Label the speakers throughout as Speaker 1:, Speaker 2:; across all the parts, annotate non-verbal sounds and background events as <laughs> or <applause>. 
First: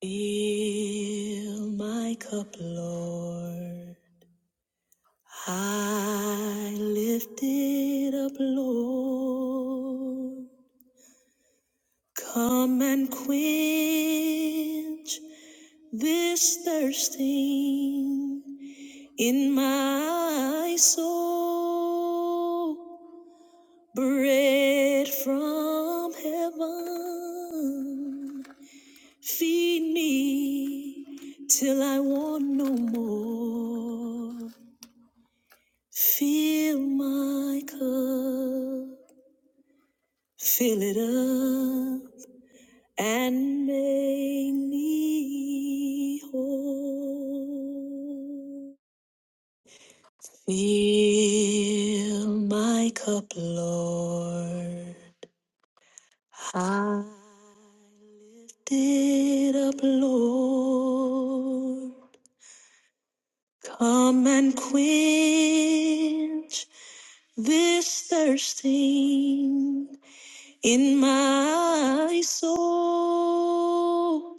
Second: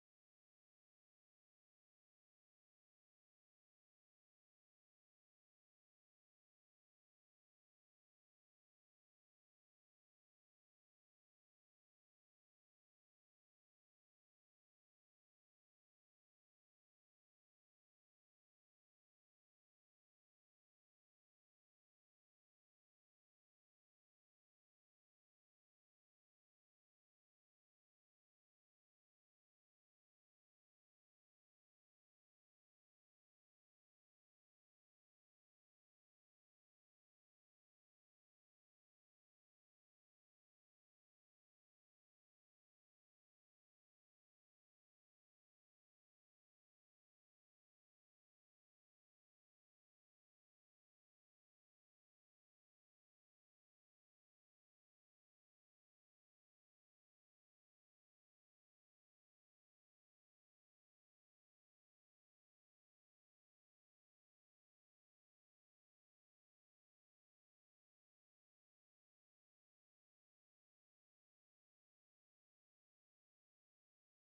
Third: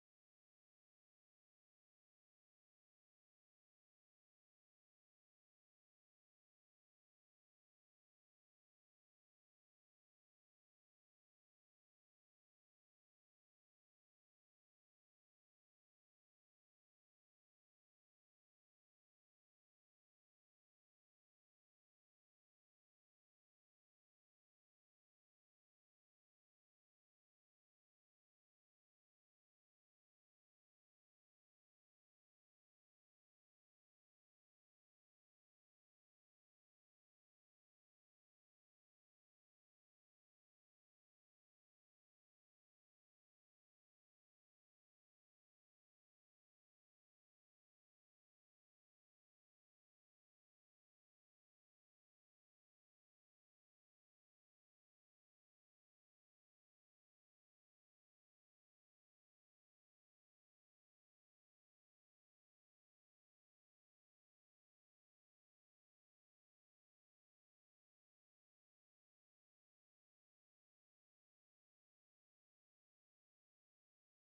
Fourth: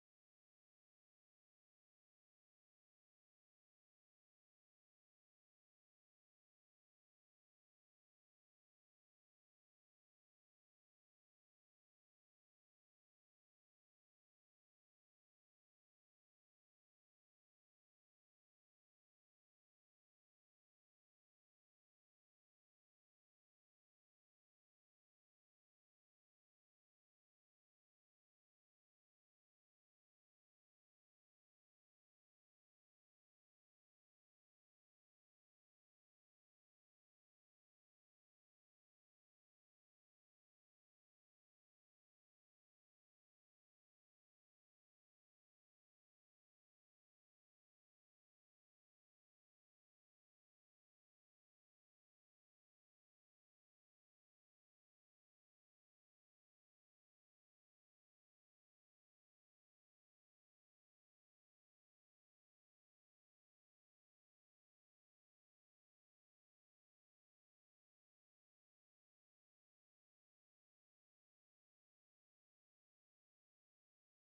Speaker 1: Fill my cup, Lord. I lift it up, Lord. Come and quench this thirsting in my soul. Bread from heaven. Feed me till I want no more. Fill my cup, fill it up, and make me whole. Fill my cup, Lord. I lift it up, Lord. Come and quench this thirsting in my soul.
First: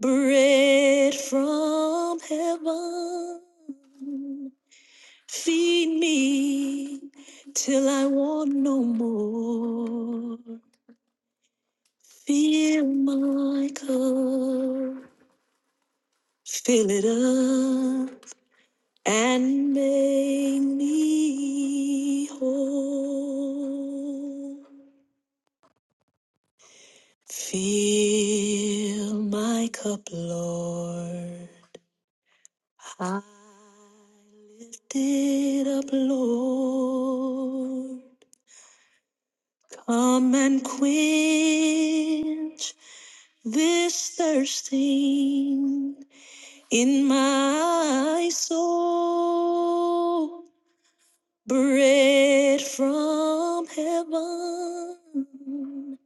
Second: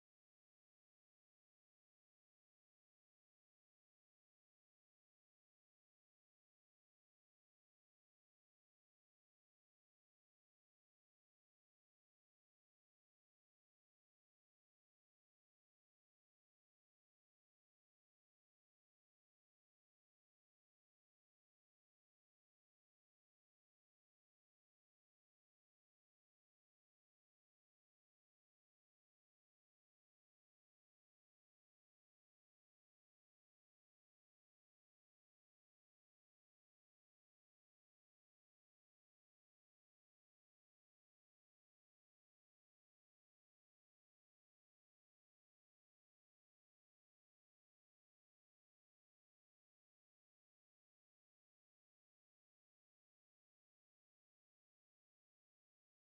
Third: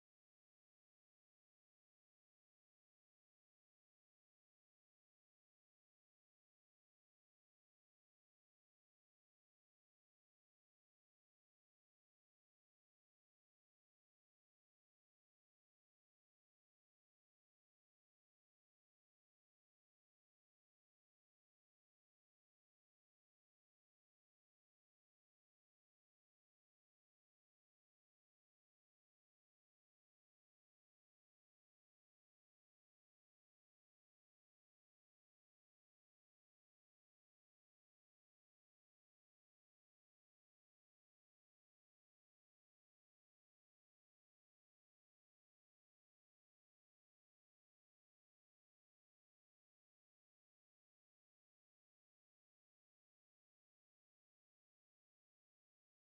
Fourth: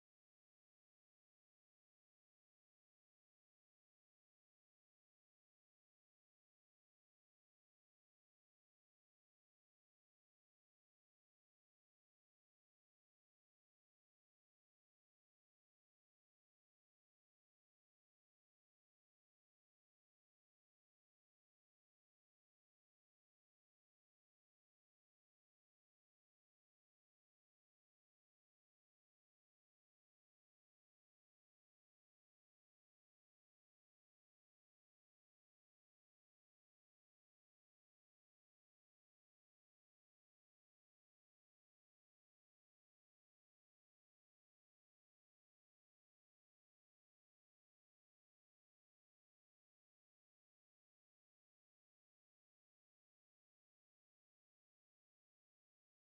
Speaker 1: Bread from heaven, feed me till I want no more. Fill my cup, fill it up. and make me whole. Fill my cup, Lord. I lift it up, Lord. Come and quench this thirsting in my soul. Bread from heaven,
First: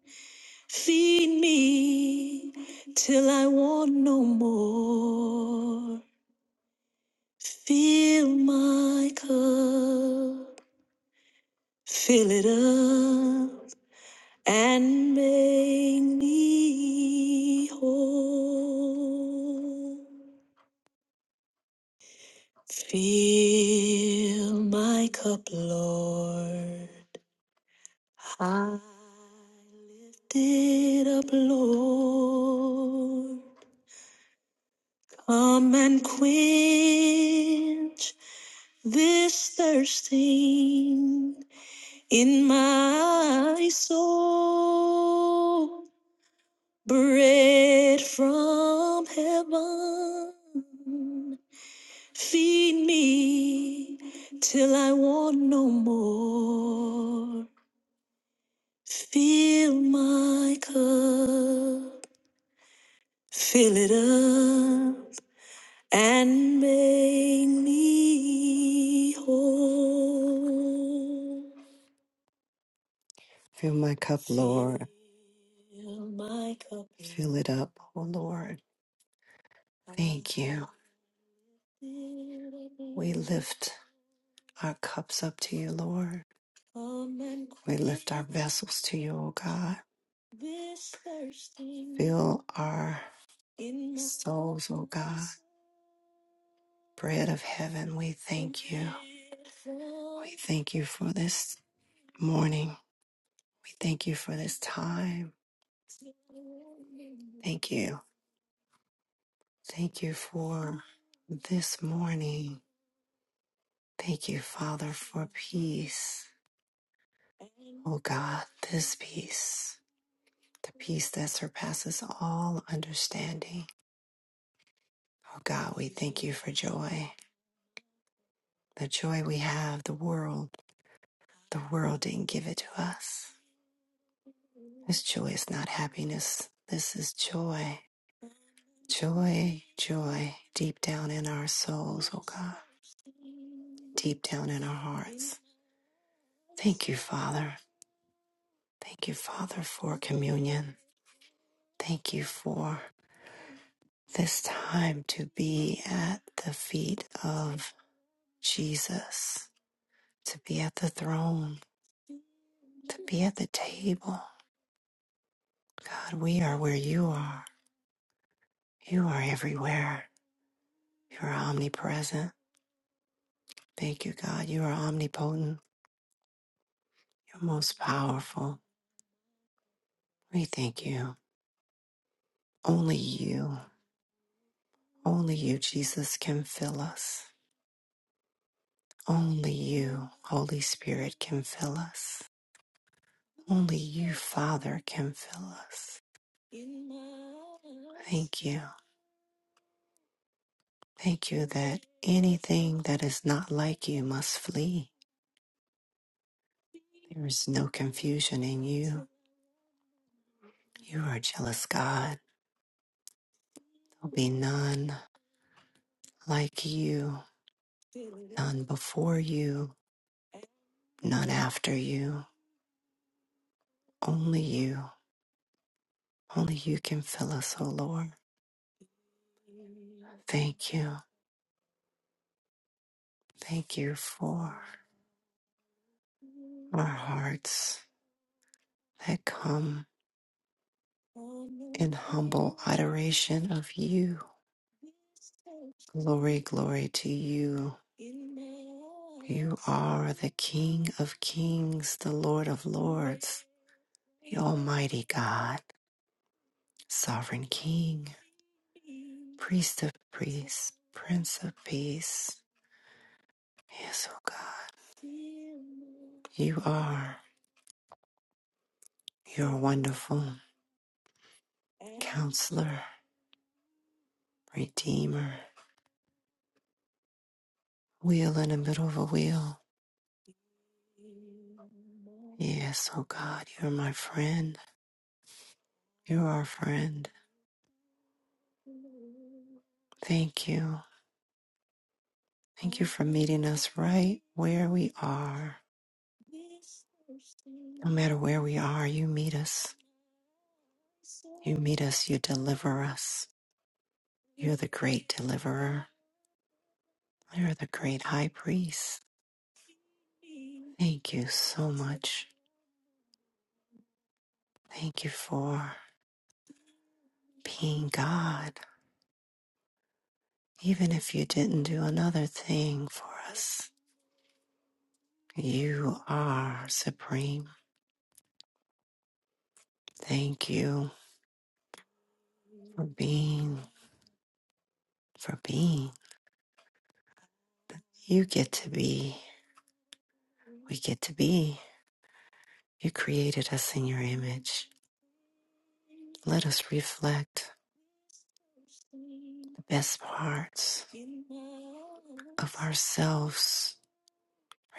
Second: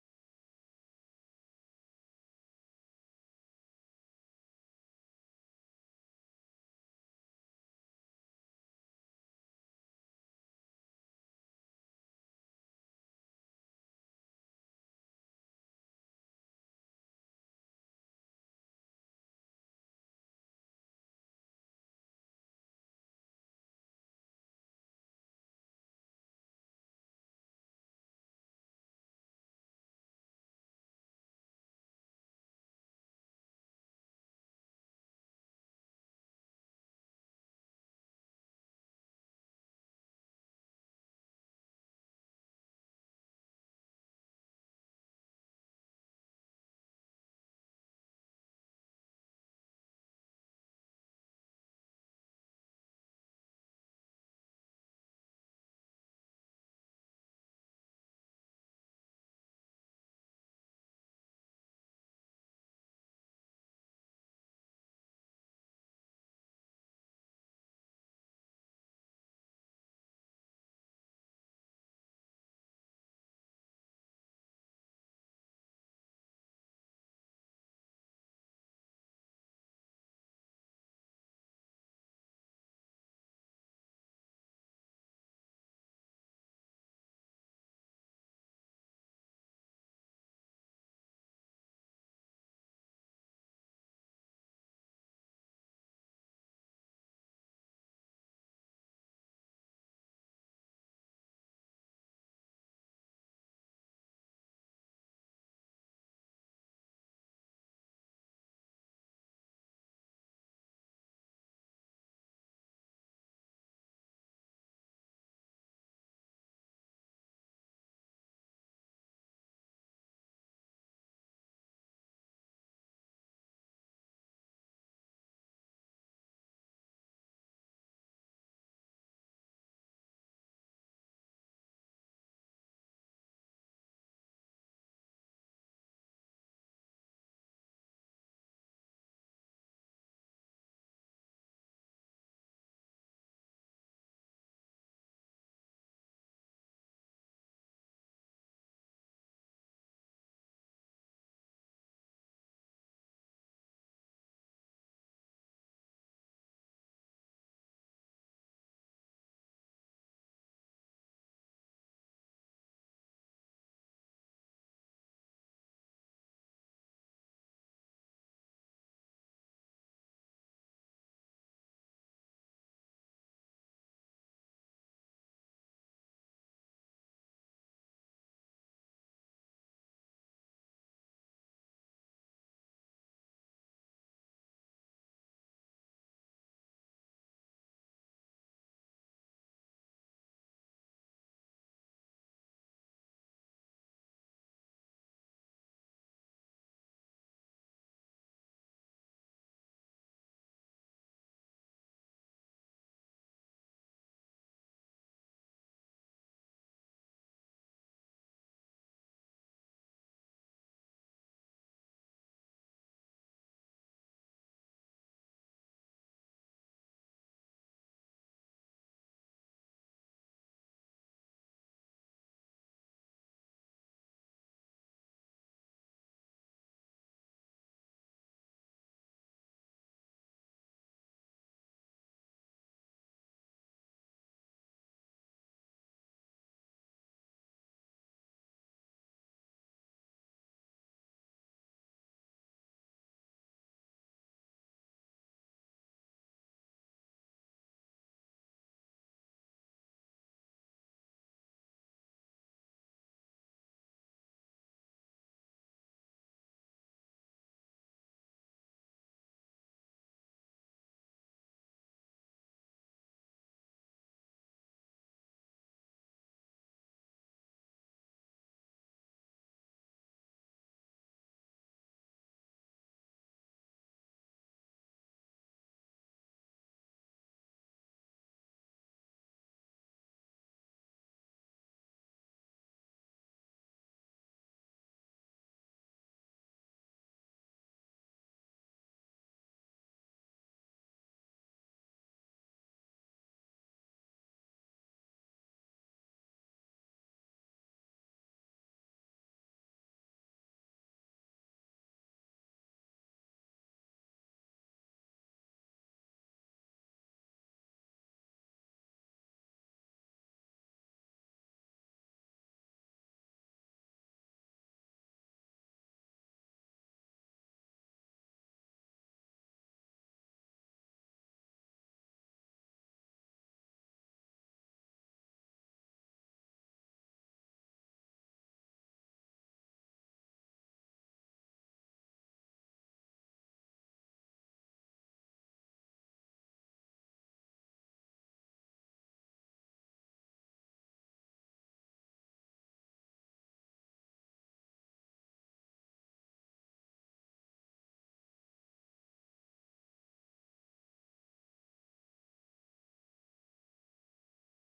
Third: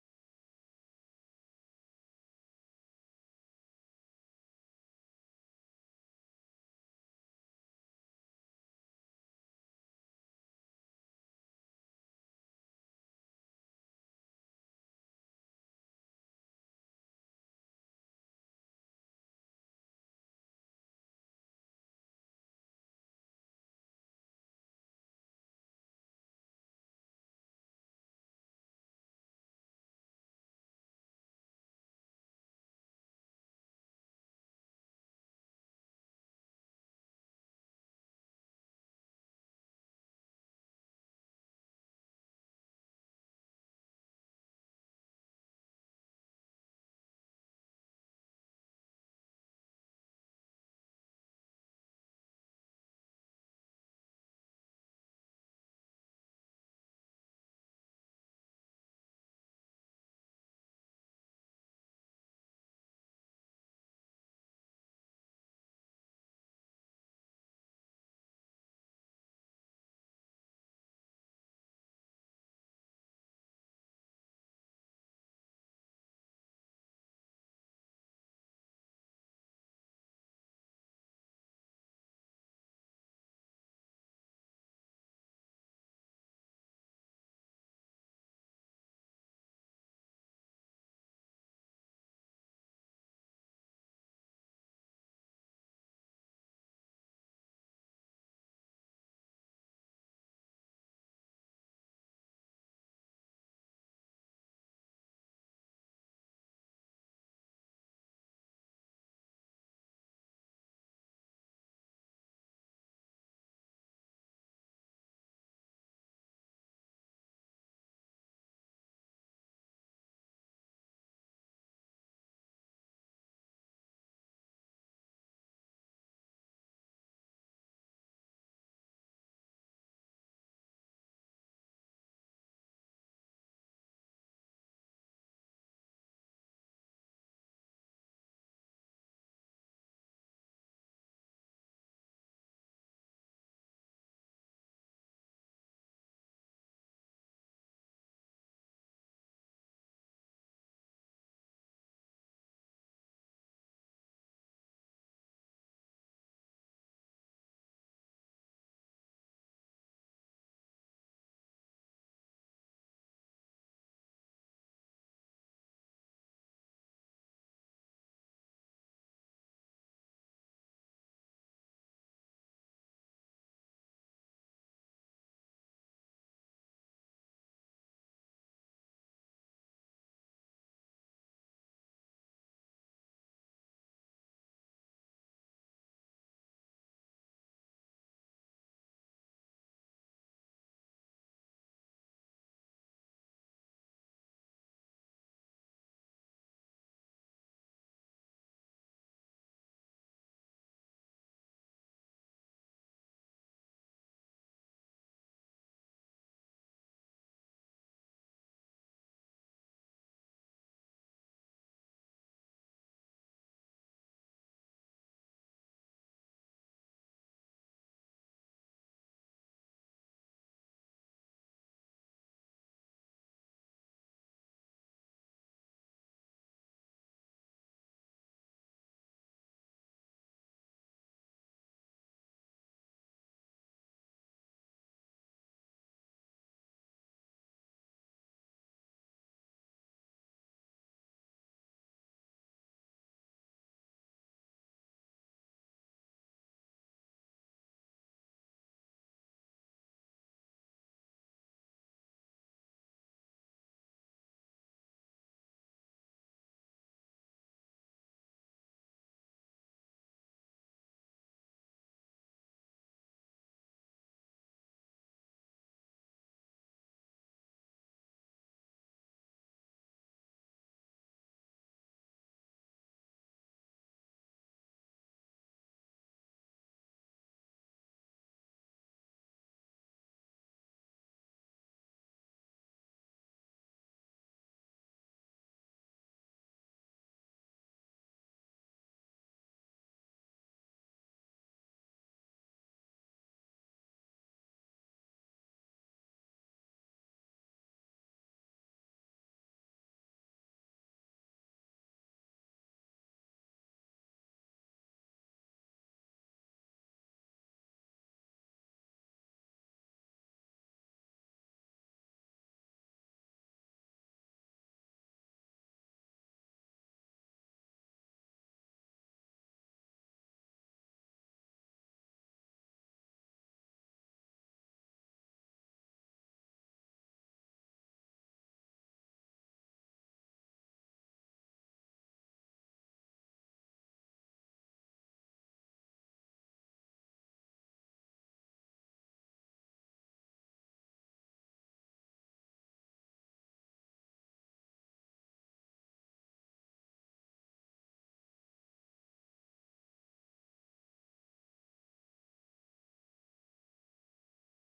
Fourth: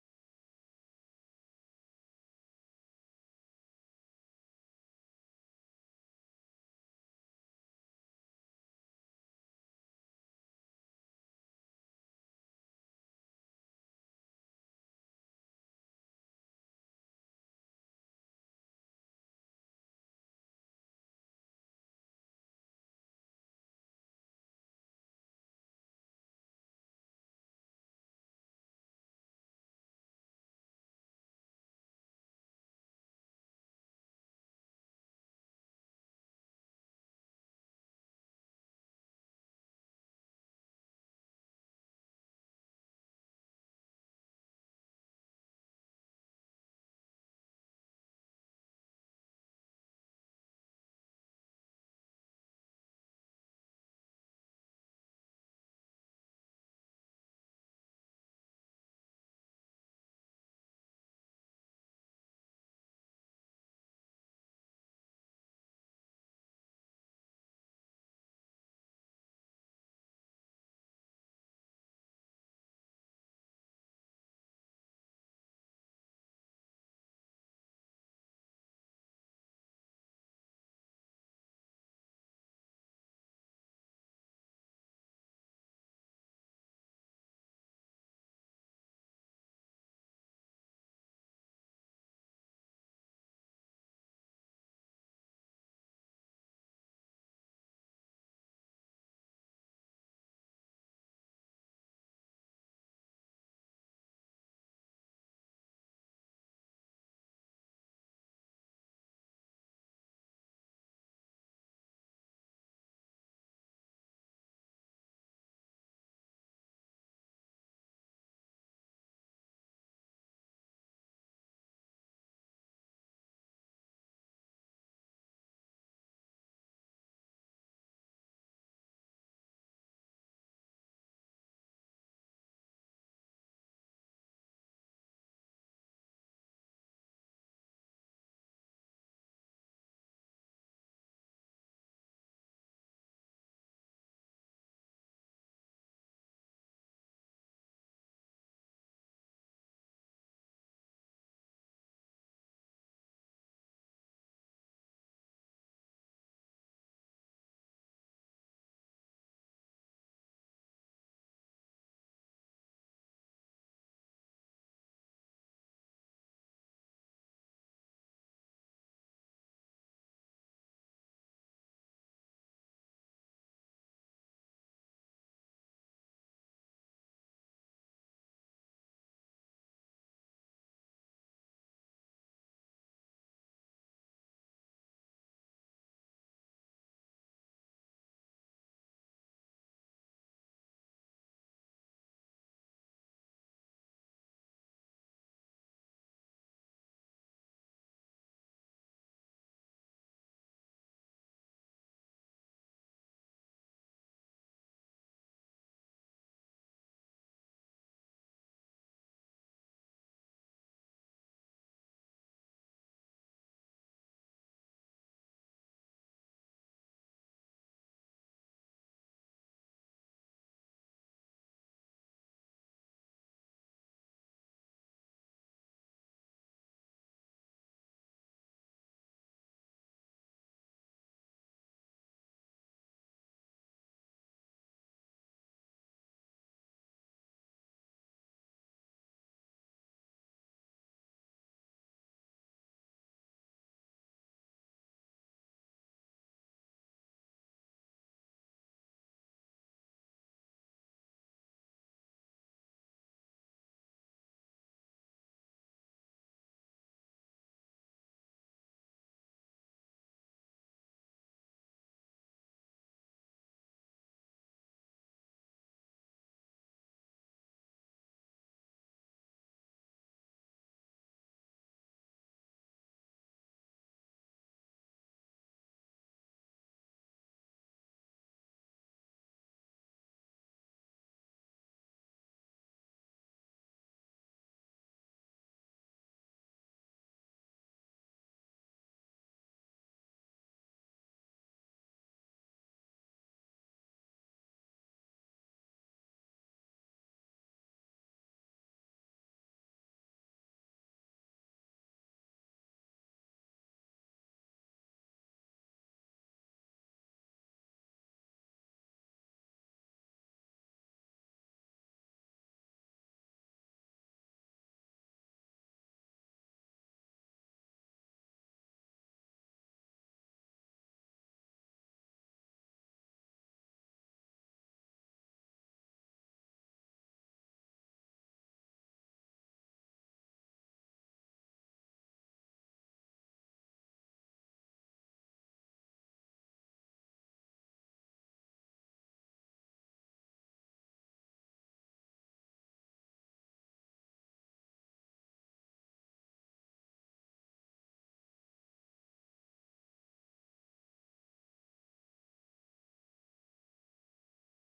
Speaker 1: feed me till I want no more. Fill my cup, fill it up, and make me whole. Fill my cup, Lord. I lifted up, Lord, come and quench this thirsting in my soul. Bread from heaven, feed me till I want no more. Fill my cup. Fill it up and make me whole. Fill my cup, Lord. Fill my cup, Fill it up, oh Lord. Thank you. We lift our cups up to you, Lord. Come We lift our vessels to you, oh God. Fill our souls, oh God. Bread of heaven, we thank you. We thank you for this morning. We thank you for this time. Thank you. Thank you for this morning. Thank you, Father, for peace. Oh God, this peace, the peace that surpasses all understanding. Oh God, we thank you for joy, the joy we have, the world. The world didn't give it to us. This joy is not happiness. This is joy. Joy, joy, deep down in our souls, oh God, deep down in our hearts. Thank you, Father. Thank you, Father, for communion. Thank you for this time to be at the feet of Jesus, to be at the throne, to be at the table. God, we are where you are. You are everywhere. You are omnipresent. Thank you, God. You are omnipotent. You're most powerful. We thank you. Only you, only you, Jesus, can fill us. Only you, Holy Spirit, can fill us. Only you, Father, can fill us. Thank you. Thank you that anything that is not like you must flee. There is no confusion in you. You are a jealous God. There'll be none like you, none before you, Not after you, only you. Only you can fill us, O Lord. Thank you. Thank you for our hearts that come in humble adoration of you. Glory, glory to you. You are the King of kings, the Lord of lords, the Almighty God. Sovereign King, Priest of Priests, Prince of Peace. Yes, oh God, you are your wonderful counselor, redeemer, wheel in the middle of a wheel. Yes, oh God, you're my friend. You're our friend. Thank you. Thank you for meeting us right where we are. No matter where we are, you meet us. You meet us, you deliver us. You're the great deliverer. You're the great high priest. Thank you so much. Thank you for being God. Even if you didn't do another thing for us, you are supreme. Thank you for being, for being. You get to be. We get to be. You created us in your image. Let us reflect the best parts of ourselves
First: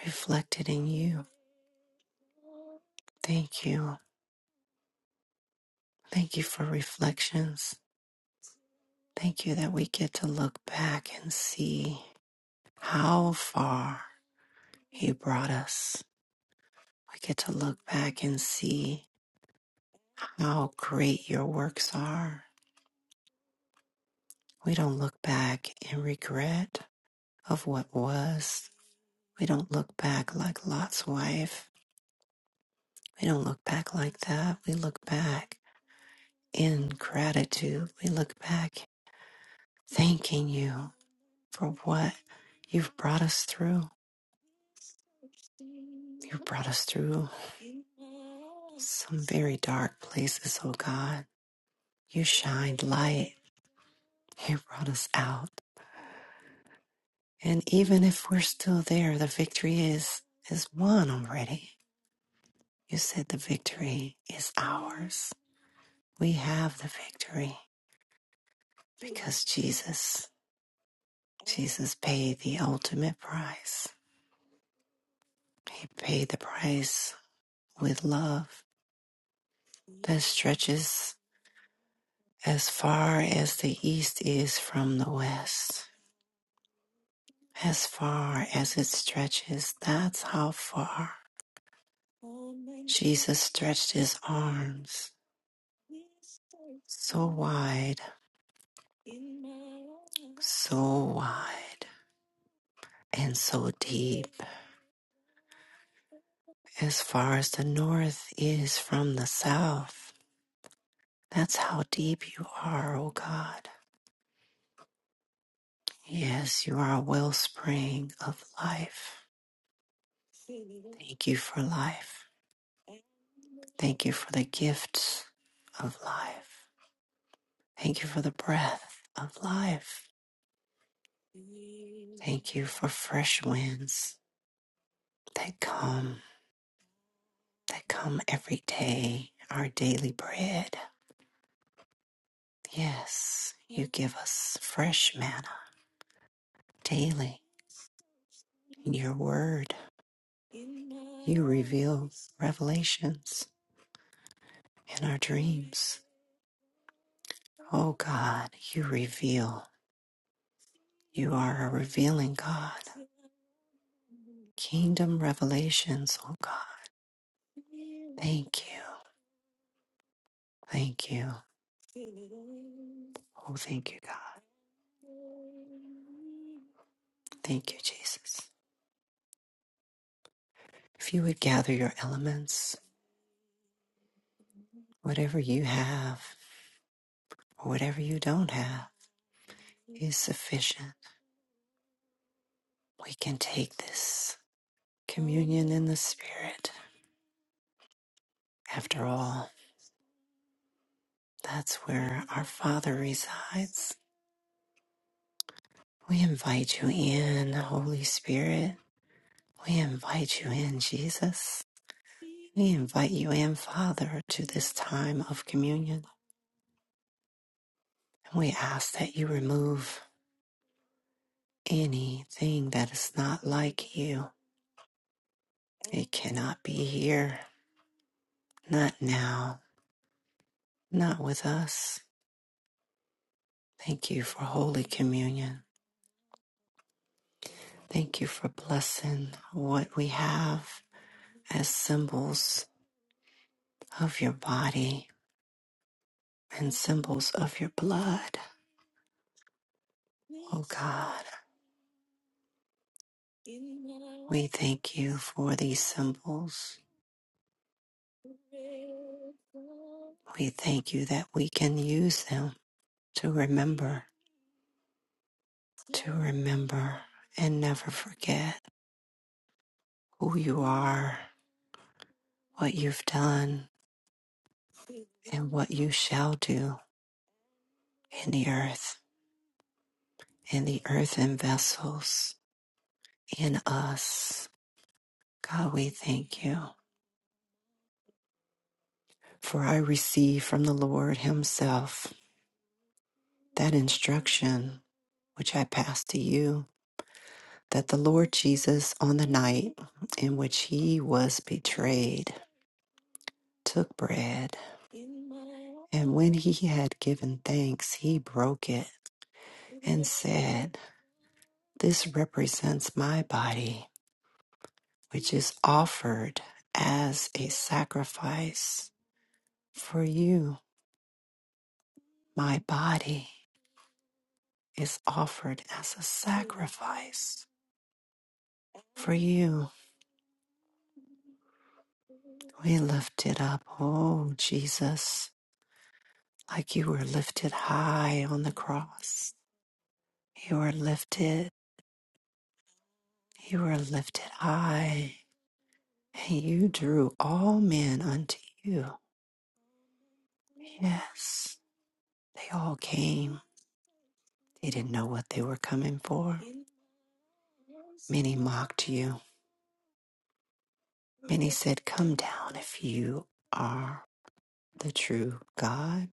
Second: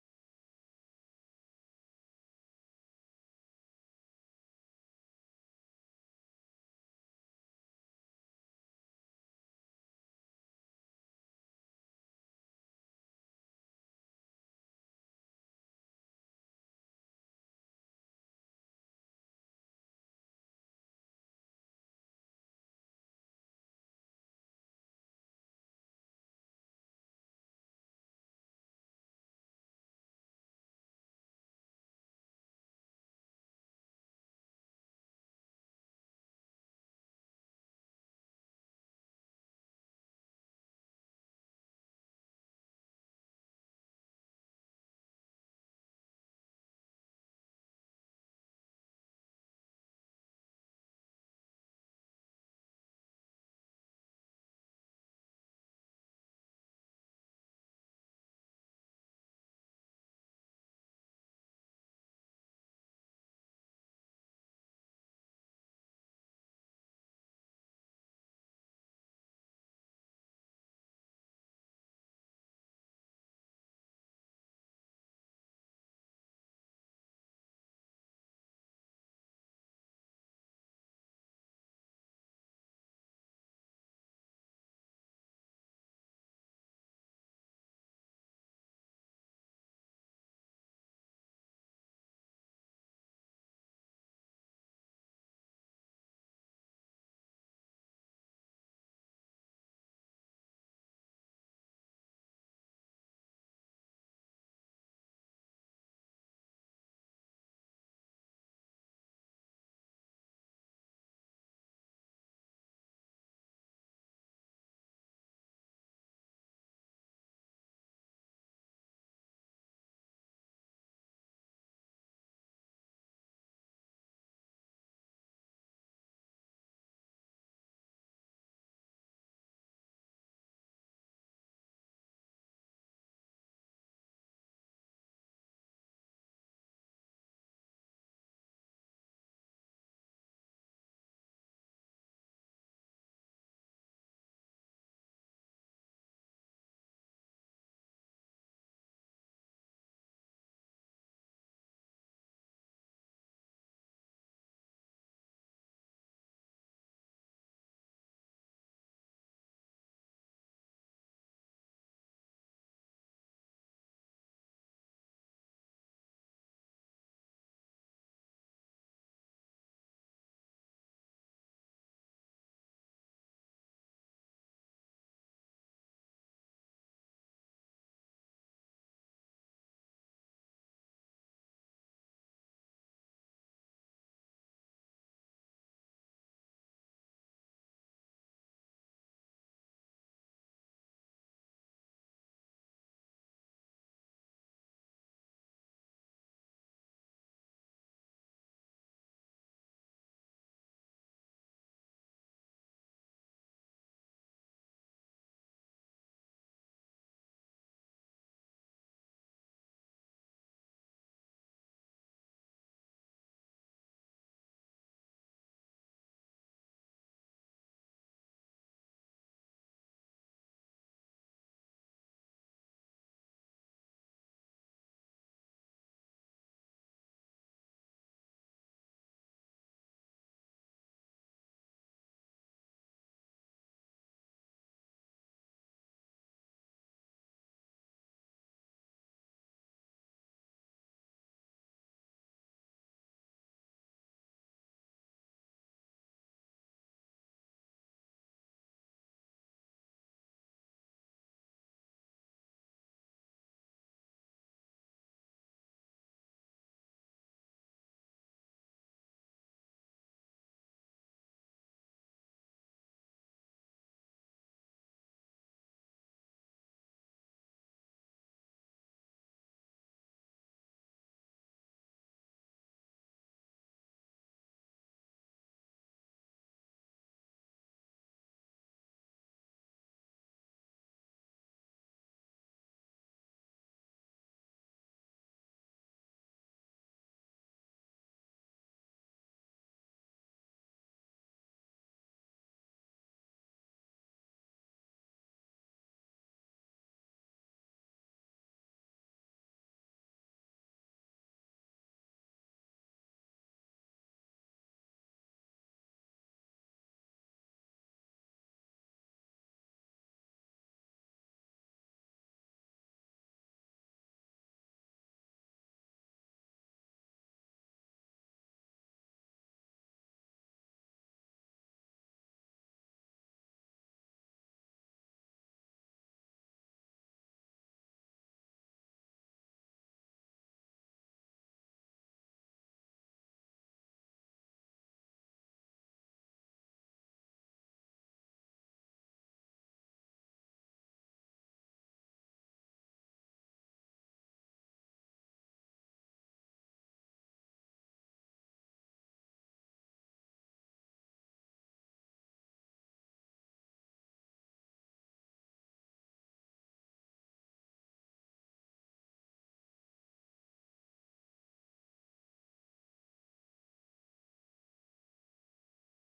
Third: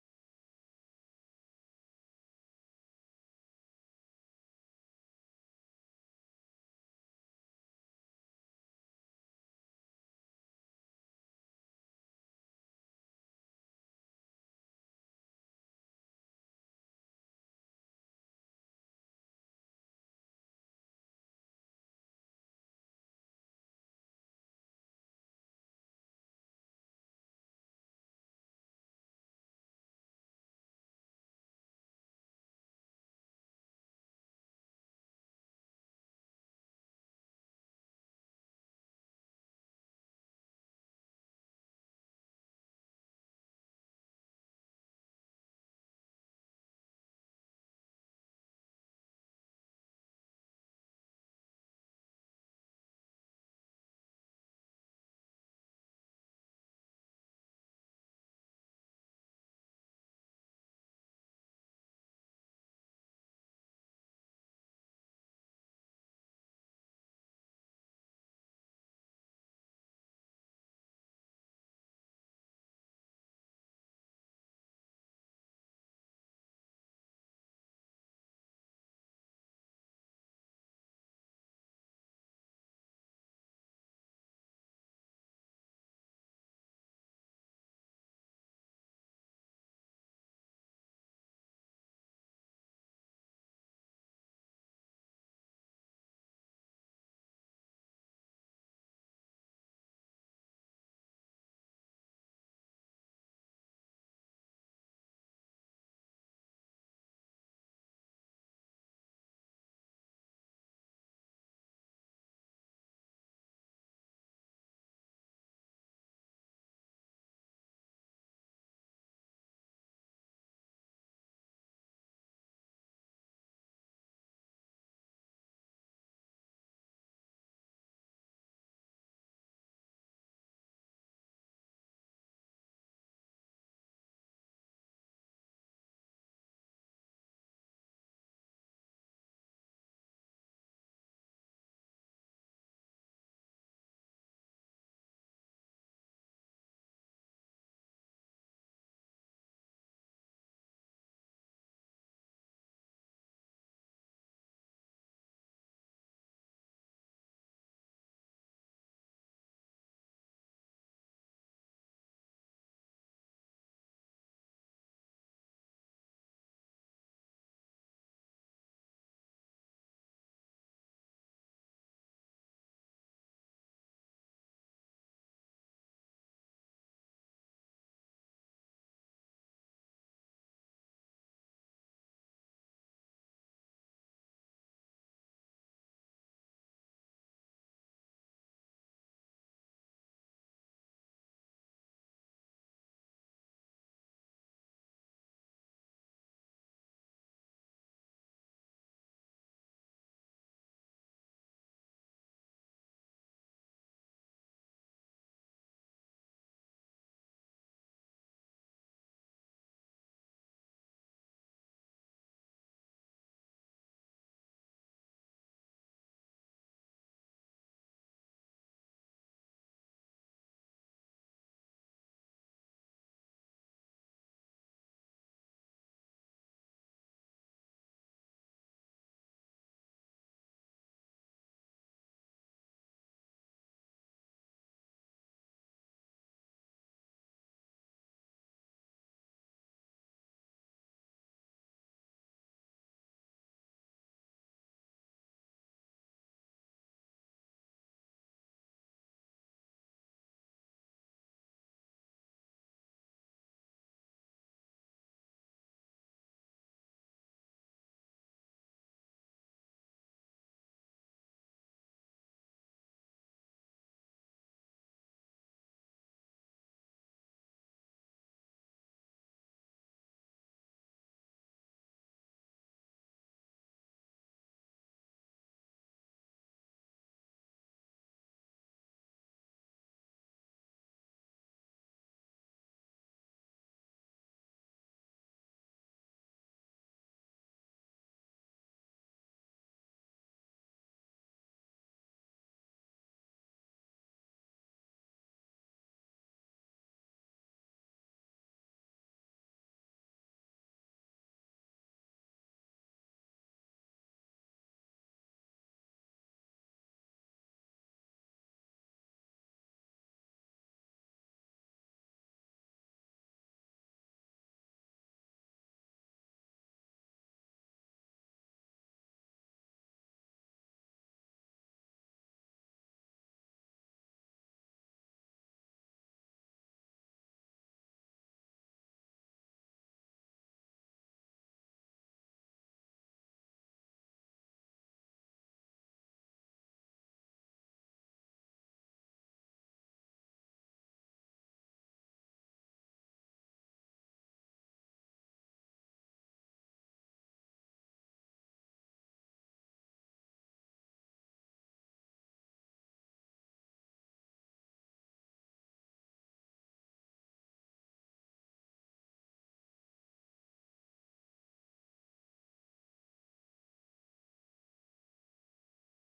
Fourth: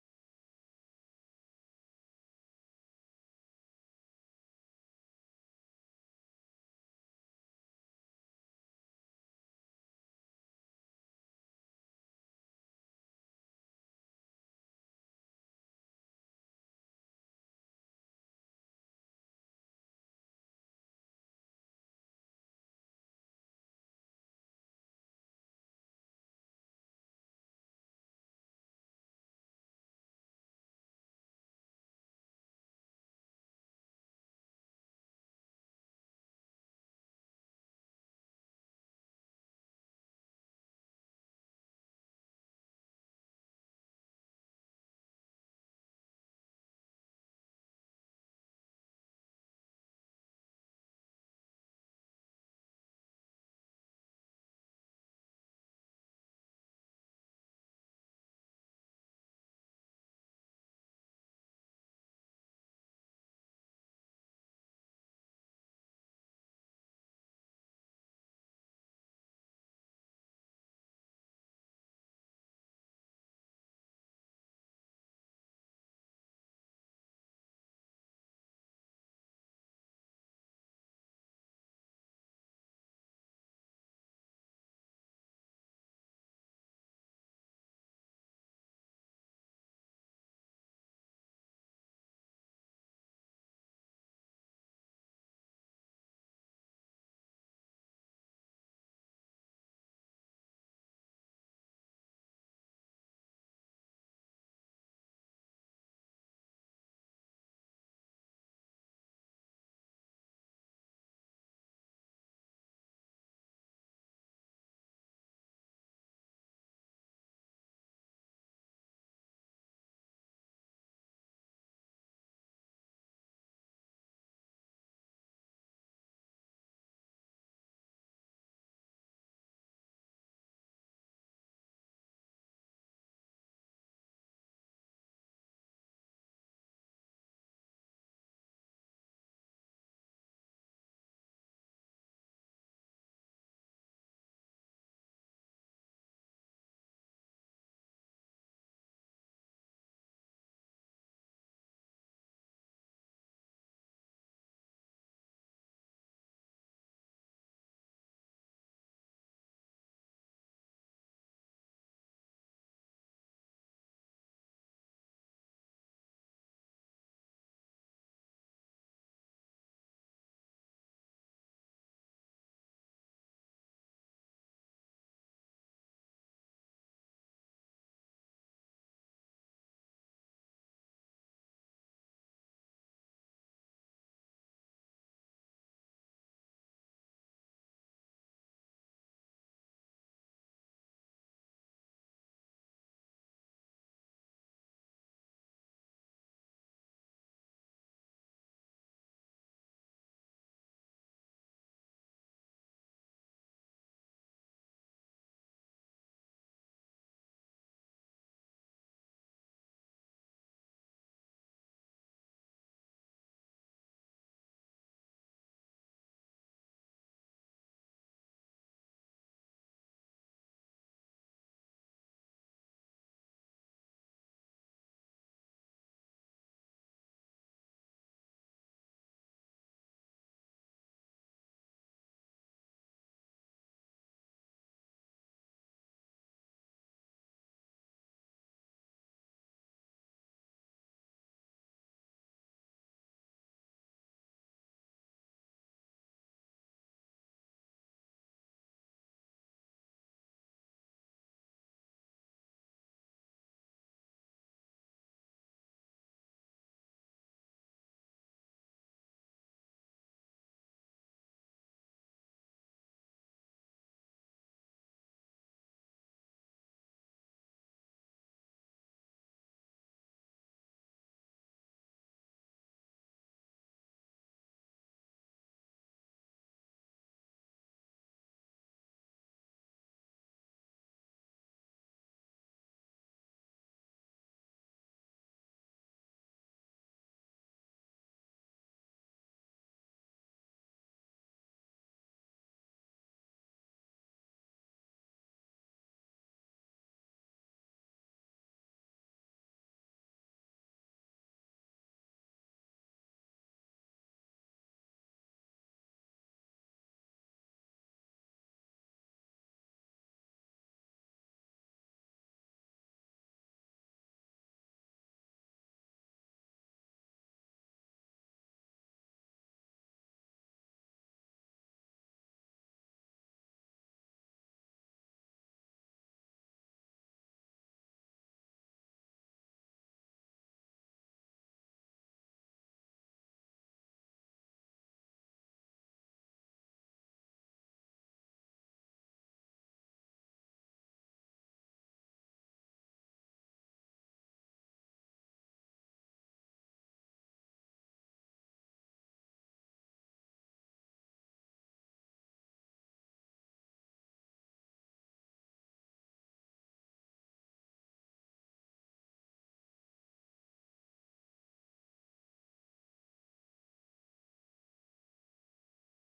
Speaker 1: reflected in you. Thank you. Thank you for reflections. Thank you that we get to look back and see how far you brought us. We get to look back and see how great your works are. We don't look back in regret. of what was. We don't look back like Lot's wife. We don't look back like that. We look back in gratitude. We look back thanking you for what you've brought us through. You've brought us through some very dark places, oh God. You shined light. You brought us out. And even if we're still there, the victory is is won already. You said the victory is ours. We have the victory because Jesus, Jesus paid the ultimate price. He paid the price with love that stretches as far as the east is from the west. As far as it stretches, that's how far Jesus stretched his arms so wide, so wide. and so deep as far as the north is from the south. That's how deep you are, O God. Yes, you are a wellspring of life. Thank you for life. Thank you for the gifts of life. Thank you for the breath of life. Thank you for fresh winds that come, that come every day, our daily bread. Yes, you give us fresh manna daily in your word. You reveal revelations in our dreams. Oh God, you reveal. You are a revealing God. Kingdom revelations, oh God. Thank you. Thank you. Oh, thank you, God. Thank you, Jesus. If you would gather your elements. Whatever you have, or whatever you don't have, is sufficient. We can take this communion in the Spirit. After all, that's where our Father resides. We invite you in, Holy Spirit. We invite you in, Jesus. We invite you in, Father, to this time of communion. And we ask that you remove anything that is not like you. It cannot be here, not now not with us. Thank you for Holy Communion. Thank you for blessing what we have as symbols of your body and symbols of your blood. Oh God, we thank you for these symbols. We thank you that we can use them to remember, to remember and never forget who you are, what you've done, and what you shall do in the earth, in the earthen vessels, in us. God, we thank you. For I receive from the Lord Himself that instruction which I pass to you that the Lord Jesus, on the night in which He was betrayed, took bread. And when He had given thanks, He broke it and said, This represents my body which is offered as a sacrifice for you. My body is offered as a sacrifice for you. We lift it up, oh Jesus, like you were lifted high on the cross. You were lifted, you were lifted high, and you drew all men unto you. Yes, they all came. They didn't know what they were coming for. Many mocked you. Many said, Come down if you are the true God,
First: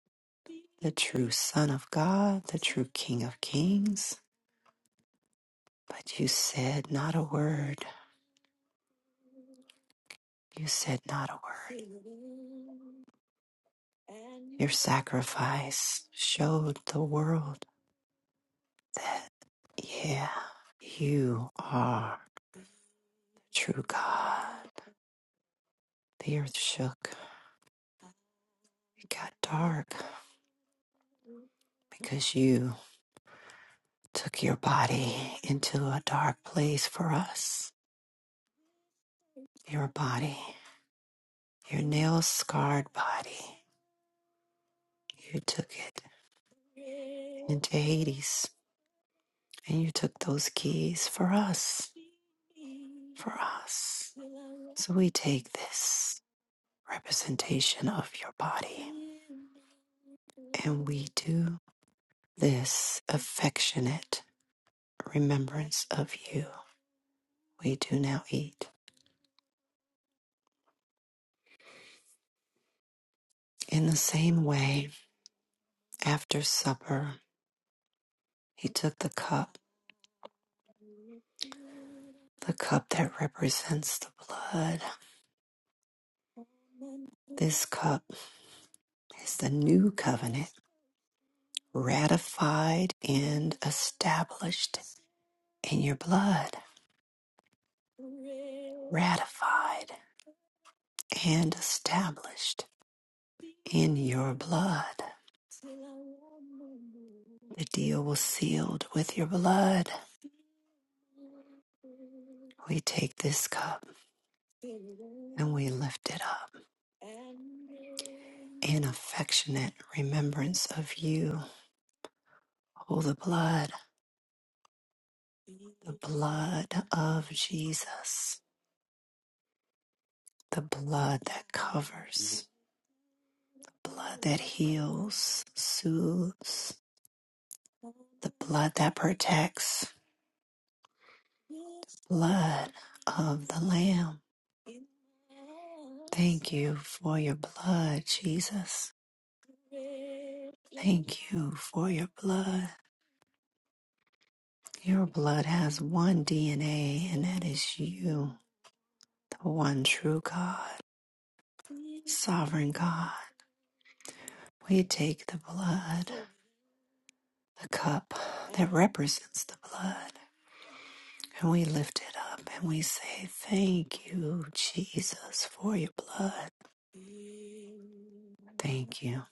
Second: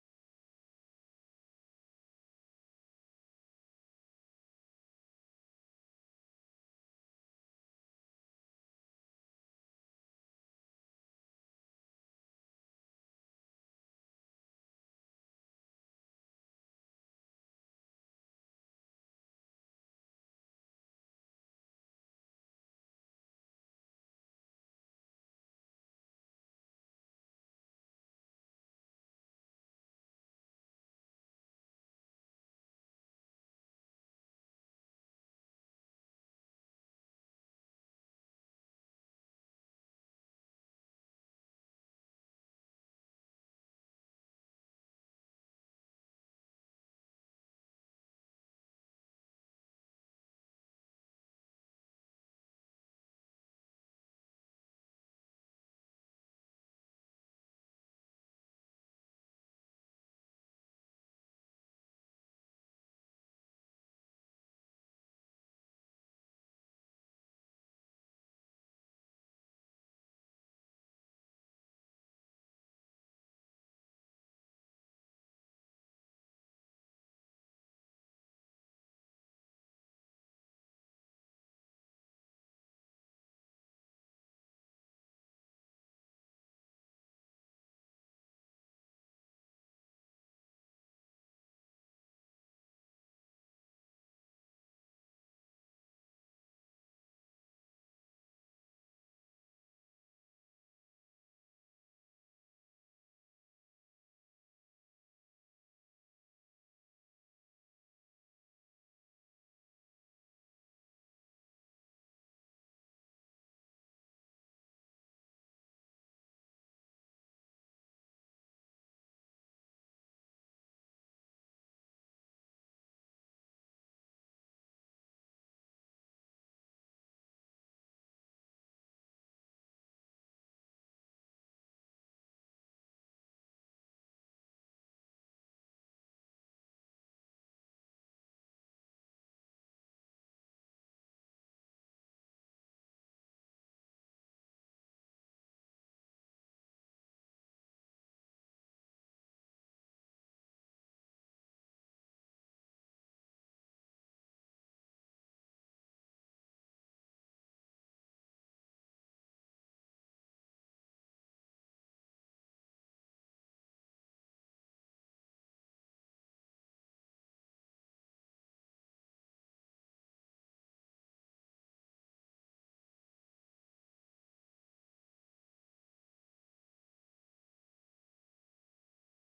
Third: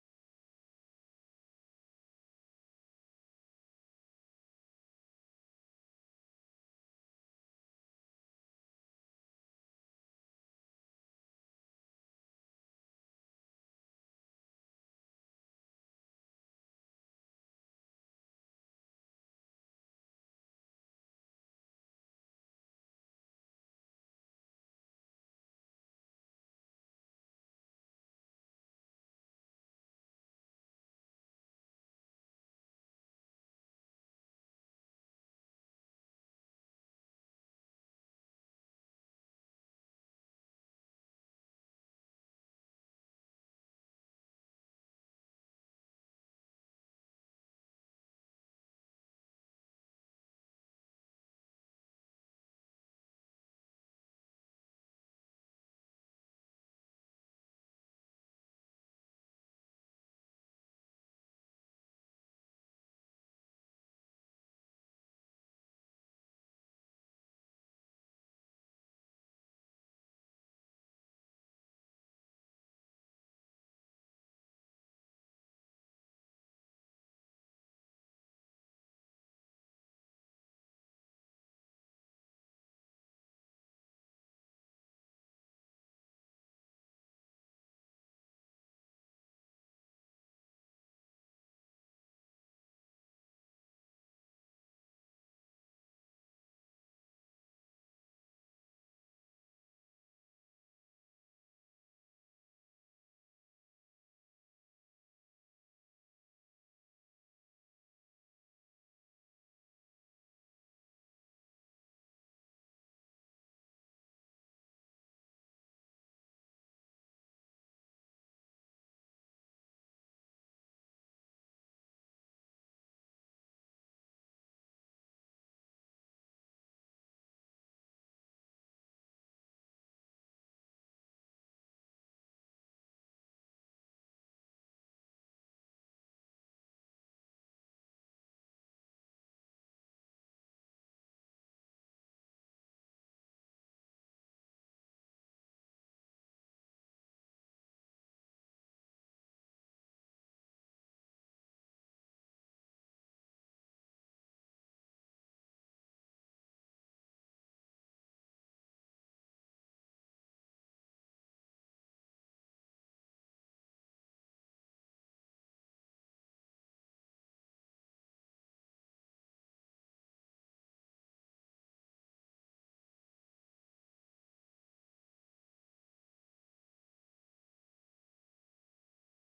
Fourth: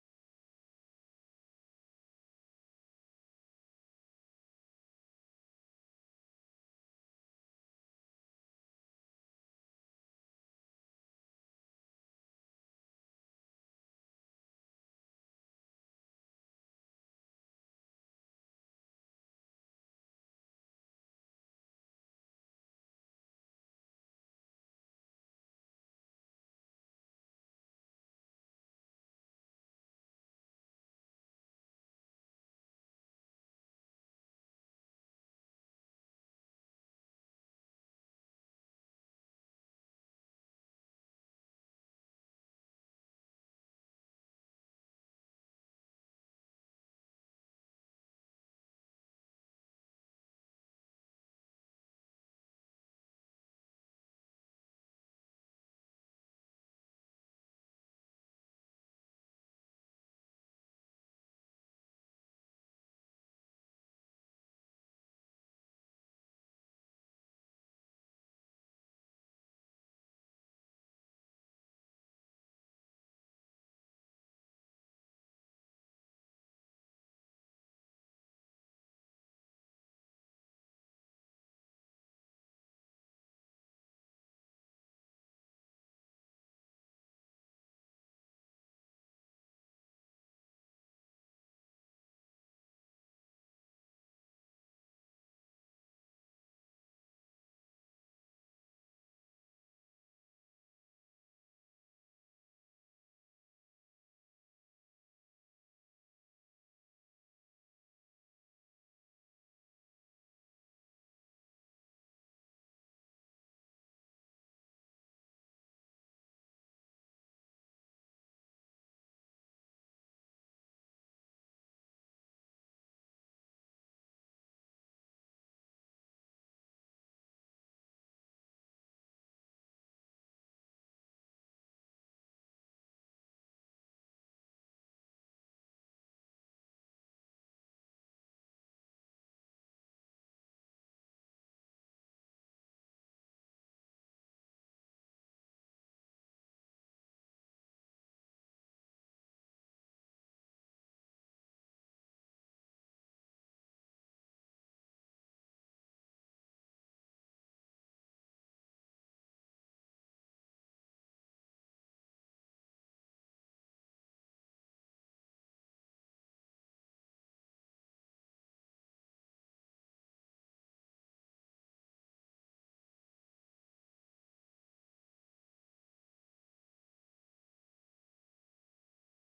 Speaker 1: the true Son of God, the true King of Kings. But you said not a word. You said not a word. Your sacrifice showed the world, yeah, you are true God. The earth shook. It got dark because you took your body into a dark place for us. Your body, your nail scarred body, you took it into Hades and you took those keys for us. For us. So we take this representation of your body and we do this affectionate remembrance of you. We do now eat. In the same way, after supper, he took the cup, the cup that represents the blood. This cup is the new covenant, ratified and established in your blood. Ratified and established. in your blood. The deal was sealed with your blood. We take this cup and we lift it up in affectionate remembrance of you. Oh, the blood, the blood of Jesus, the blood that covers, the blood that heals, soothes, the blood that protects. blood of the Lamb. Thank you for your blood, Jesus. Thank you for your blood. Your blood has one DNA, and that is you, the one true God, sovereign God. We take the blood, the cup that represents the blood. And we lift it up and we say, Thank you, Jesus, for your blood. Thank you.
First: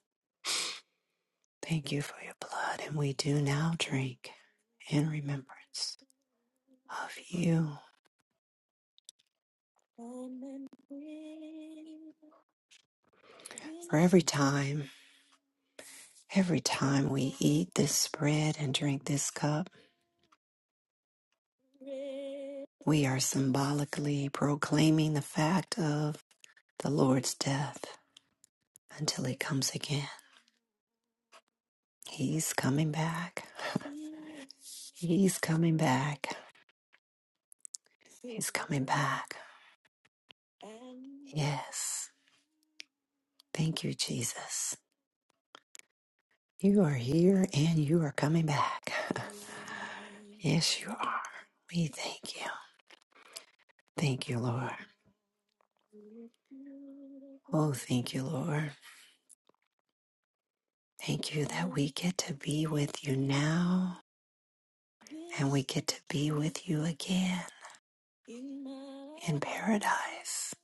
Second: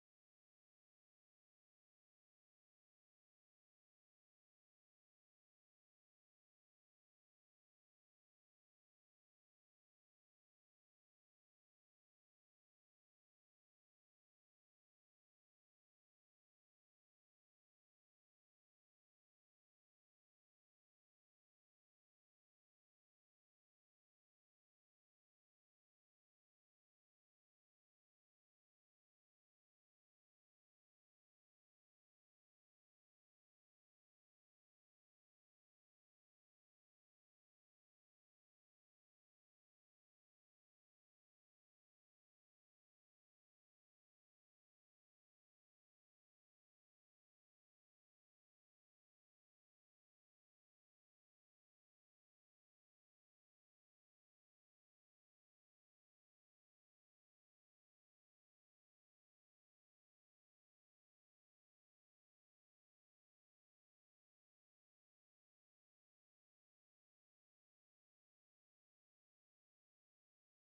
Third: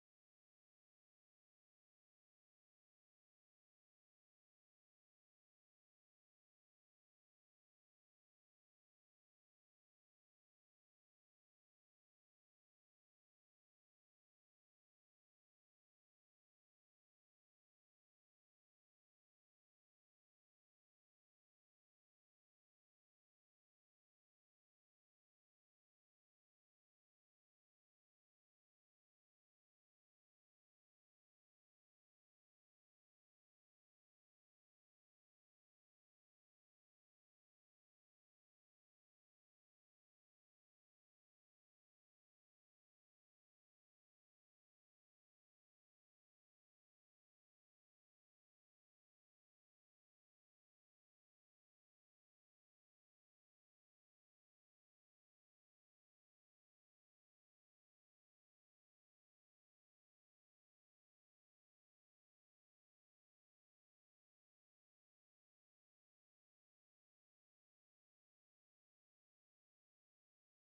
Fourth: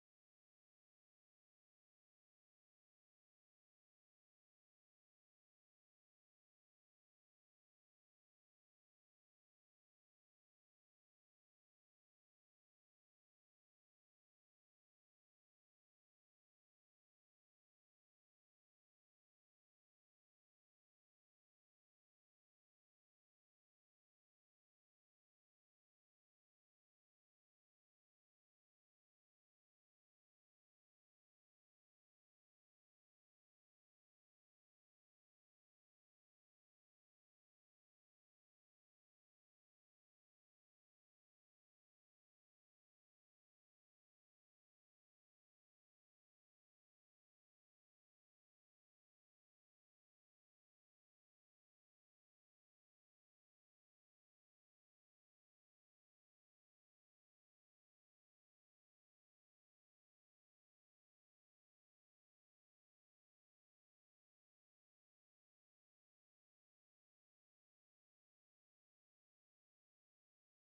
Speaker 1: Thank you for your blood. And we do now drink in remembrance of you. For every time, every time we eat this bread and drink this cup, we are symbolically proclaiming the fact of the Lord's death until he comes again. He's coming back. <laughs> He's coming back. He's coming back. Yes. Thank you, Jesus. You are here and you are coming back. <laughs> Yes, you are. We thank you. Thank you, Lord. Oh, thank you, Lord. Thank you that we get to be with you now and we get to be with you again in paradise.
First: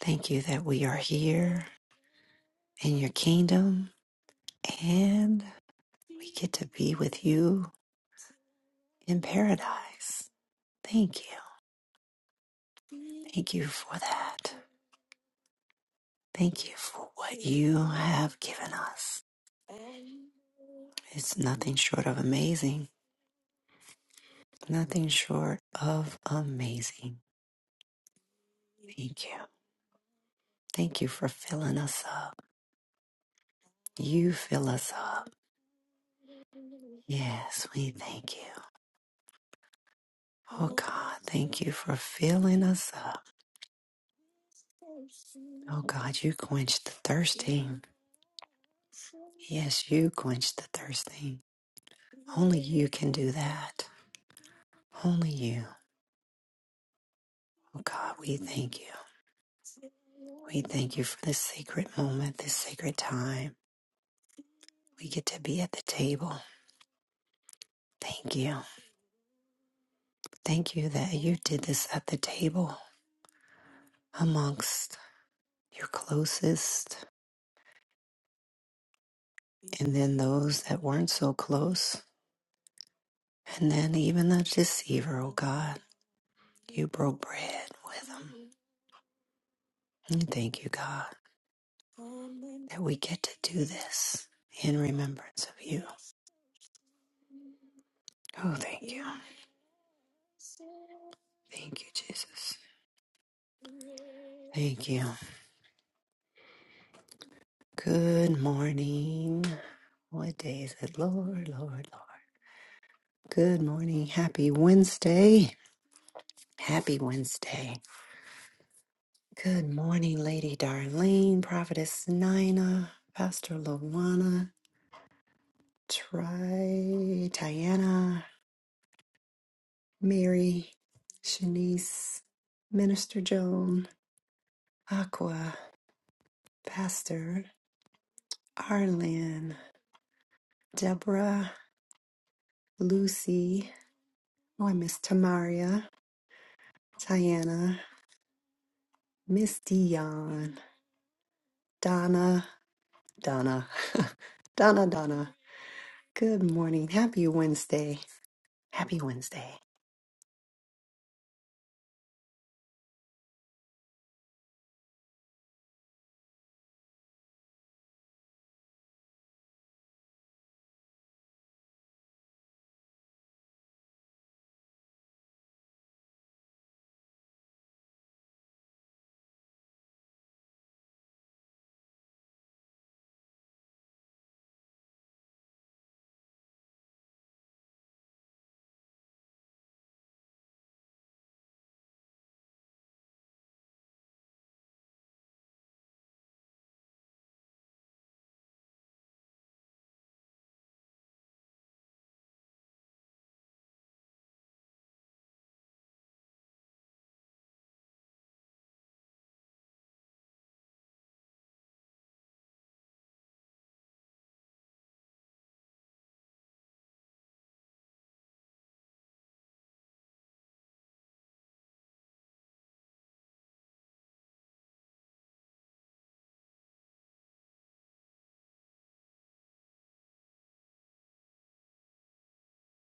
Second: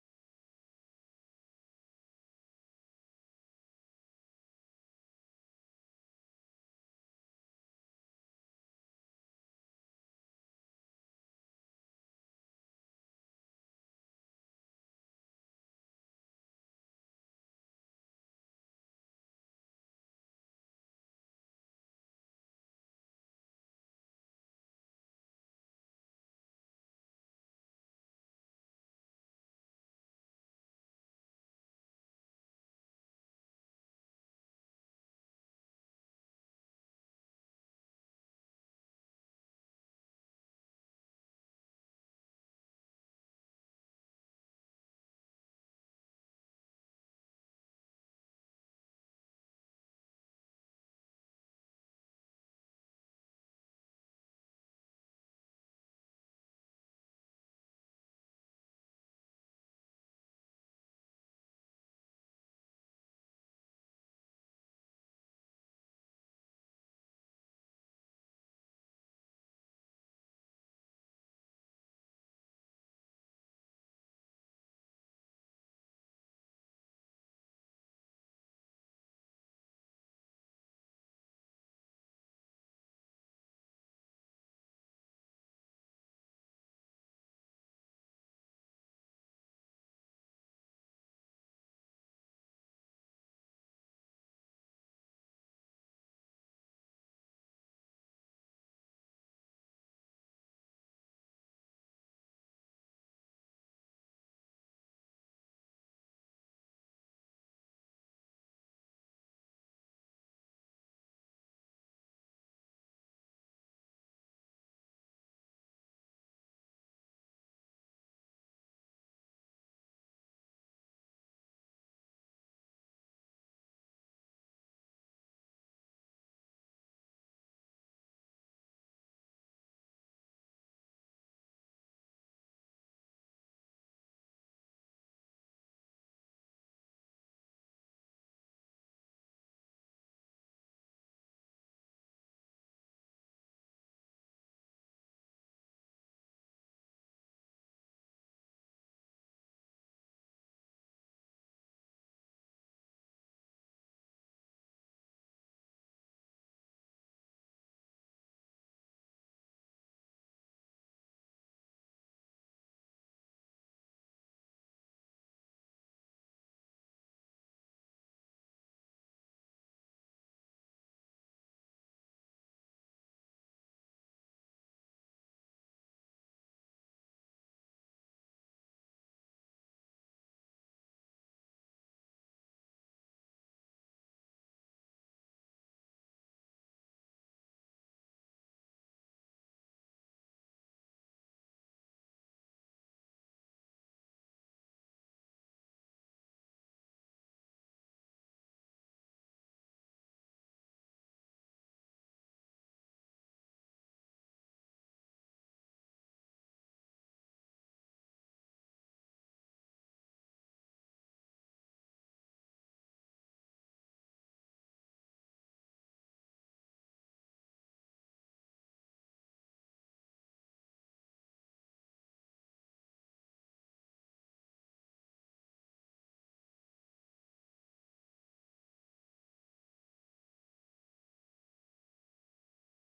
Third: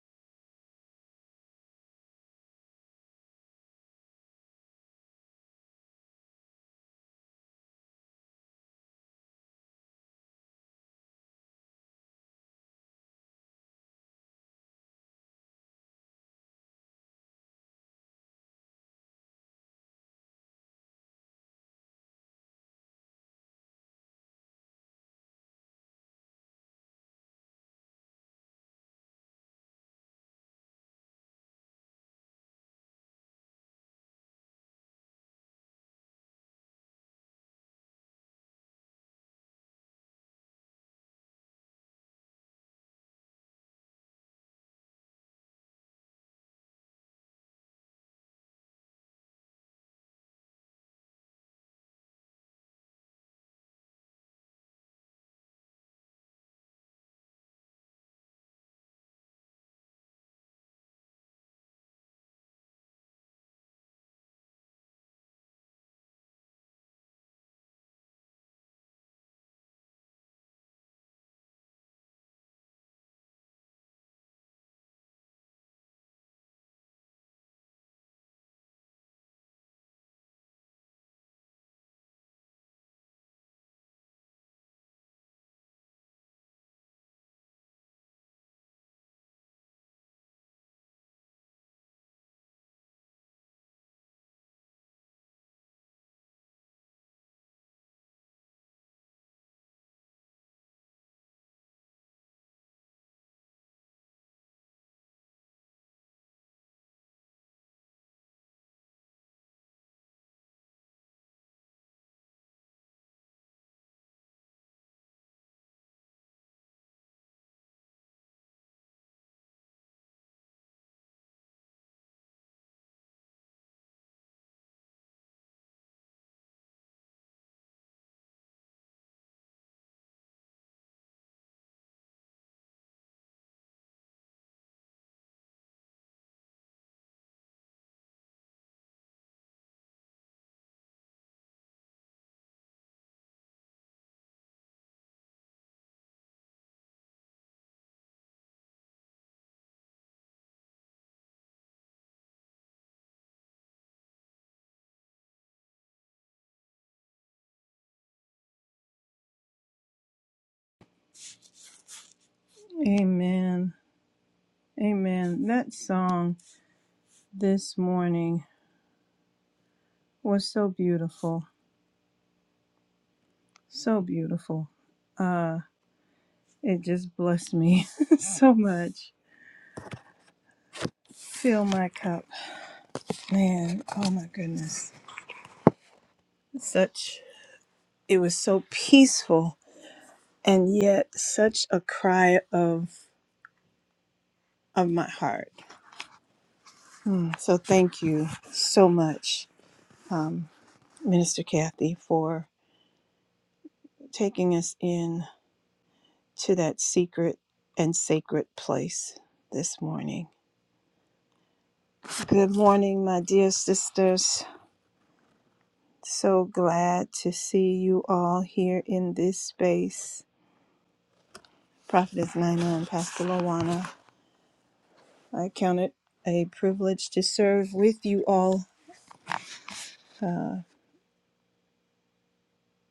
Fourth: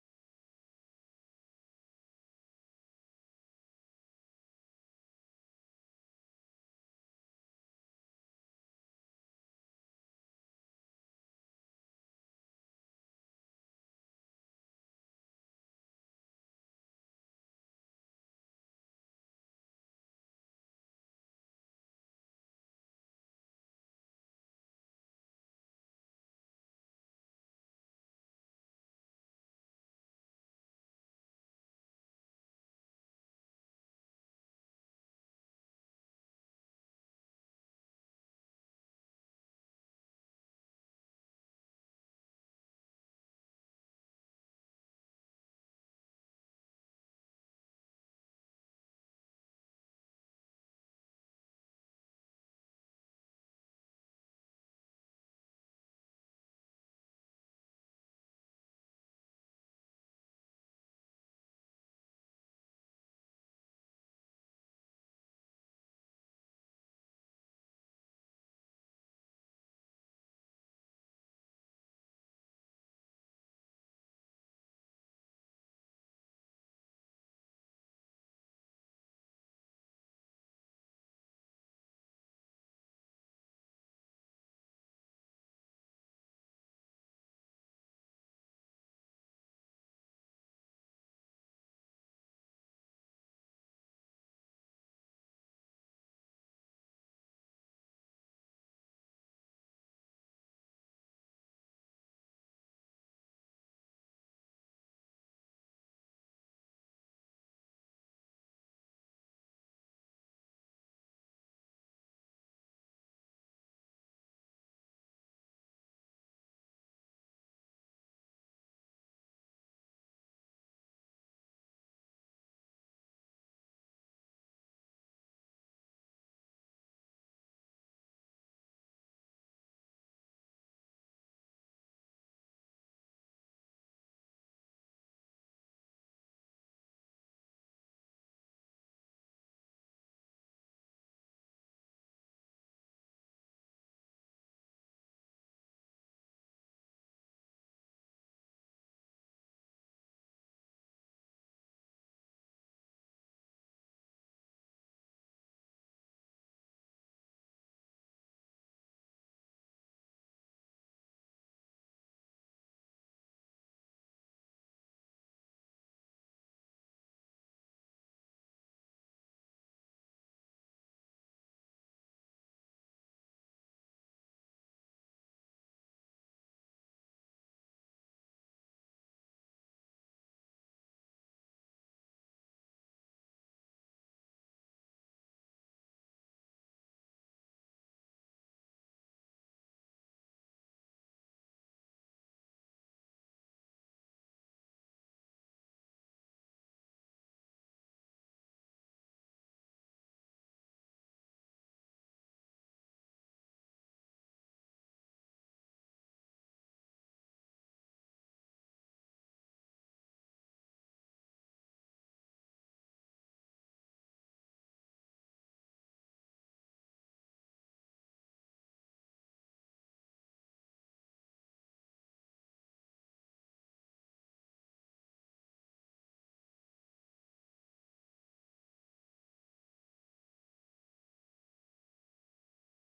Speaker 1: Thank you that we are here in your kingdom, and we get to be with you in paradise. Thank you. Thank you for that. Thank you for what you have given us. It's nothing short of amazing. Nothing short of amazing. Thank you. Thank you for filling us up. You fill us up. Yes, we thank you. Oh God, thank you for filling us up. Oh God, you quench the thirsting. Yes, you quench the thirsting. Only you can do that. Only you. Oh God, we thank you. We thank you for this sacred moment, this sacred time. We get to be at the table. Thank you. Thank you that you did this at the table amongst your closest and then those that weren't so close. And then even the deceiver, oh God. You broke bread with them. And thank you, God, that we get to do this in remembrance of you. Oh, thank you. Thank you, Jesus. Thank you. Good morning. What day is it? Lord, Lord, Lord. Good morning. Happy Wednesday. Happy Wednesday. Good morning, Lady Darlene, Prophetess Nina, Pastor Lawana. Try Diana, Mary, Shanice, Minister Joan, Aqua, Pastor, Arlen, Deborah, Lucy, oh, I miss Tamaria, Diana, Miss Dion, Donna, Donna, <laughs> Donna, Donna. Good morning. Happy Wednesday. Happy Wednesday.
Speaker 2: Amen. Amen. That song this morning was so beautiful. So beautiful. Uh it just blessed me <laughs> so much. Fill my cup. Man, oh my goodness. Such it was so peaceful and yet such a cry of of my heart. Hmm. So thank you so much, um, Minister Kathy, for taking us in. to that secret and sacred place this morning. Good morning, my dear sisters. So glad to see you all here in this space. Prophetess Nina and Pastor Lawana, I count it a privilege to serve with you all.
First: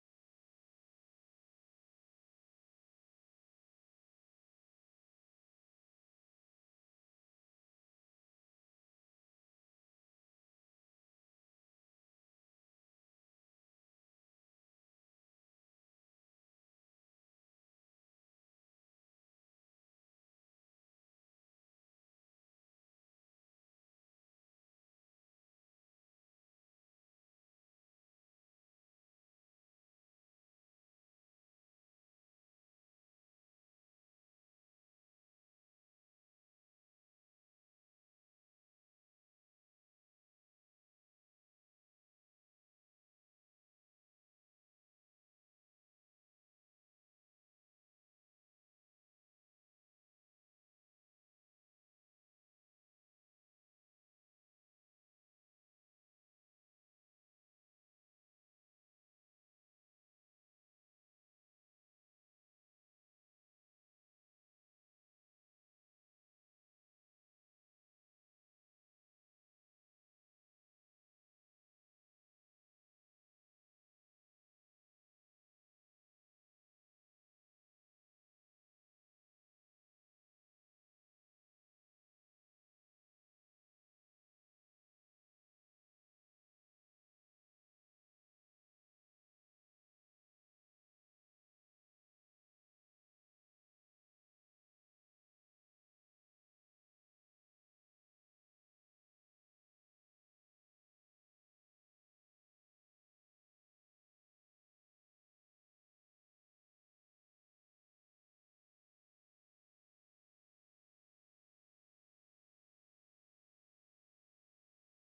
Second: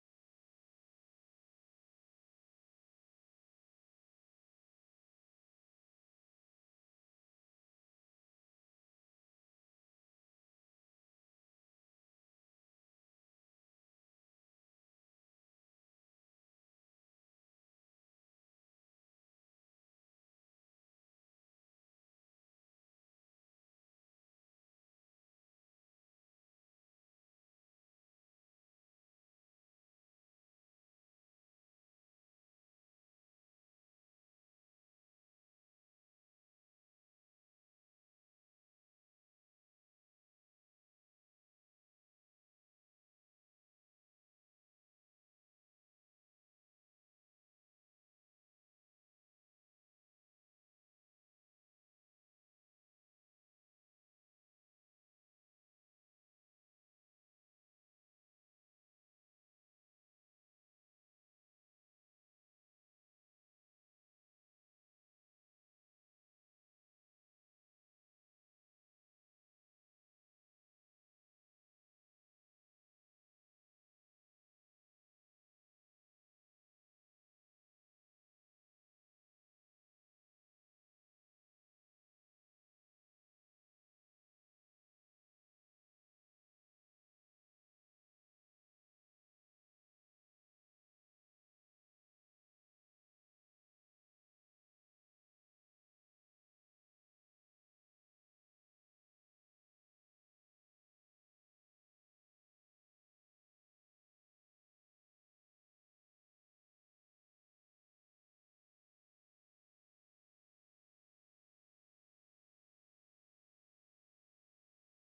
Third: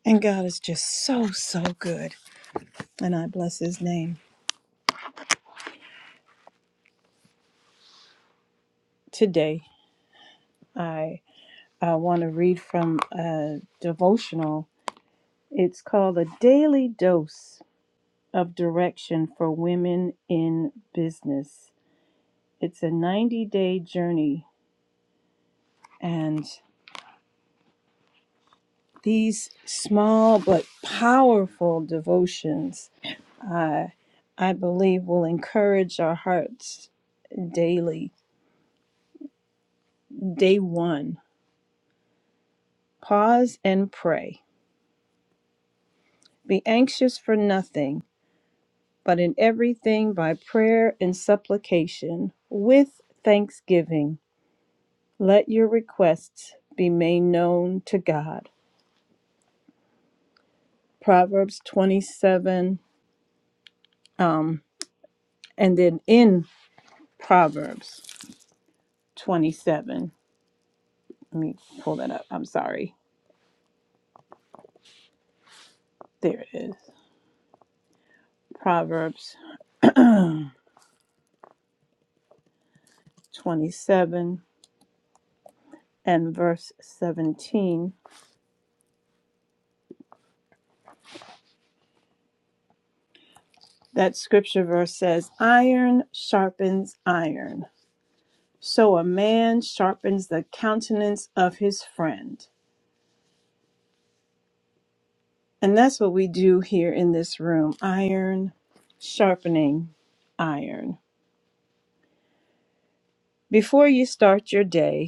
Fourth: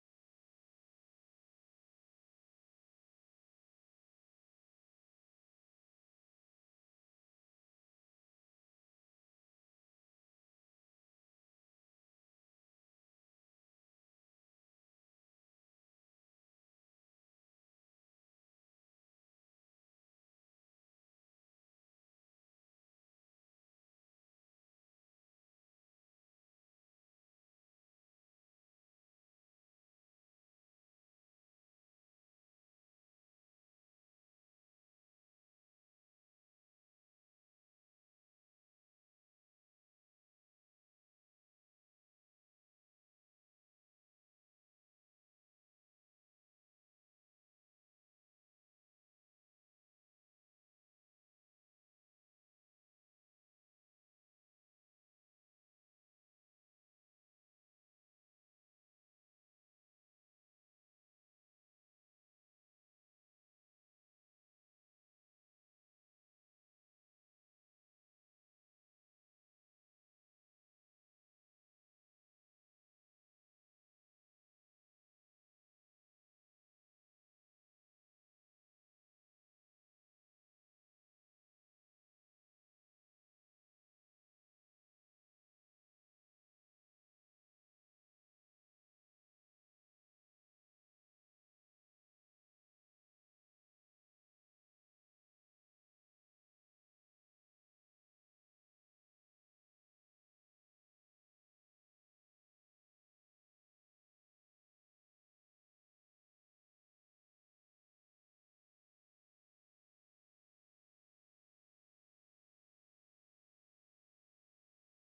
Speaker 2: And God is just so, so good. And I bless his name. Today, I, I want to read from a devotional. It's called A Daily Dose of direction for women in business. It's a 90 day journey, and these small but powerful devotions, uh, I believe, will encourage our hearts daily. Day one pause and pray. Be anxious for nothing, but in everything by prayer and supplication with thanksgiving. Let your requests be made known to God. Proverbs 27, um, and then in Proverbs 27, let me pull that up. I'm sorry. There it is. Proverbs 27 and verse 17. That scripture verse says, Iron sharpens iron. So a man sharpens the countenance of his friend. And that's what we do here in this room iron sharpening iron. Before you start your day,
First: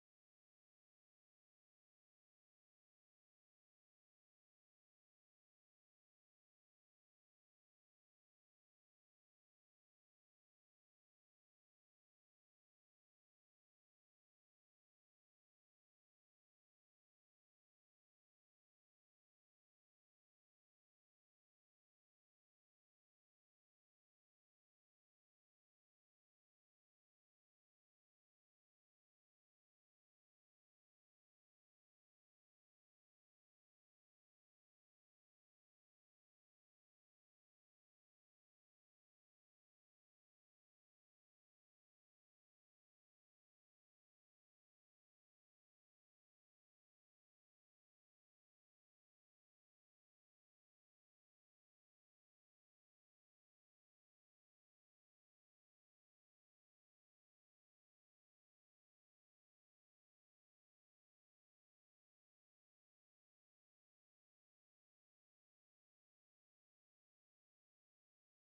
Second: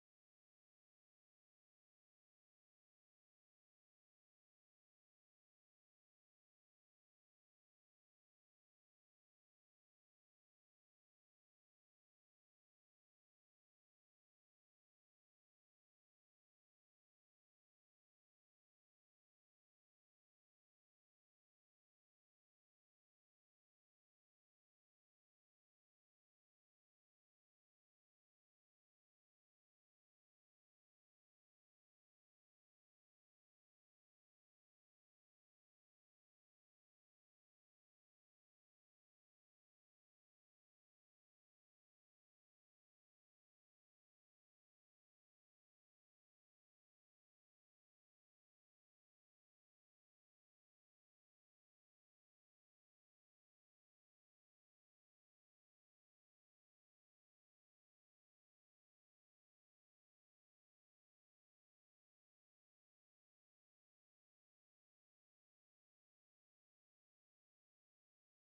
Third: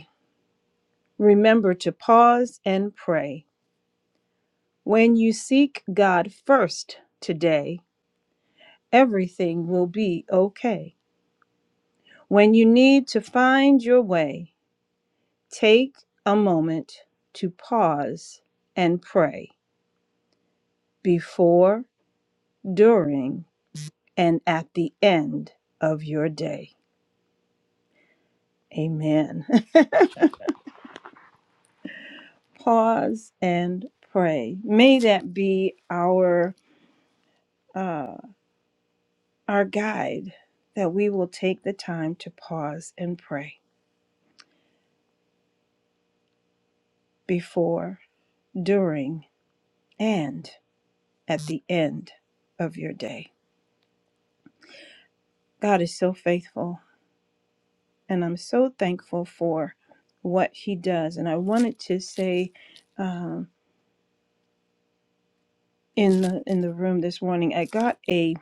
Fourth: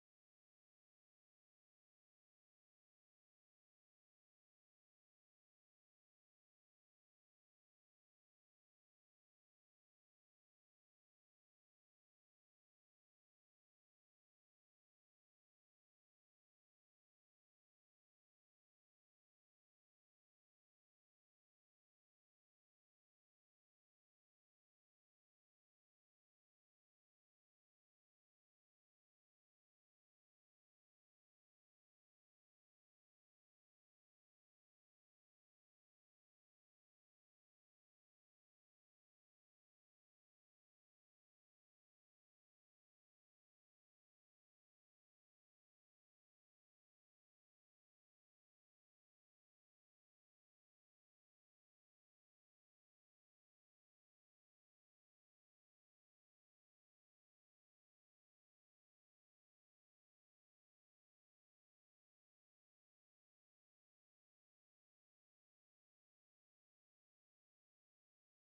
Speaker 2: Remember to pause and pray. When you seek God first today, everything will be okay. When you need to find your way, take a moment to pause and pray before, during, and at the end of your day. Amen. <laughs> pause and pray. May that be our uh, our guide that we will take the time to pause and pray before, during, and at the end of your day. God is so faithful, and I'm so thankful for what He does. And I wanted to say um, in the in the room this morning, I got a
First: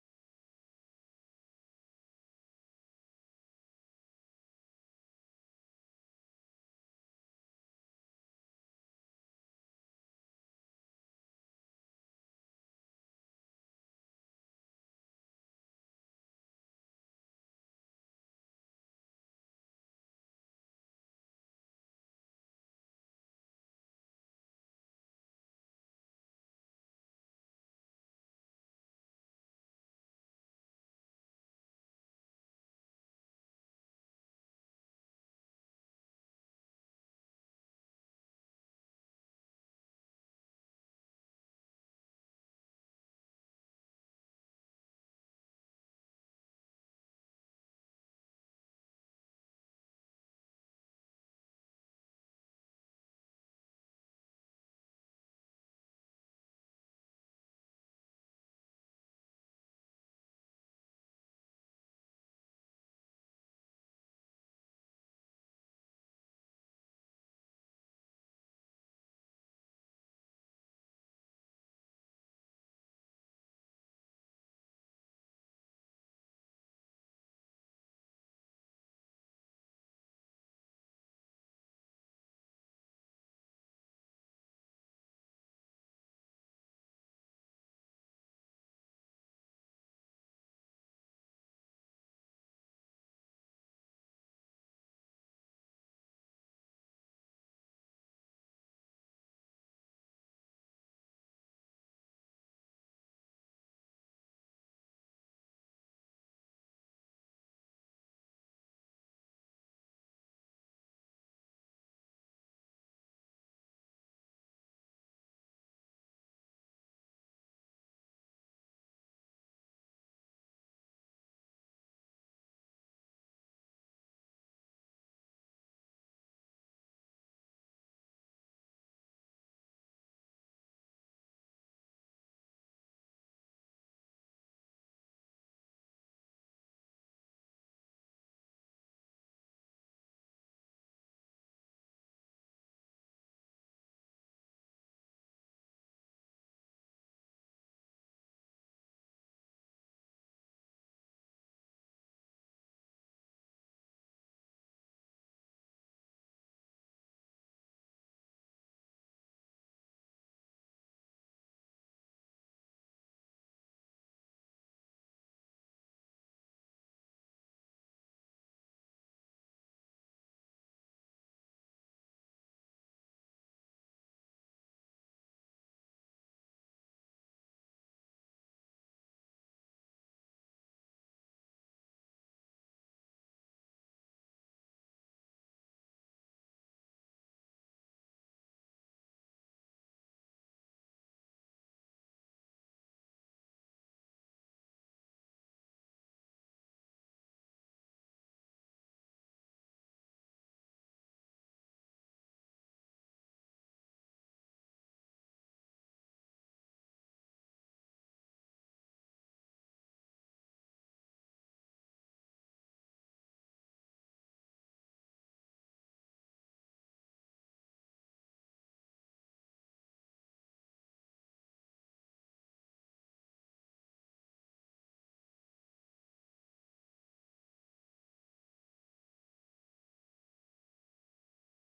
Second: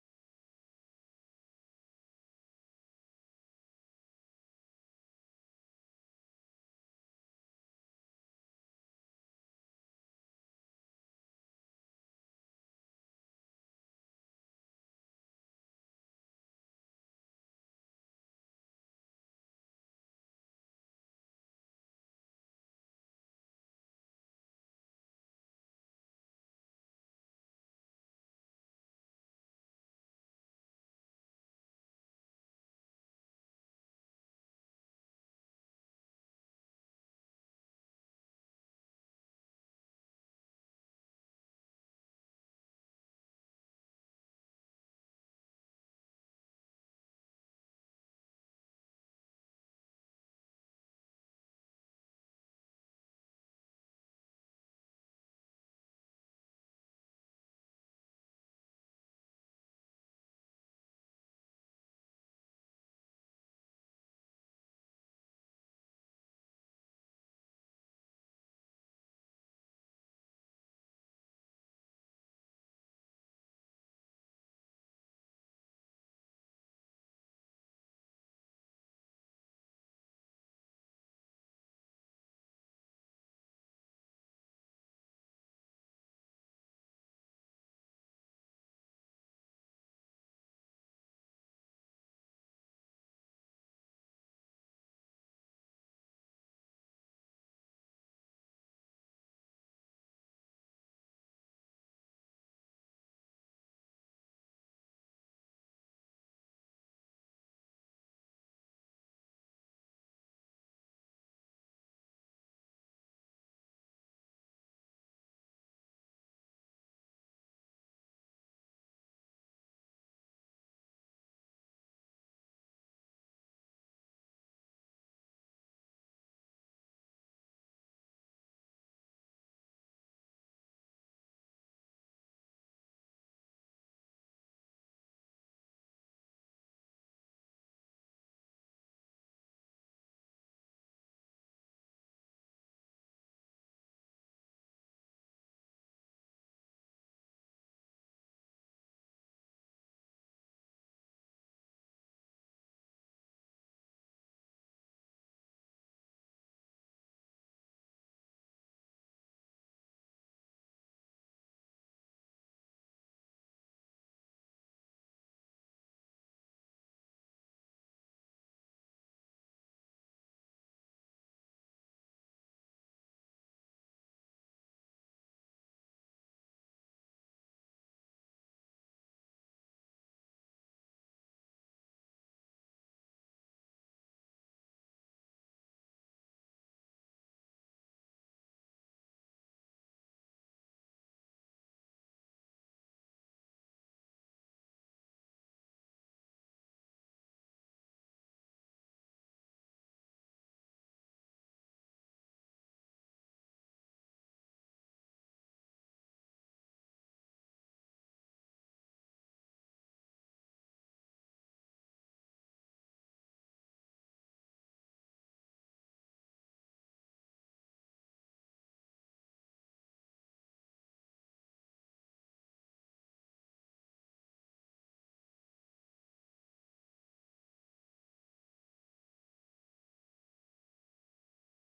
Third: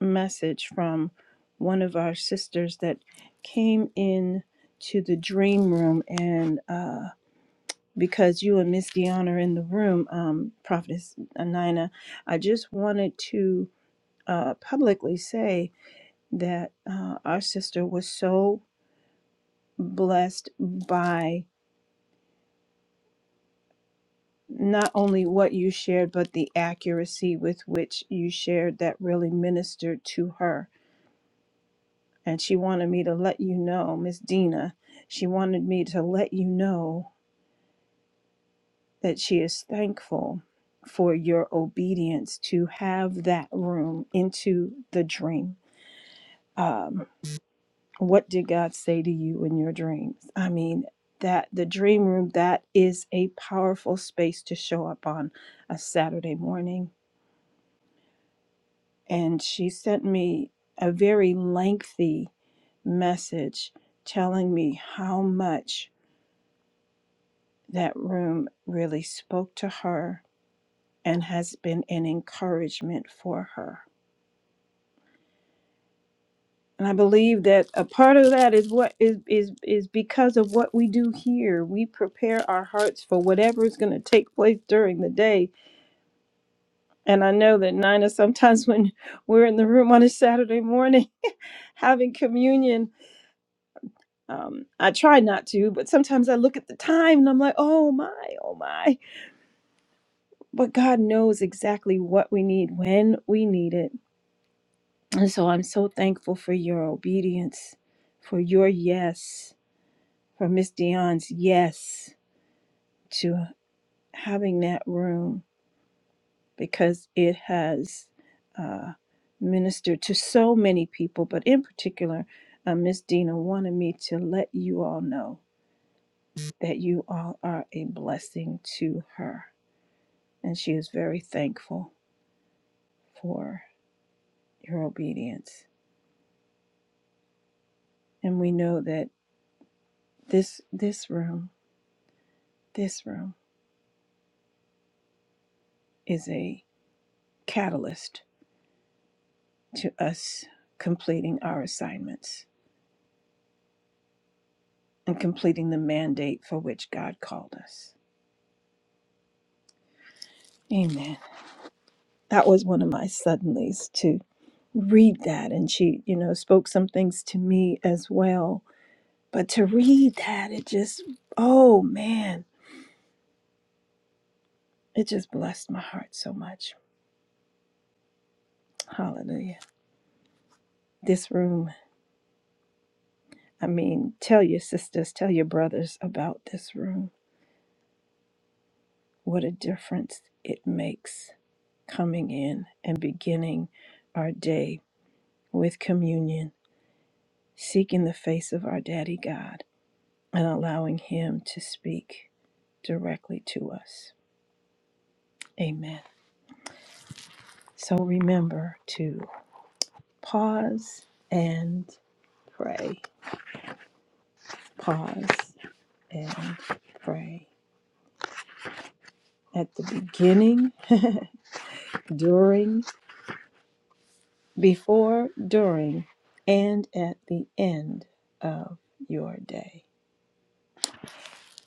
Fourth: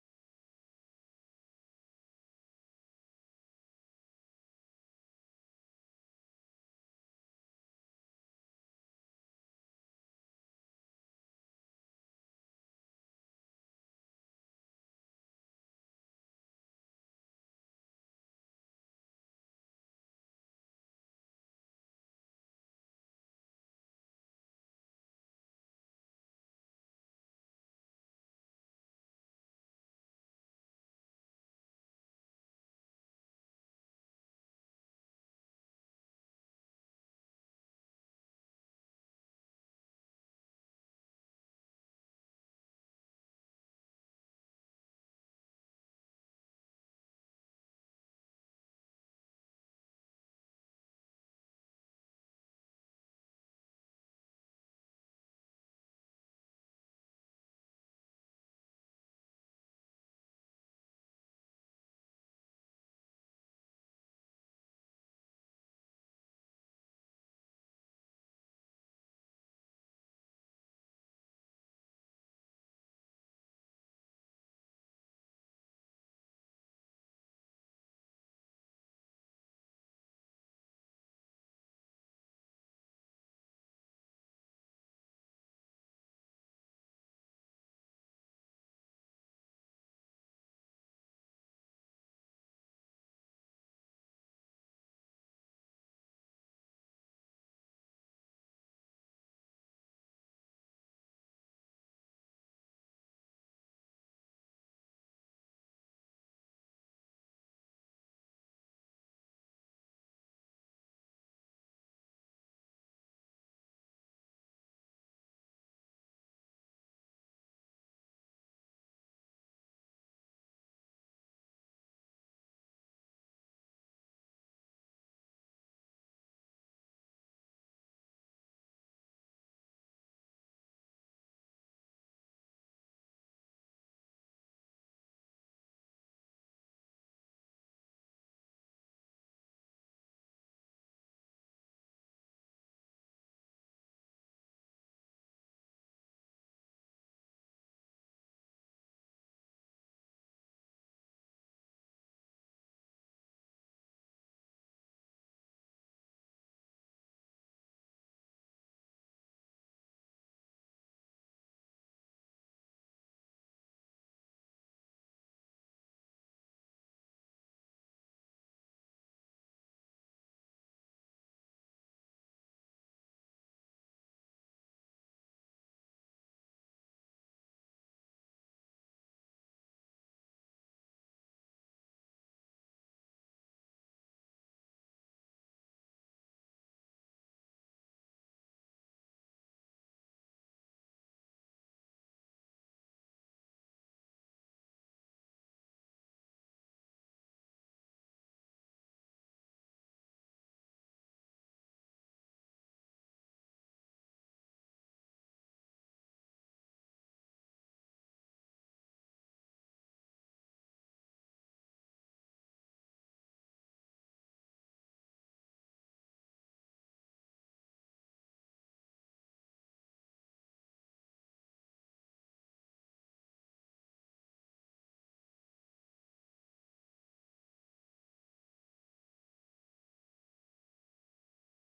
Speaker 2: message from one of our sisters that came in to the dream room and. uh, because you and Miss Dion are in the room, um, Prophetess uh, Nina, I just wanted to uh, publicly say that uh, our sister was so blessed by not only what you shared, but the accuracy with which you shared that really ministered to her. And she wanted me to let you know, Miss Dina, she wanted me to let you know that she is thankful for your obedience to have that room into the dream. Um, what did God say to you in your dreams? I mean, that the dream room that is a powerful space to show up on a Saturday morning. And she sent me a very lengthy message telling me how much that room really spoke to her and has been an encouragement for her And I believe that a part of that is what is is is because of what we do here. We prepare our hearts for whatever is going to take place during the day. And I know that Nina, sometimes <laughs> when we're in the room on a Saturday morning <laughs> having communion, um, I try not to, but sometimes I look at the time and I'm like, oh my, oh my. But God knows exactly what we need when we need it. And so I'm so thankful for your obedience, for your yes, for Miss Dion's yes to having that room because it has uh, ministered to so many people, but in particular, uh, Miss Dina wanted me to let you all know that you all are a blessing to her, and she is very thankful for your obedience. And we know that this this room, this room, is a catalyst to us completing our assignments and completing the mandate for which God called us. Amen. That was one of my suddenlies to read that. And she, you know, spoke some things to me as well. But to read that, it just, oh man, it just blessed my heart so much. Hallelujah. This room, I mean, tell your sisters, tell your brothers about this room. What a difference it makes coming in and beginning our day with communion seeking the face of our Daddy God and allowing Him to speak directly to us. Amen. So remember to pause and pray. Pause and pray. At the beginning, during, before, during, and at the end of your day.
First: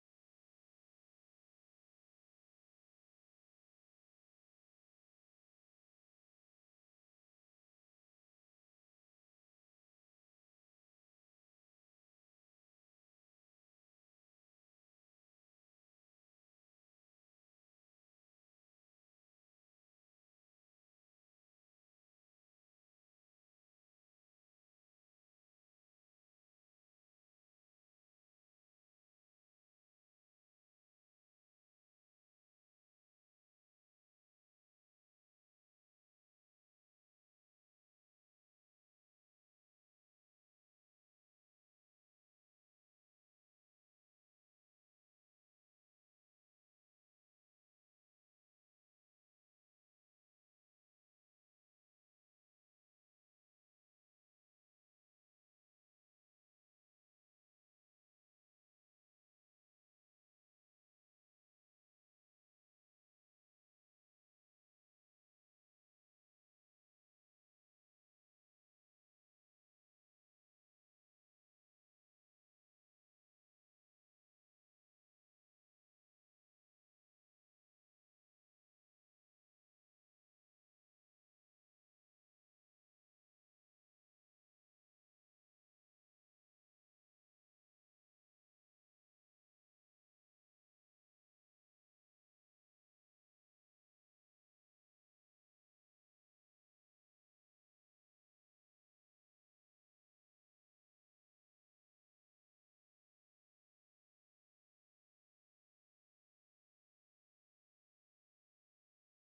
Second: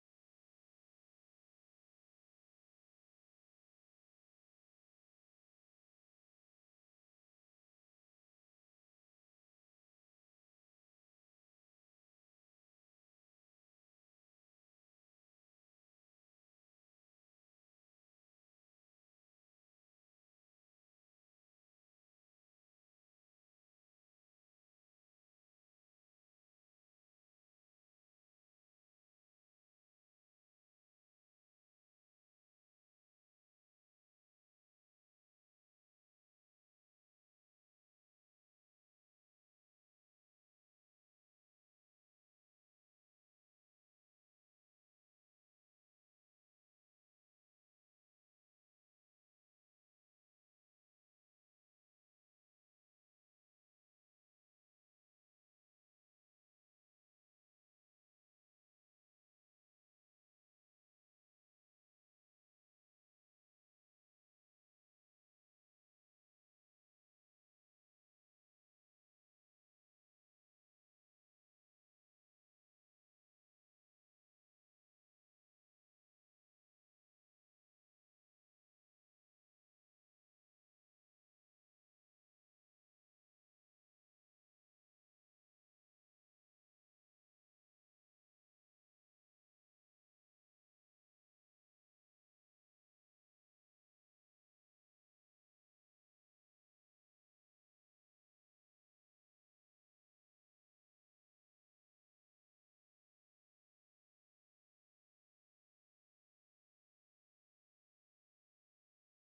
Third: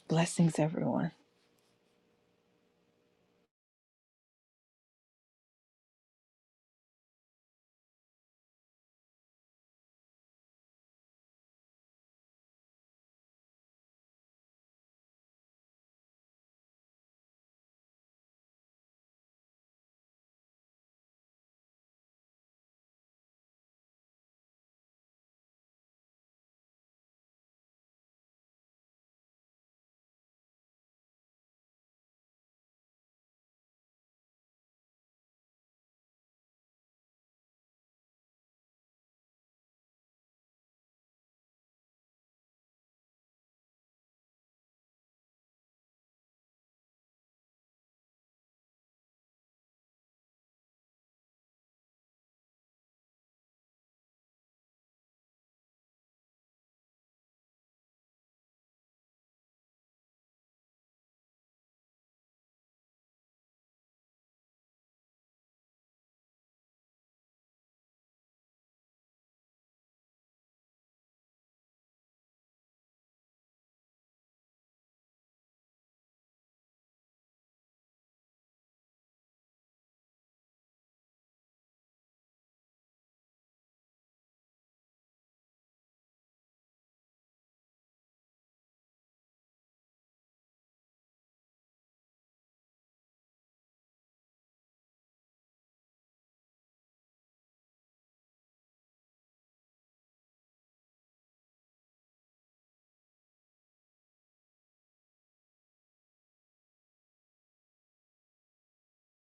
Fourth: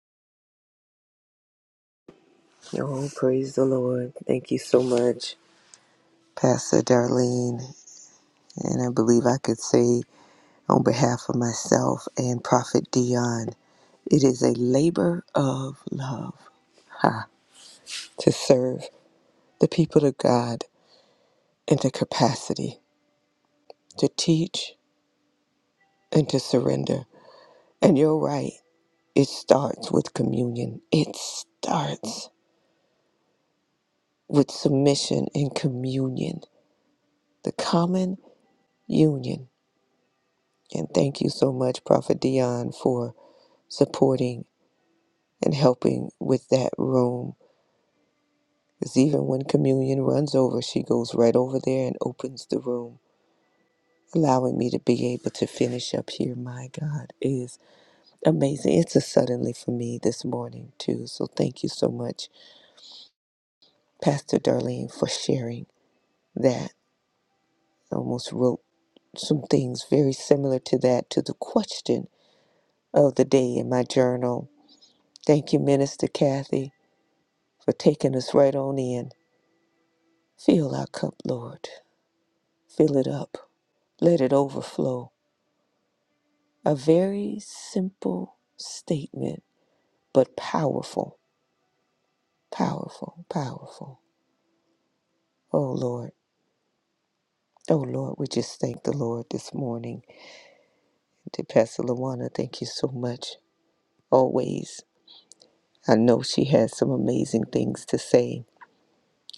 Speaker 2: Blessings, everyone.
Speaker 3: Oh, praise the Lord. Thank you so much, Pastor Darlene. And I believe I could say on behalf of myself and Prophet Dion, it is a labor of love ha, to serve the people of God in the capacity to teach and to surrender. And you're right, it starts with communion. It starts with submission and communion, the common union. And thank you so much, Prophet Dion, for supporting and helping with that room. Because even when communion runs over, she goes right over there and opens the room, allowing me to be able to finish up here. My God it is amazing. It's a suddenly for me this morning, too. So thank you so much, Pastor Darlene, for sharing that. I almost wrote some things very similar to that, to the question of the day in my journal. Thank you, Minister Kathy, for taking us right on in. Fill our cup, Lord. Fill it up, let it overflow. A very simple statement, but powerful, powerful, powerful. Oh Lord, oh Lord, we just thank the Lord this morning. To Pastor Lawana, thank you so much. Always. I know she has some amazing things to say.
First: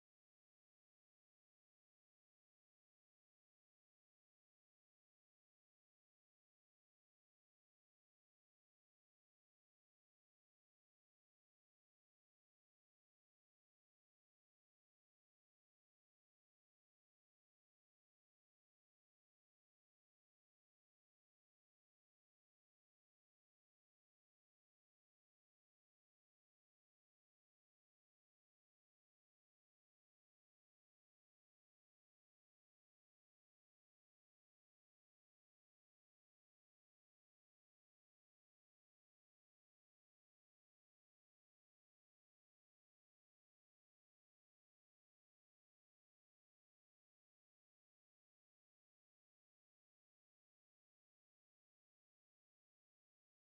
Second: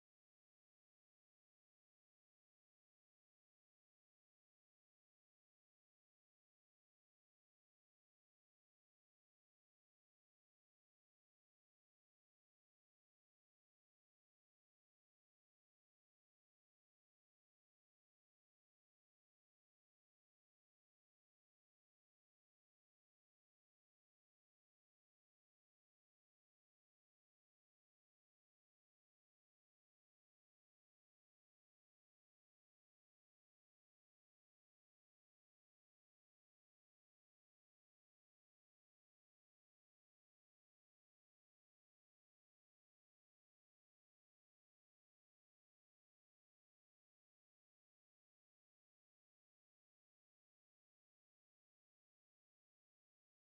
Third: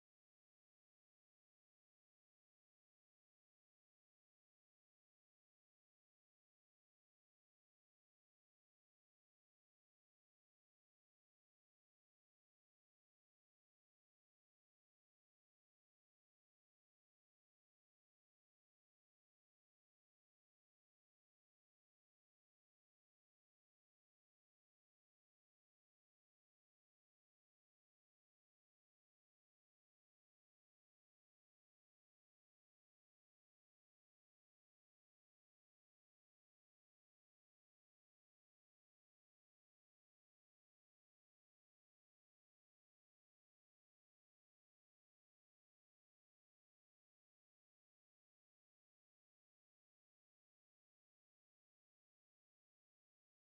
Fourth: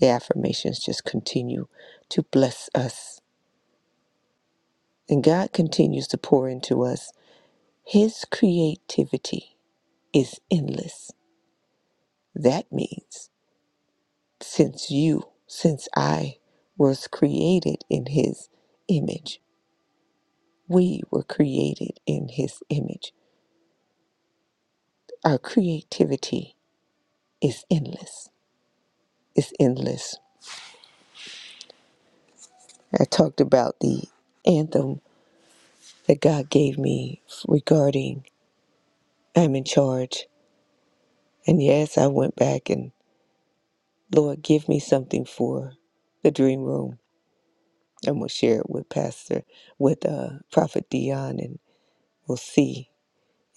Speaker 3: The affirmations just continue to bless us. And God continues to pour into us. His creativity is endless. That means since you, since I was created in his image. We were created in his image. Our creativity is endless. It's endless. I talked about the anthem that God gave me regarding I'm in charge. And yes, I went back and Lord, give me something for the dream room. And we'll share it with Pastor, with uh, Prophet Dion, and we'll see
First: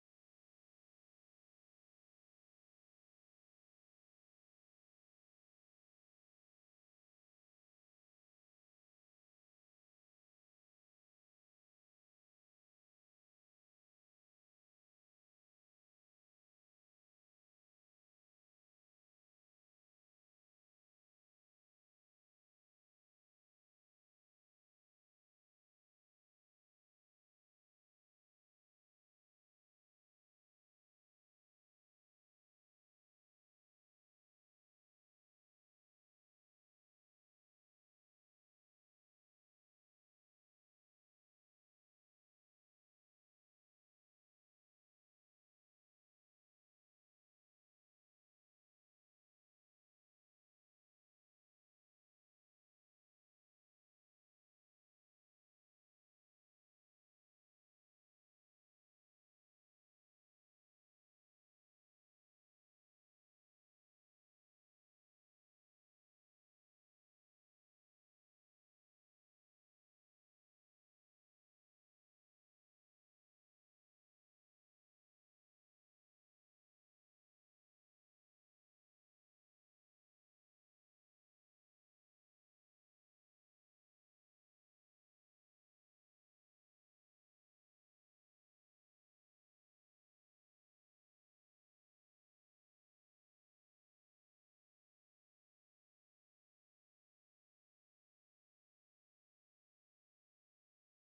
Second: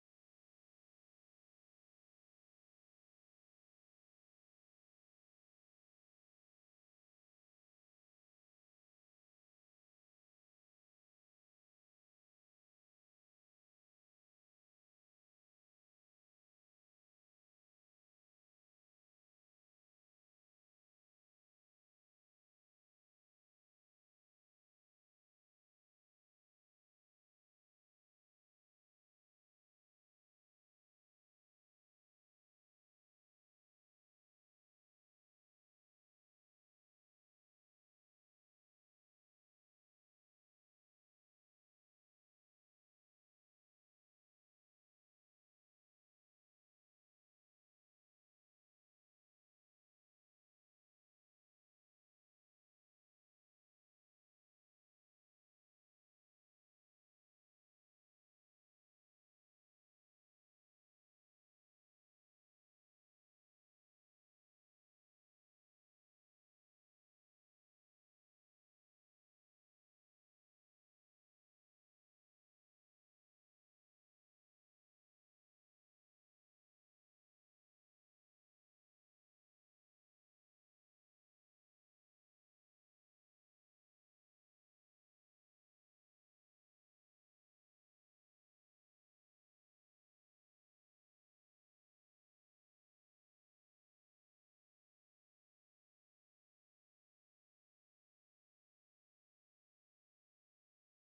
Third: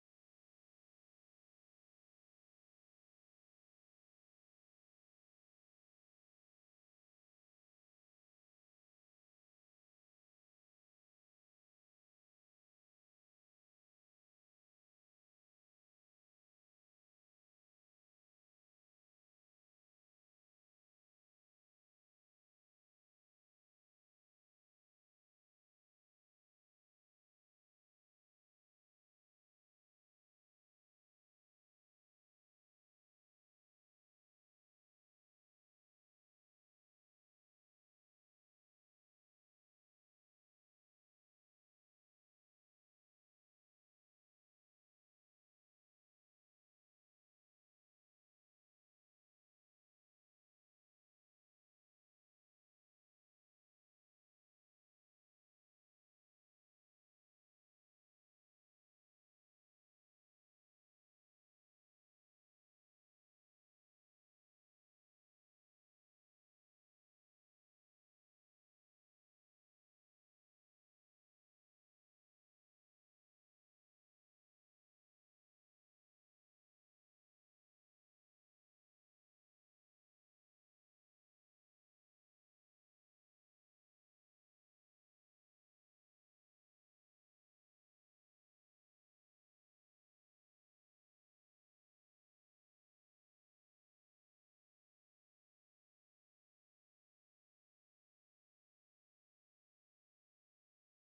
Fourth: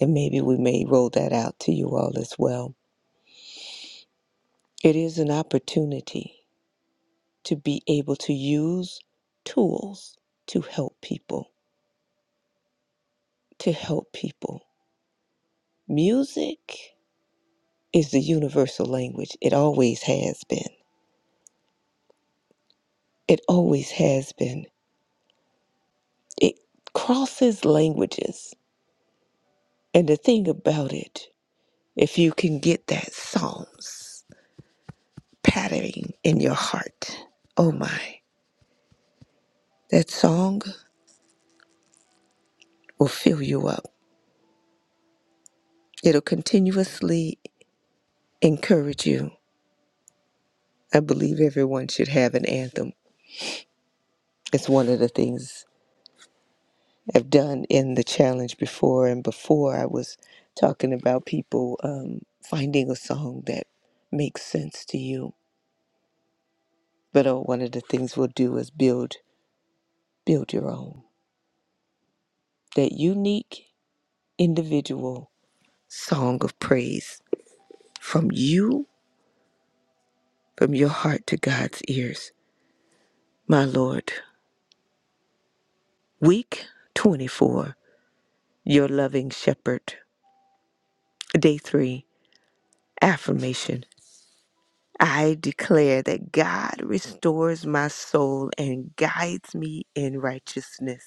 Speaker 3: And maybe we may roll that out to you all as well. It is an opportunity to be able to use tools to help people, to help people. Music is the universal language. It always has been. It always has been. It crosses languages. And the thing about it, if you can get that Psalms pattering in your heart, oh my, that song will fill you up It'll continuously encourage you. I believe everyone should have an anthem. It's one of the things I've done in the challenge before. And before I was talking about people um, finding a song that makes sense to you. But uh, one of the things we'll do is build build your own that unique individual song of praise from you, from your heart to God's ears. My Lord, week 24 your loving shepherd. Day three, affirmation. I declare that God restores my soul and guides me in righteousness.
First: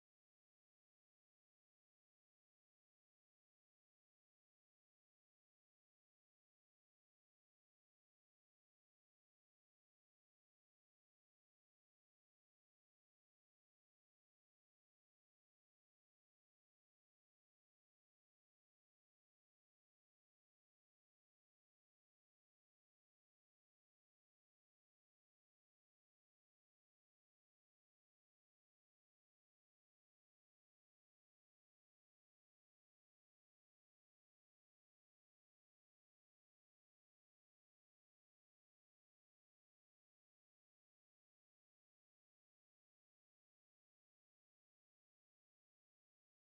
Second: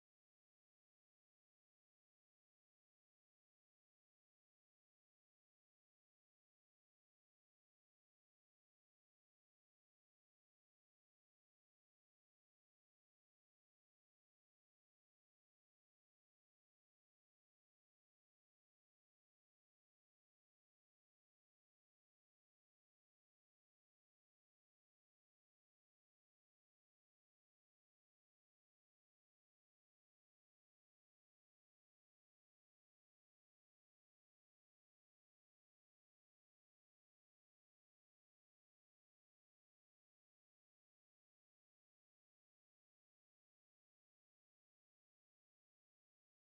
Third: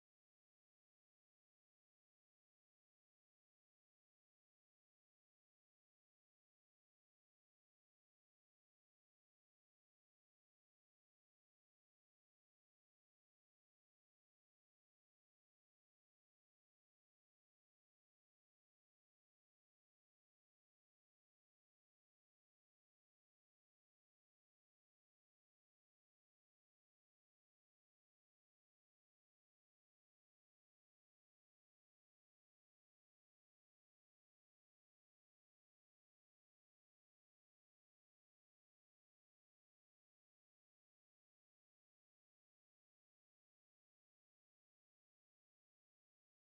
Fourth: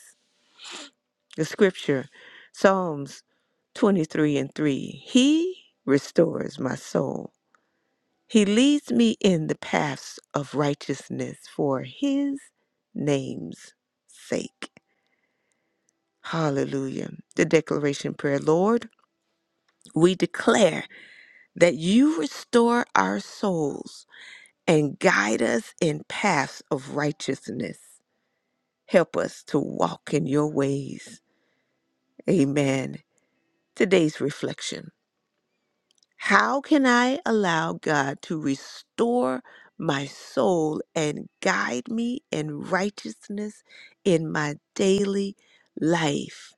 Speaker 3: The scripture, Psalms 23 and 3. He restores my soul. He leads me in the paths of righteousness for his name's sake. Hallelujah. The declaration prayer, Lord, we declare that you restore our souls and guide us in paths of righteousness. Help us to walk in your ways. Amen. Today's reflection How can I allow God to restore my soul and guide me in righteousness in my daily life?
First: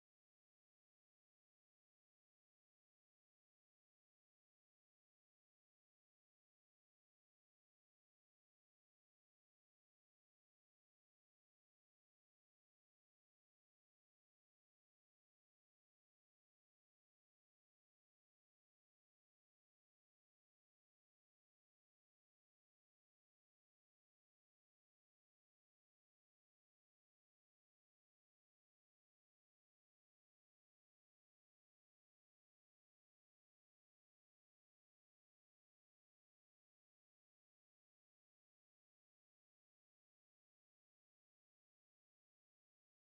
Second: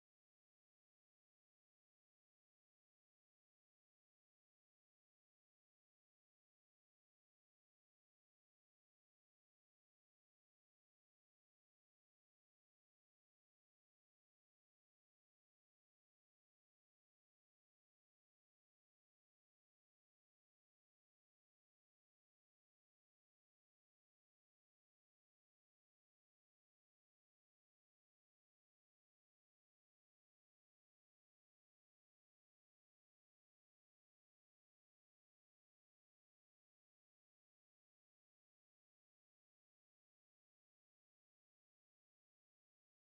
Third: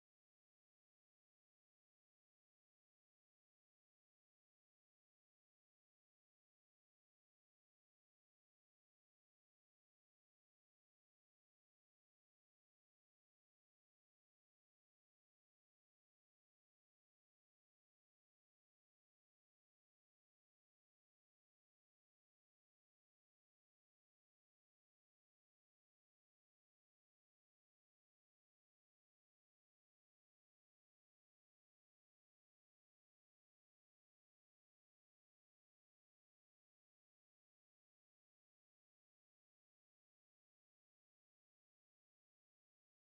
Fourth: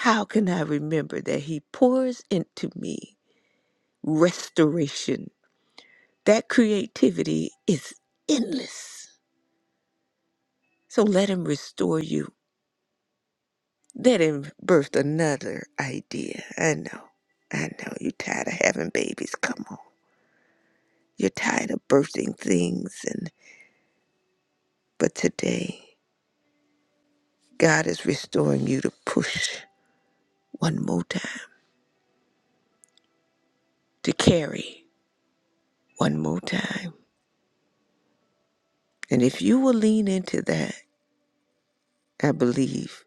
Speaker 3: How can I remember that He pours into me restoration? That creativity is endless. So let Him restore you That didn't birth another idea. I know. I know. You're tired of having babies. Come on. You're tired of birthing things and but today God is restoring you to push one more time. To carry one more time. And if you will lean into that, I believe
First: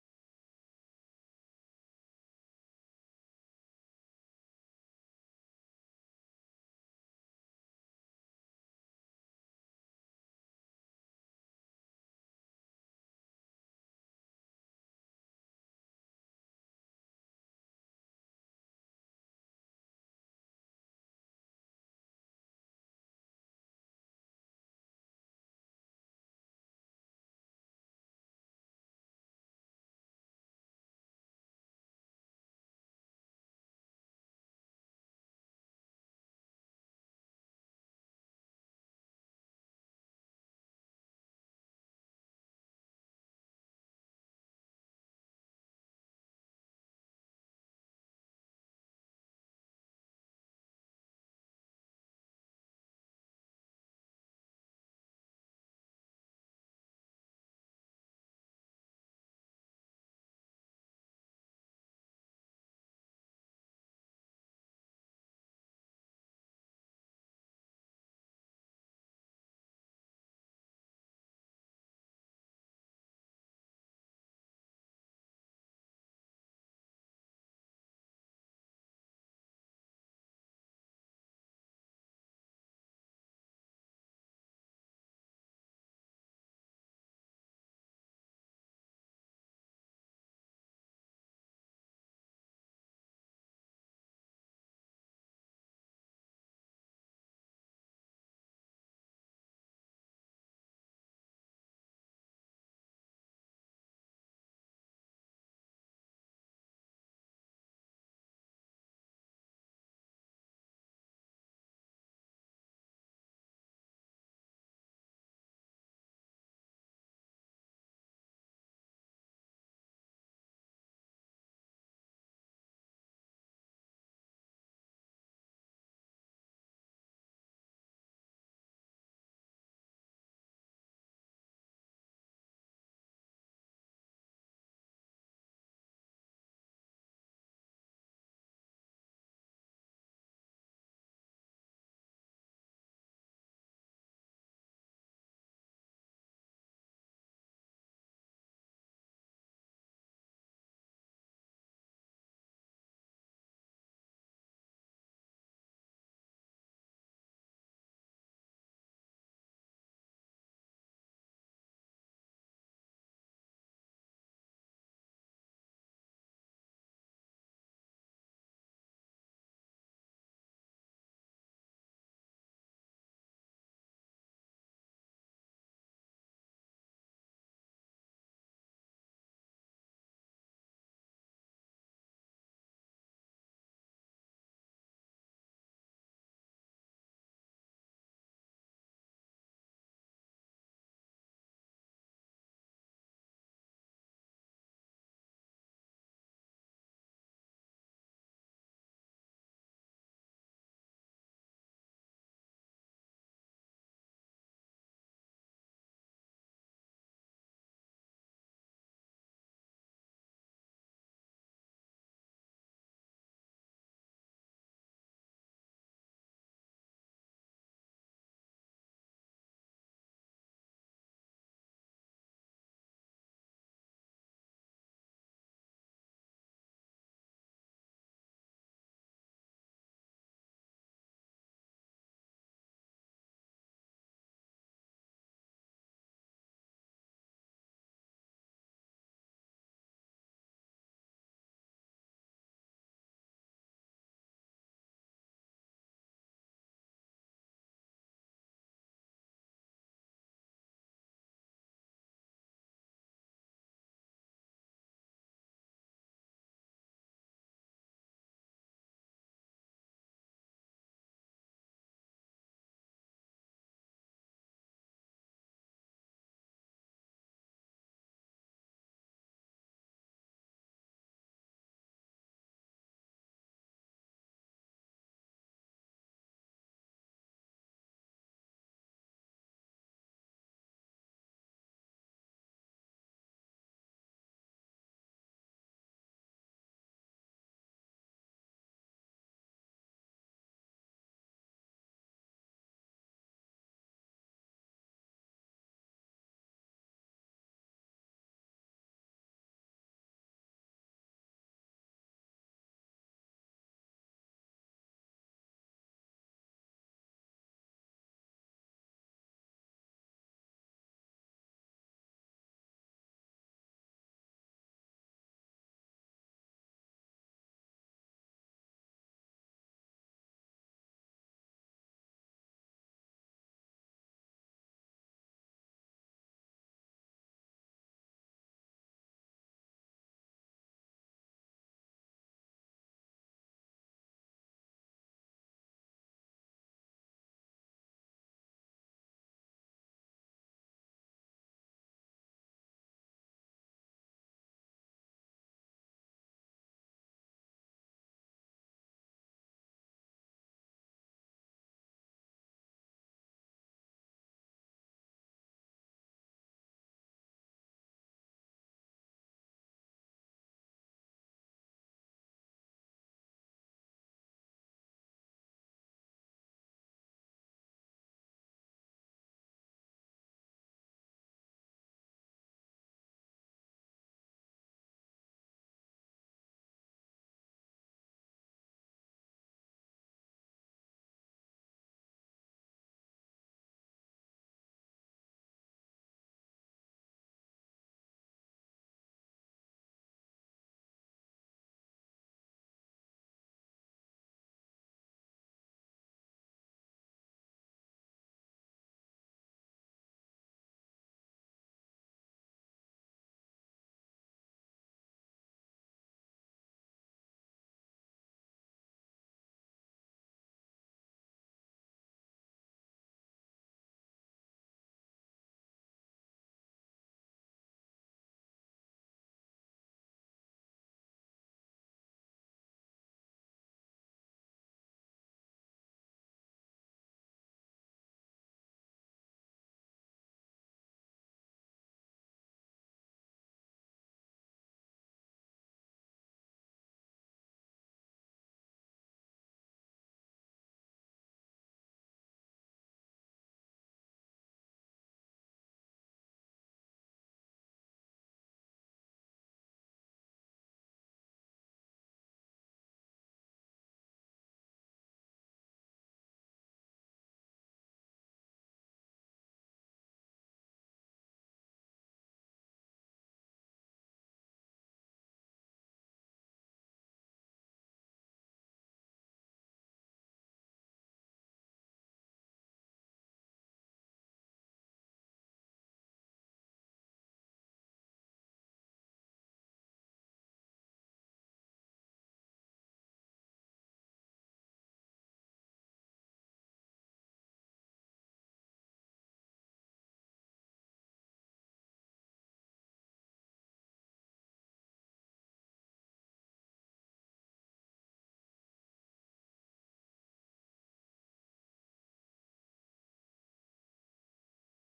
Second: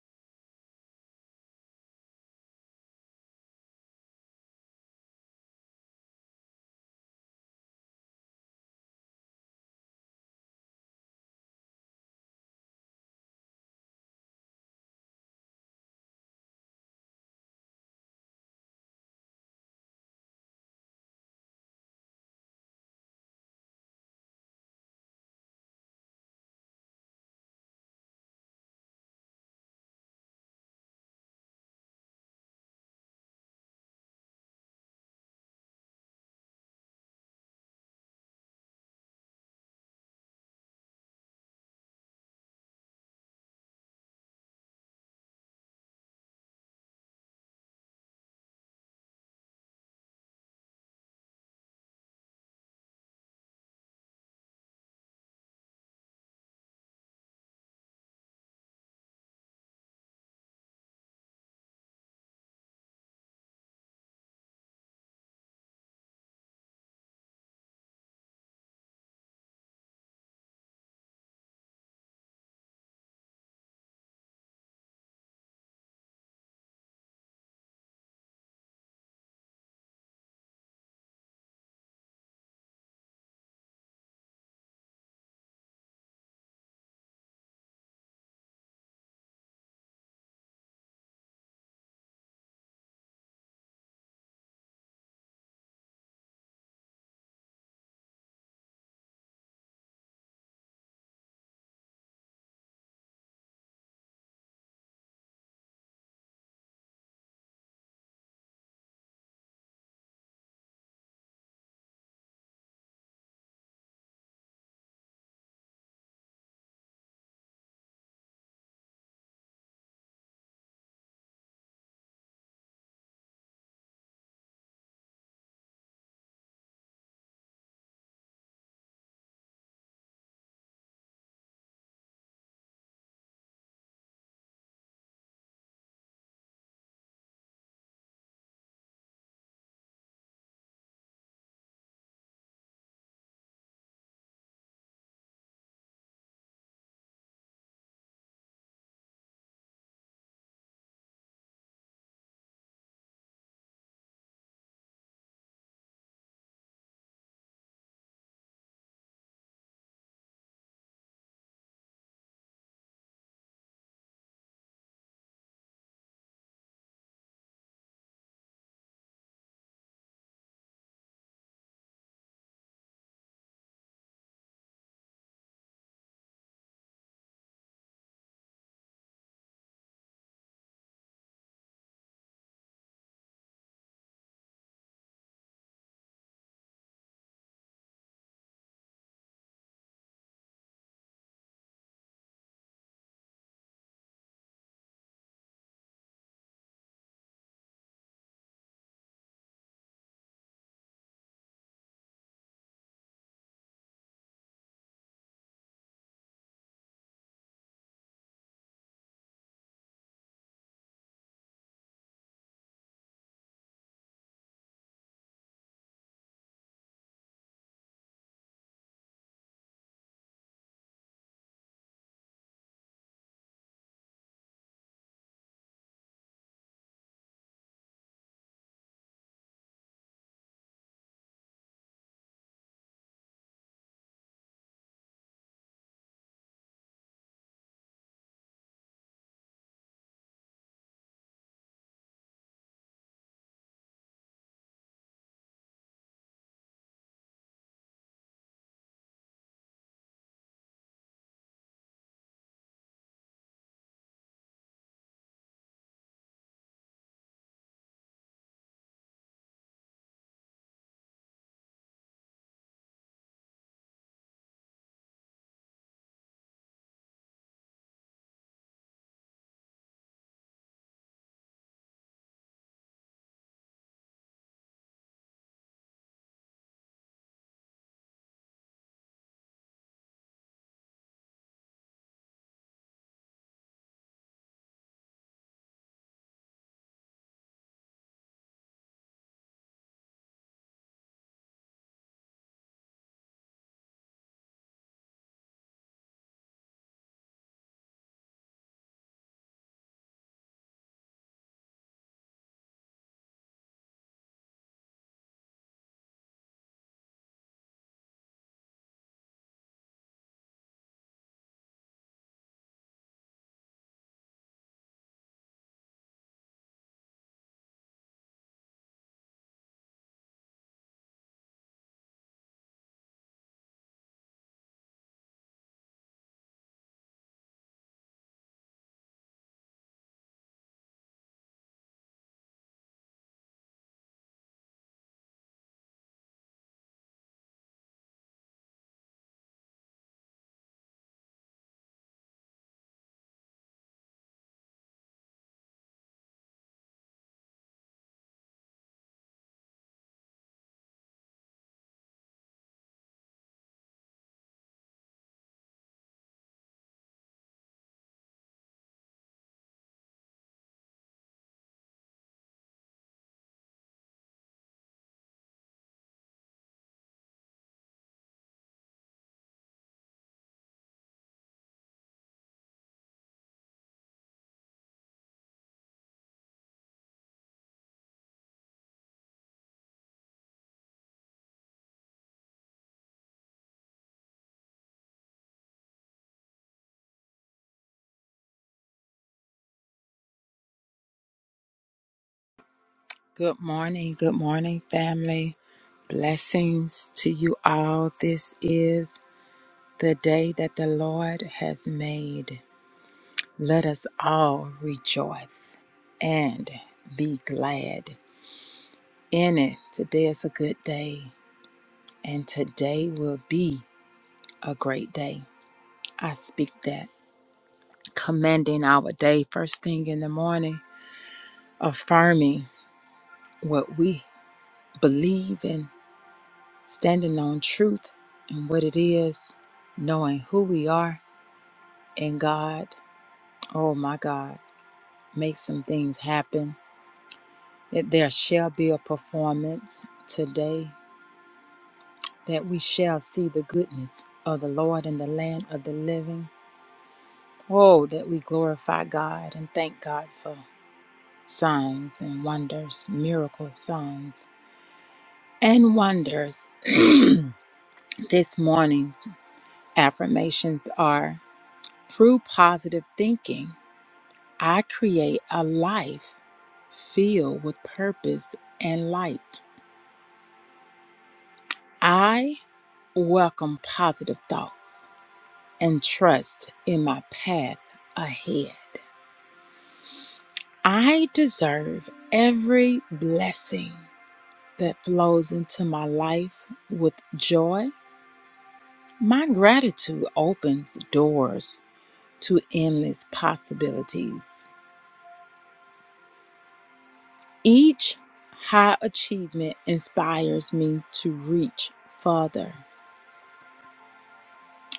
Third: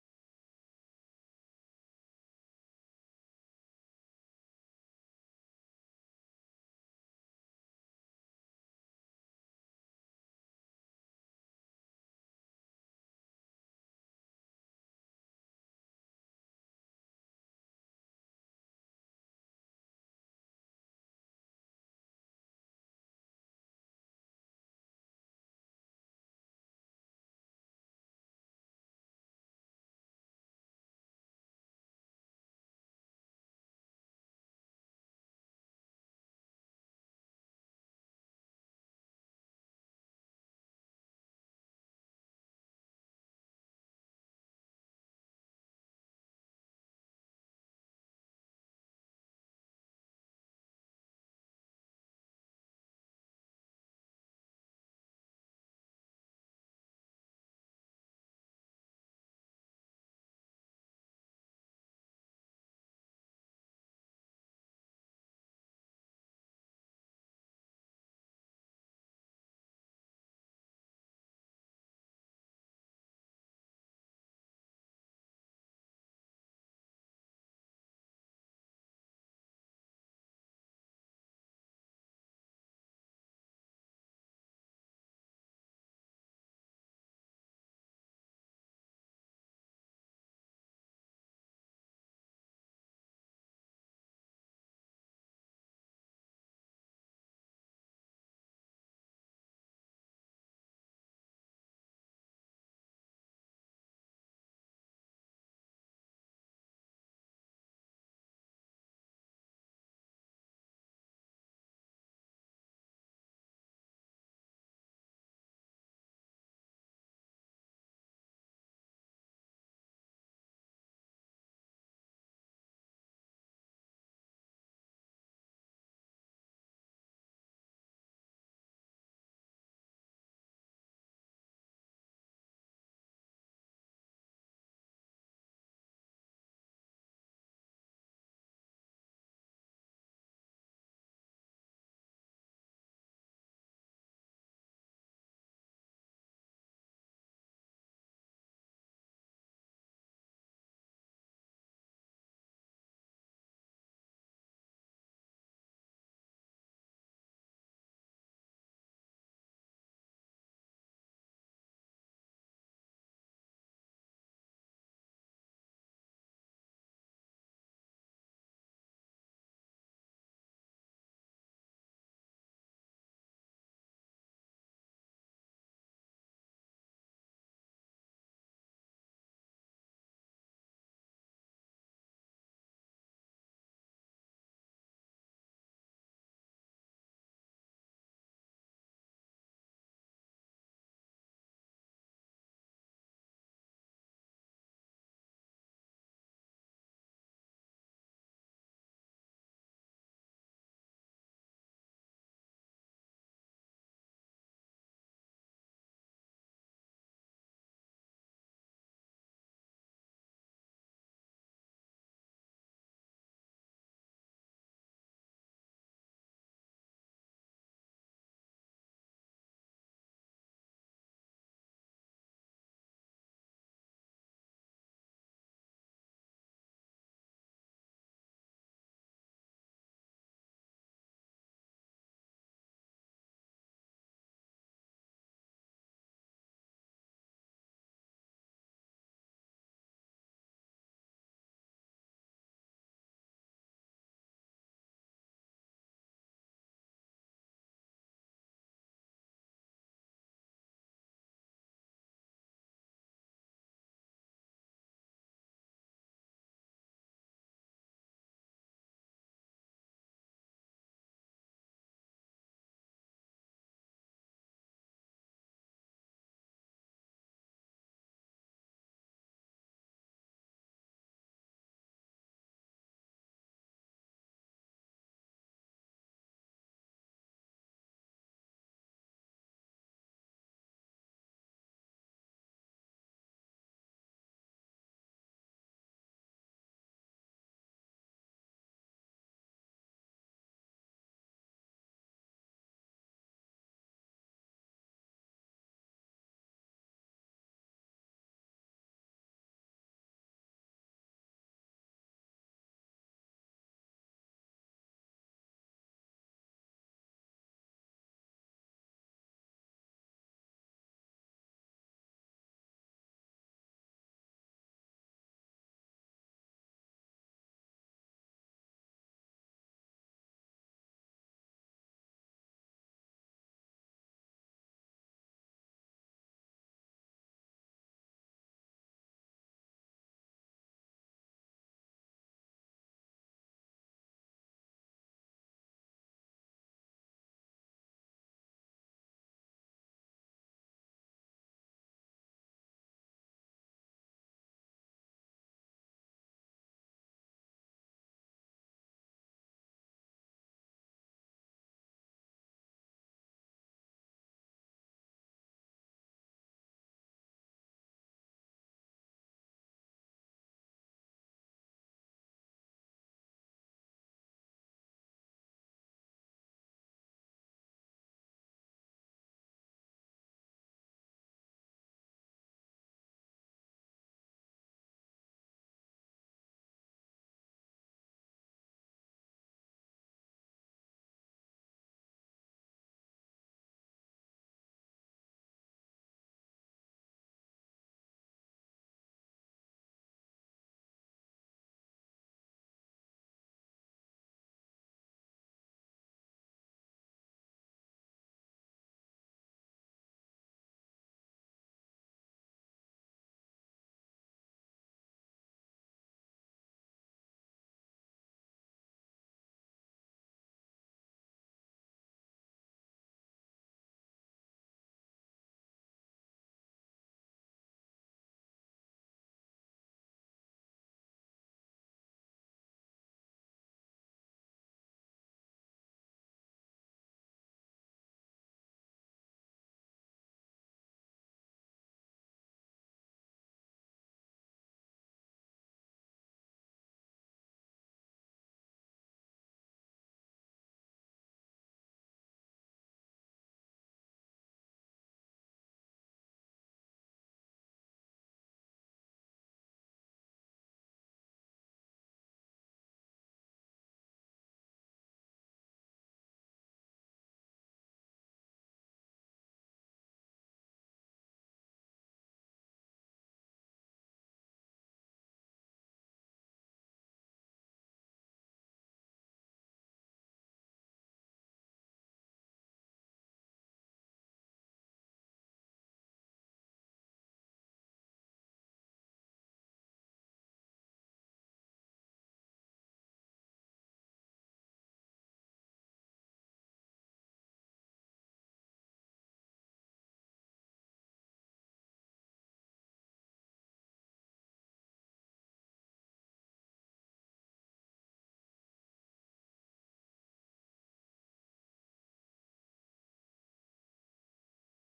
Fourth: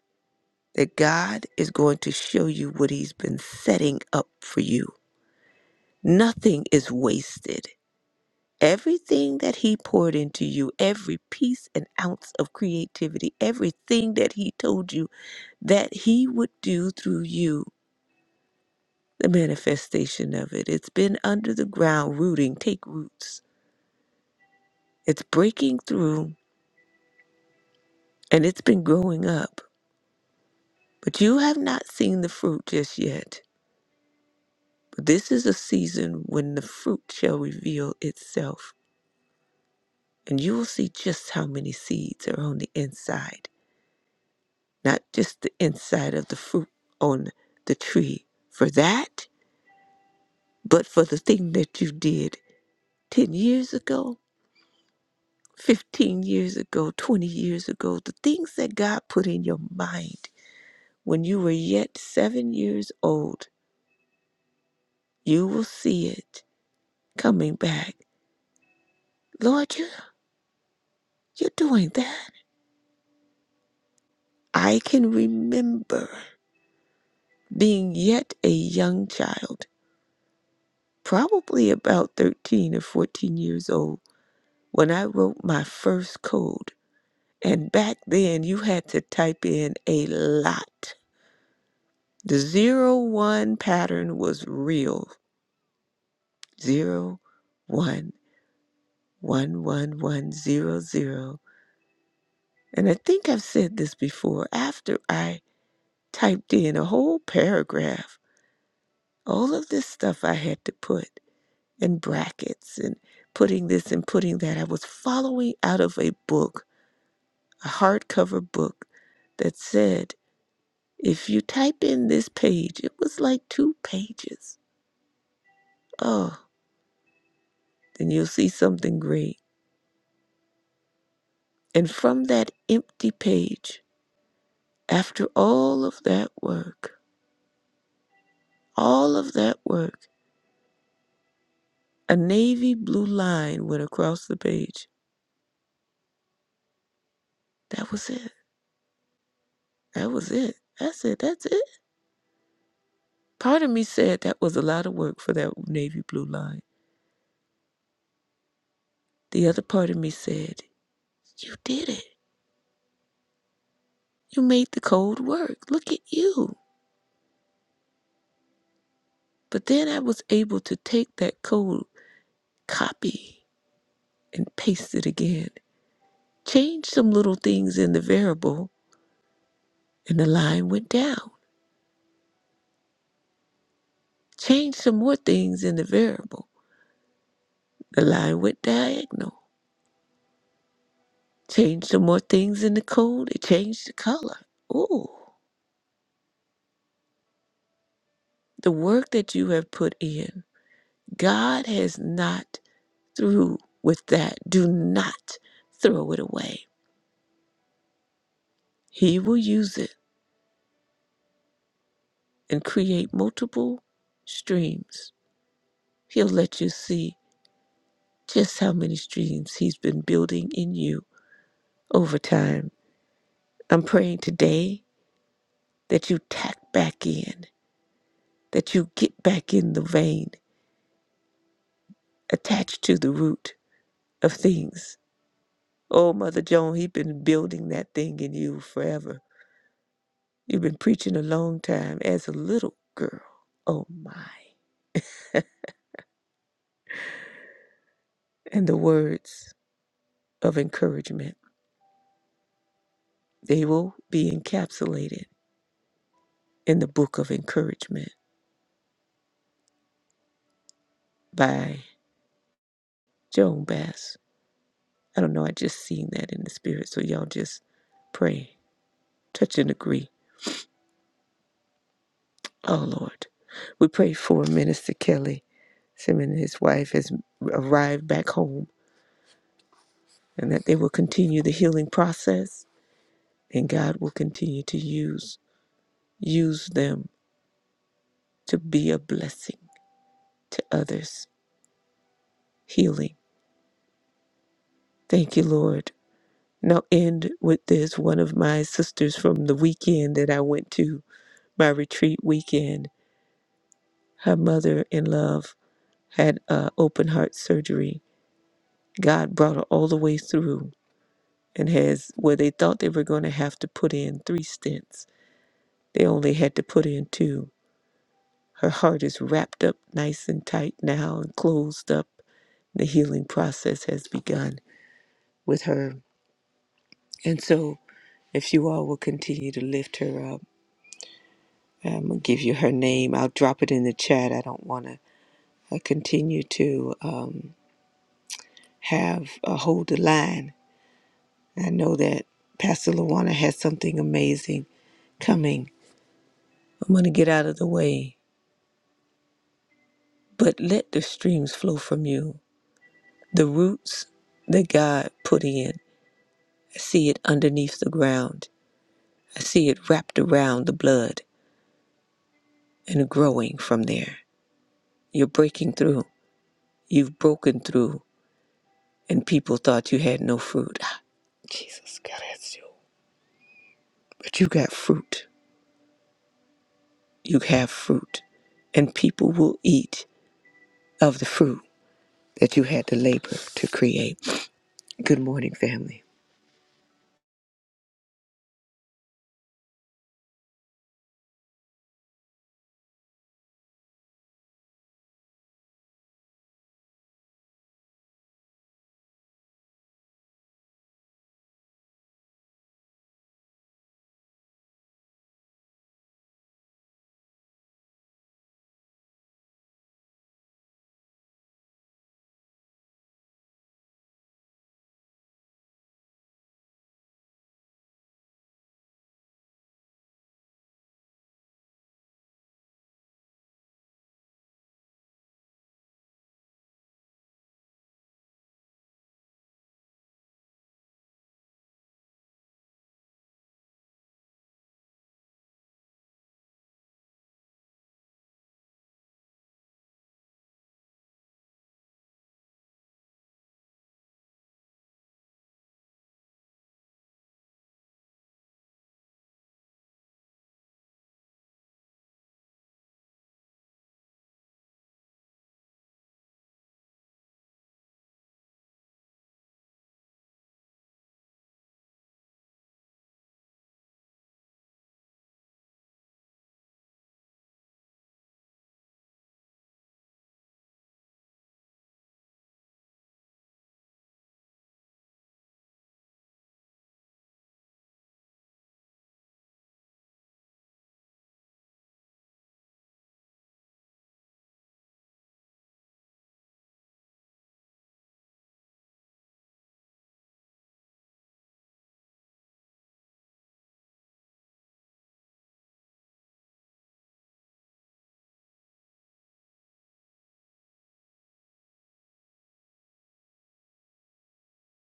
Speaker 3: that God is going to show you what He's been setting up for you. Nothing is wasted. Everything that he poured into you, every piece and ounce of creativity, everything that he told you that he would do through you, the manifestation of it. It's been under the ground, rooting, take roots. It's breaking through and it's been growing up. But you have not seen the fruit just yet. But this is a season when the fruit shall reveal itself. And you will see just how many seeds are on the inside not just the inside of the fruit on the tree for that, but for the thing that you did 10 years ago, 15 years ago, 20 years ago, the things that God put in your mind when you were yet seven years old, you will see it coming back. Lord, you, you're doing that. I can remember being yet a young child, probably about 13 or 14 years old when I wrote my first code, and back then you had to type in a lot. The zero one pattern was real. Zero one one one one zero zero. And I think I've said this before. After I typed in a whole paragraph, all of this stuff I had to put in brackets and putting this and putting that. I was following out of a book, a hardcover book that said If you type in this page, it was like two pages. Oh, then you'll see something great. And from that empty page, after all of that work, all of that work, a navy blue line went across the page. That was it. That was it. That's it. That's it. Part of me said that was a lot of work for that navy blue line. The other part of me said, You did it. You made the code work. Look at you. But then I was able to take that code copy and paste it again. Change some little things in the variable, and the line went down. Change some more things in the variable, the line went diagonal. Change some more things in the code, it changed the color. Ooh, the work that you have put in, God has not through with that. Do not throw it away. He will use it and create multiple streams. He'll let you see just how many streams He's been building in you over time. I'm praying today that you tack back in, that you get back in the vein, attached to the root of things. Oh, Mother Joan, He's been building that thing in you forever. You've been preaching a long time as a little girl. Oh, my. And the words of encouragement, they will be encapsulated in the book of encouragement by Joan Bass. I don't know. I just seen that in the spirit. So y'all just pray, touch and agree. Oh Lord, we pray for Minister Kelly Him and his wife has arrived back home, and that they will continue the healing process, and God will continue to use use them to be a blessing to others. Healing. Thank you, Lord. Now end with this. One of my sisters from the weekend that I went to my retreat weekend. Her mother in love had uh, open heart surgery. God brought her all the way through and has where they thought they were going to have to put in three stents. They only had to put in two. Her heart is wrapped up nice and tight now and closed up. The healing process has begun with her. And so, if you all will continue to lift her up, I'm going to give you her name. I'll drop it in the chat. I don't want to I continue to um, have a hold the line I know that Pastor Luana has something amazing coming. I'm going to get out of the way, but let the streams flow from you. The roots that God put in, I see it underneath the ground. I see it wrapped around the blood and growing from there. You're breaking through. You've broken through, and people thought you had no fruit. Ah, Jesus, God, that's you. But you got fruit. You have fruit, and people will eat of the fruit that you had to labor to create. Good morning, family.
Speaker 4: Good morning, good morning, family. Blessings to you all. This is the day that the Lord has made. Let us all rejoice and be glad in it. Today is a good day, and today will be a great day. I speak that, commending our day first thing in the morning, affirming what we believe in standing on truth and what it is, knowing who we are in God. Oh my God, make some things happen. That there shall be a performance today, that we shall see the goodness of the Lord in the land of the living. Oh, that we glorify God and thank God for signs and wonders, miracle signs and wonders. This morning, affirmations are through positive thinking. I create a life filled with purpose and light. I welcome positive thoughts and trust in my path ahead. I deserve every blessing that flows into my life with joy. My gratitude opens doors to endless possibilities. Each high achievement inspires me to reach further.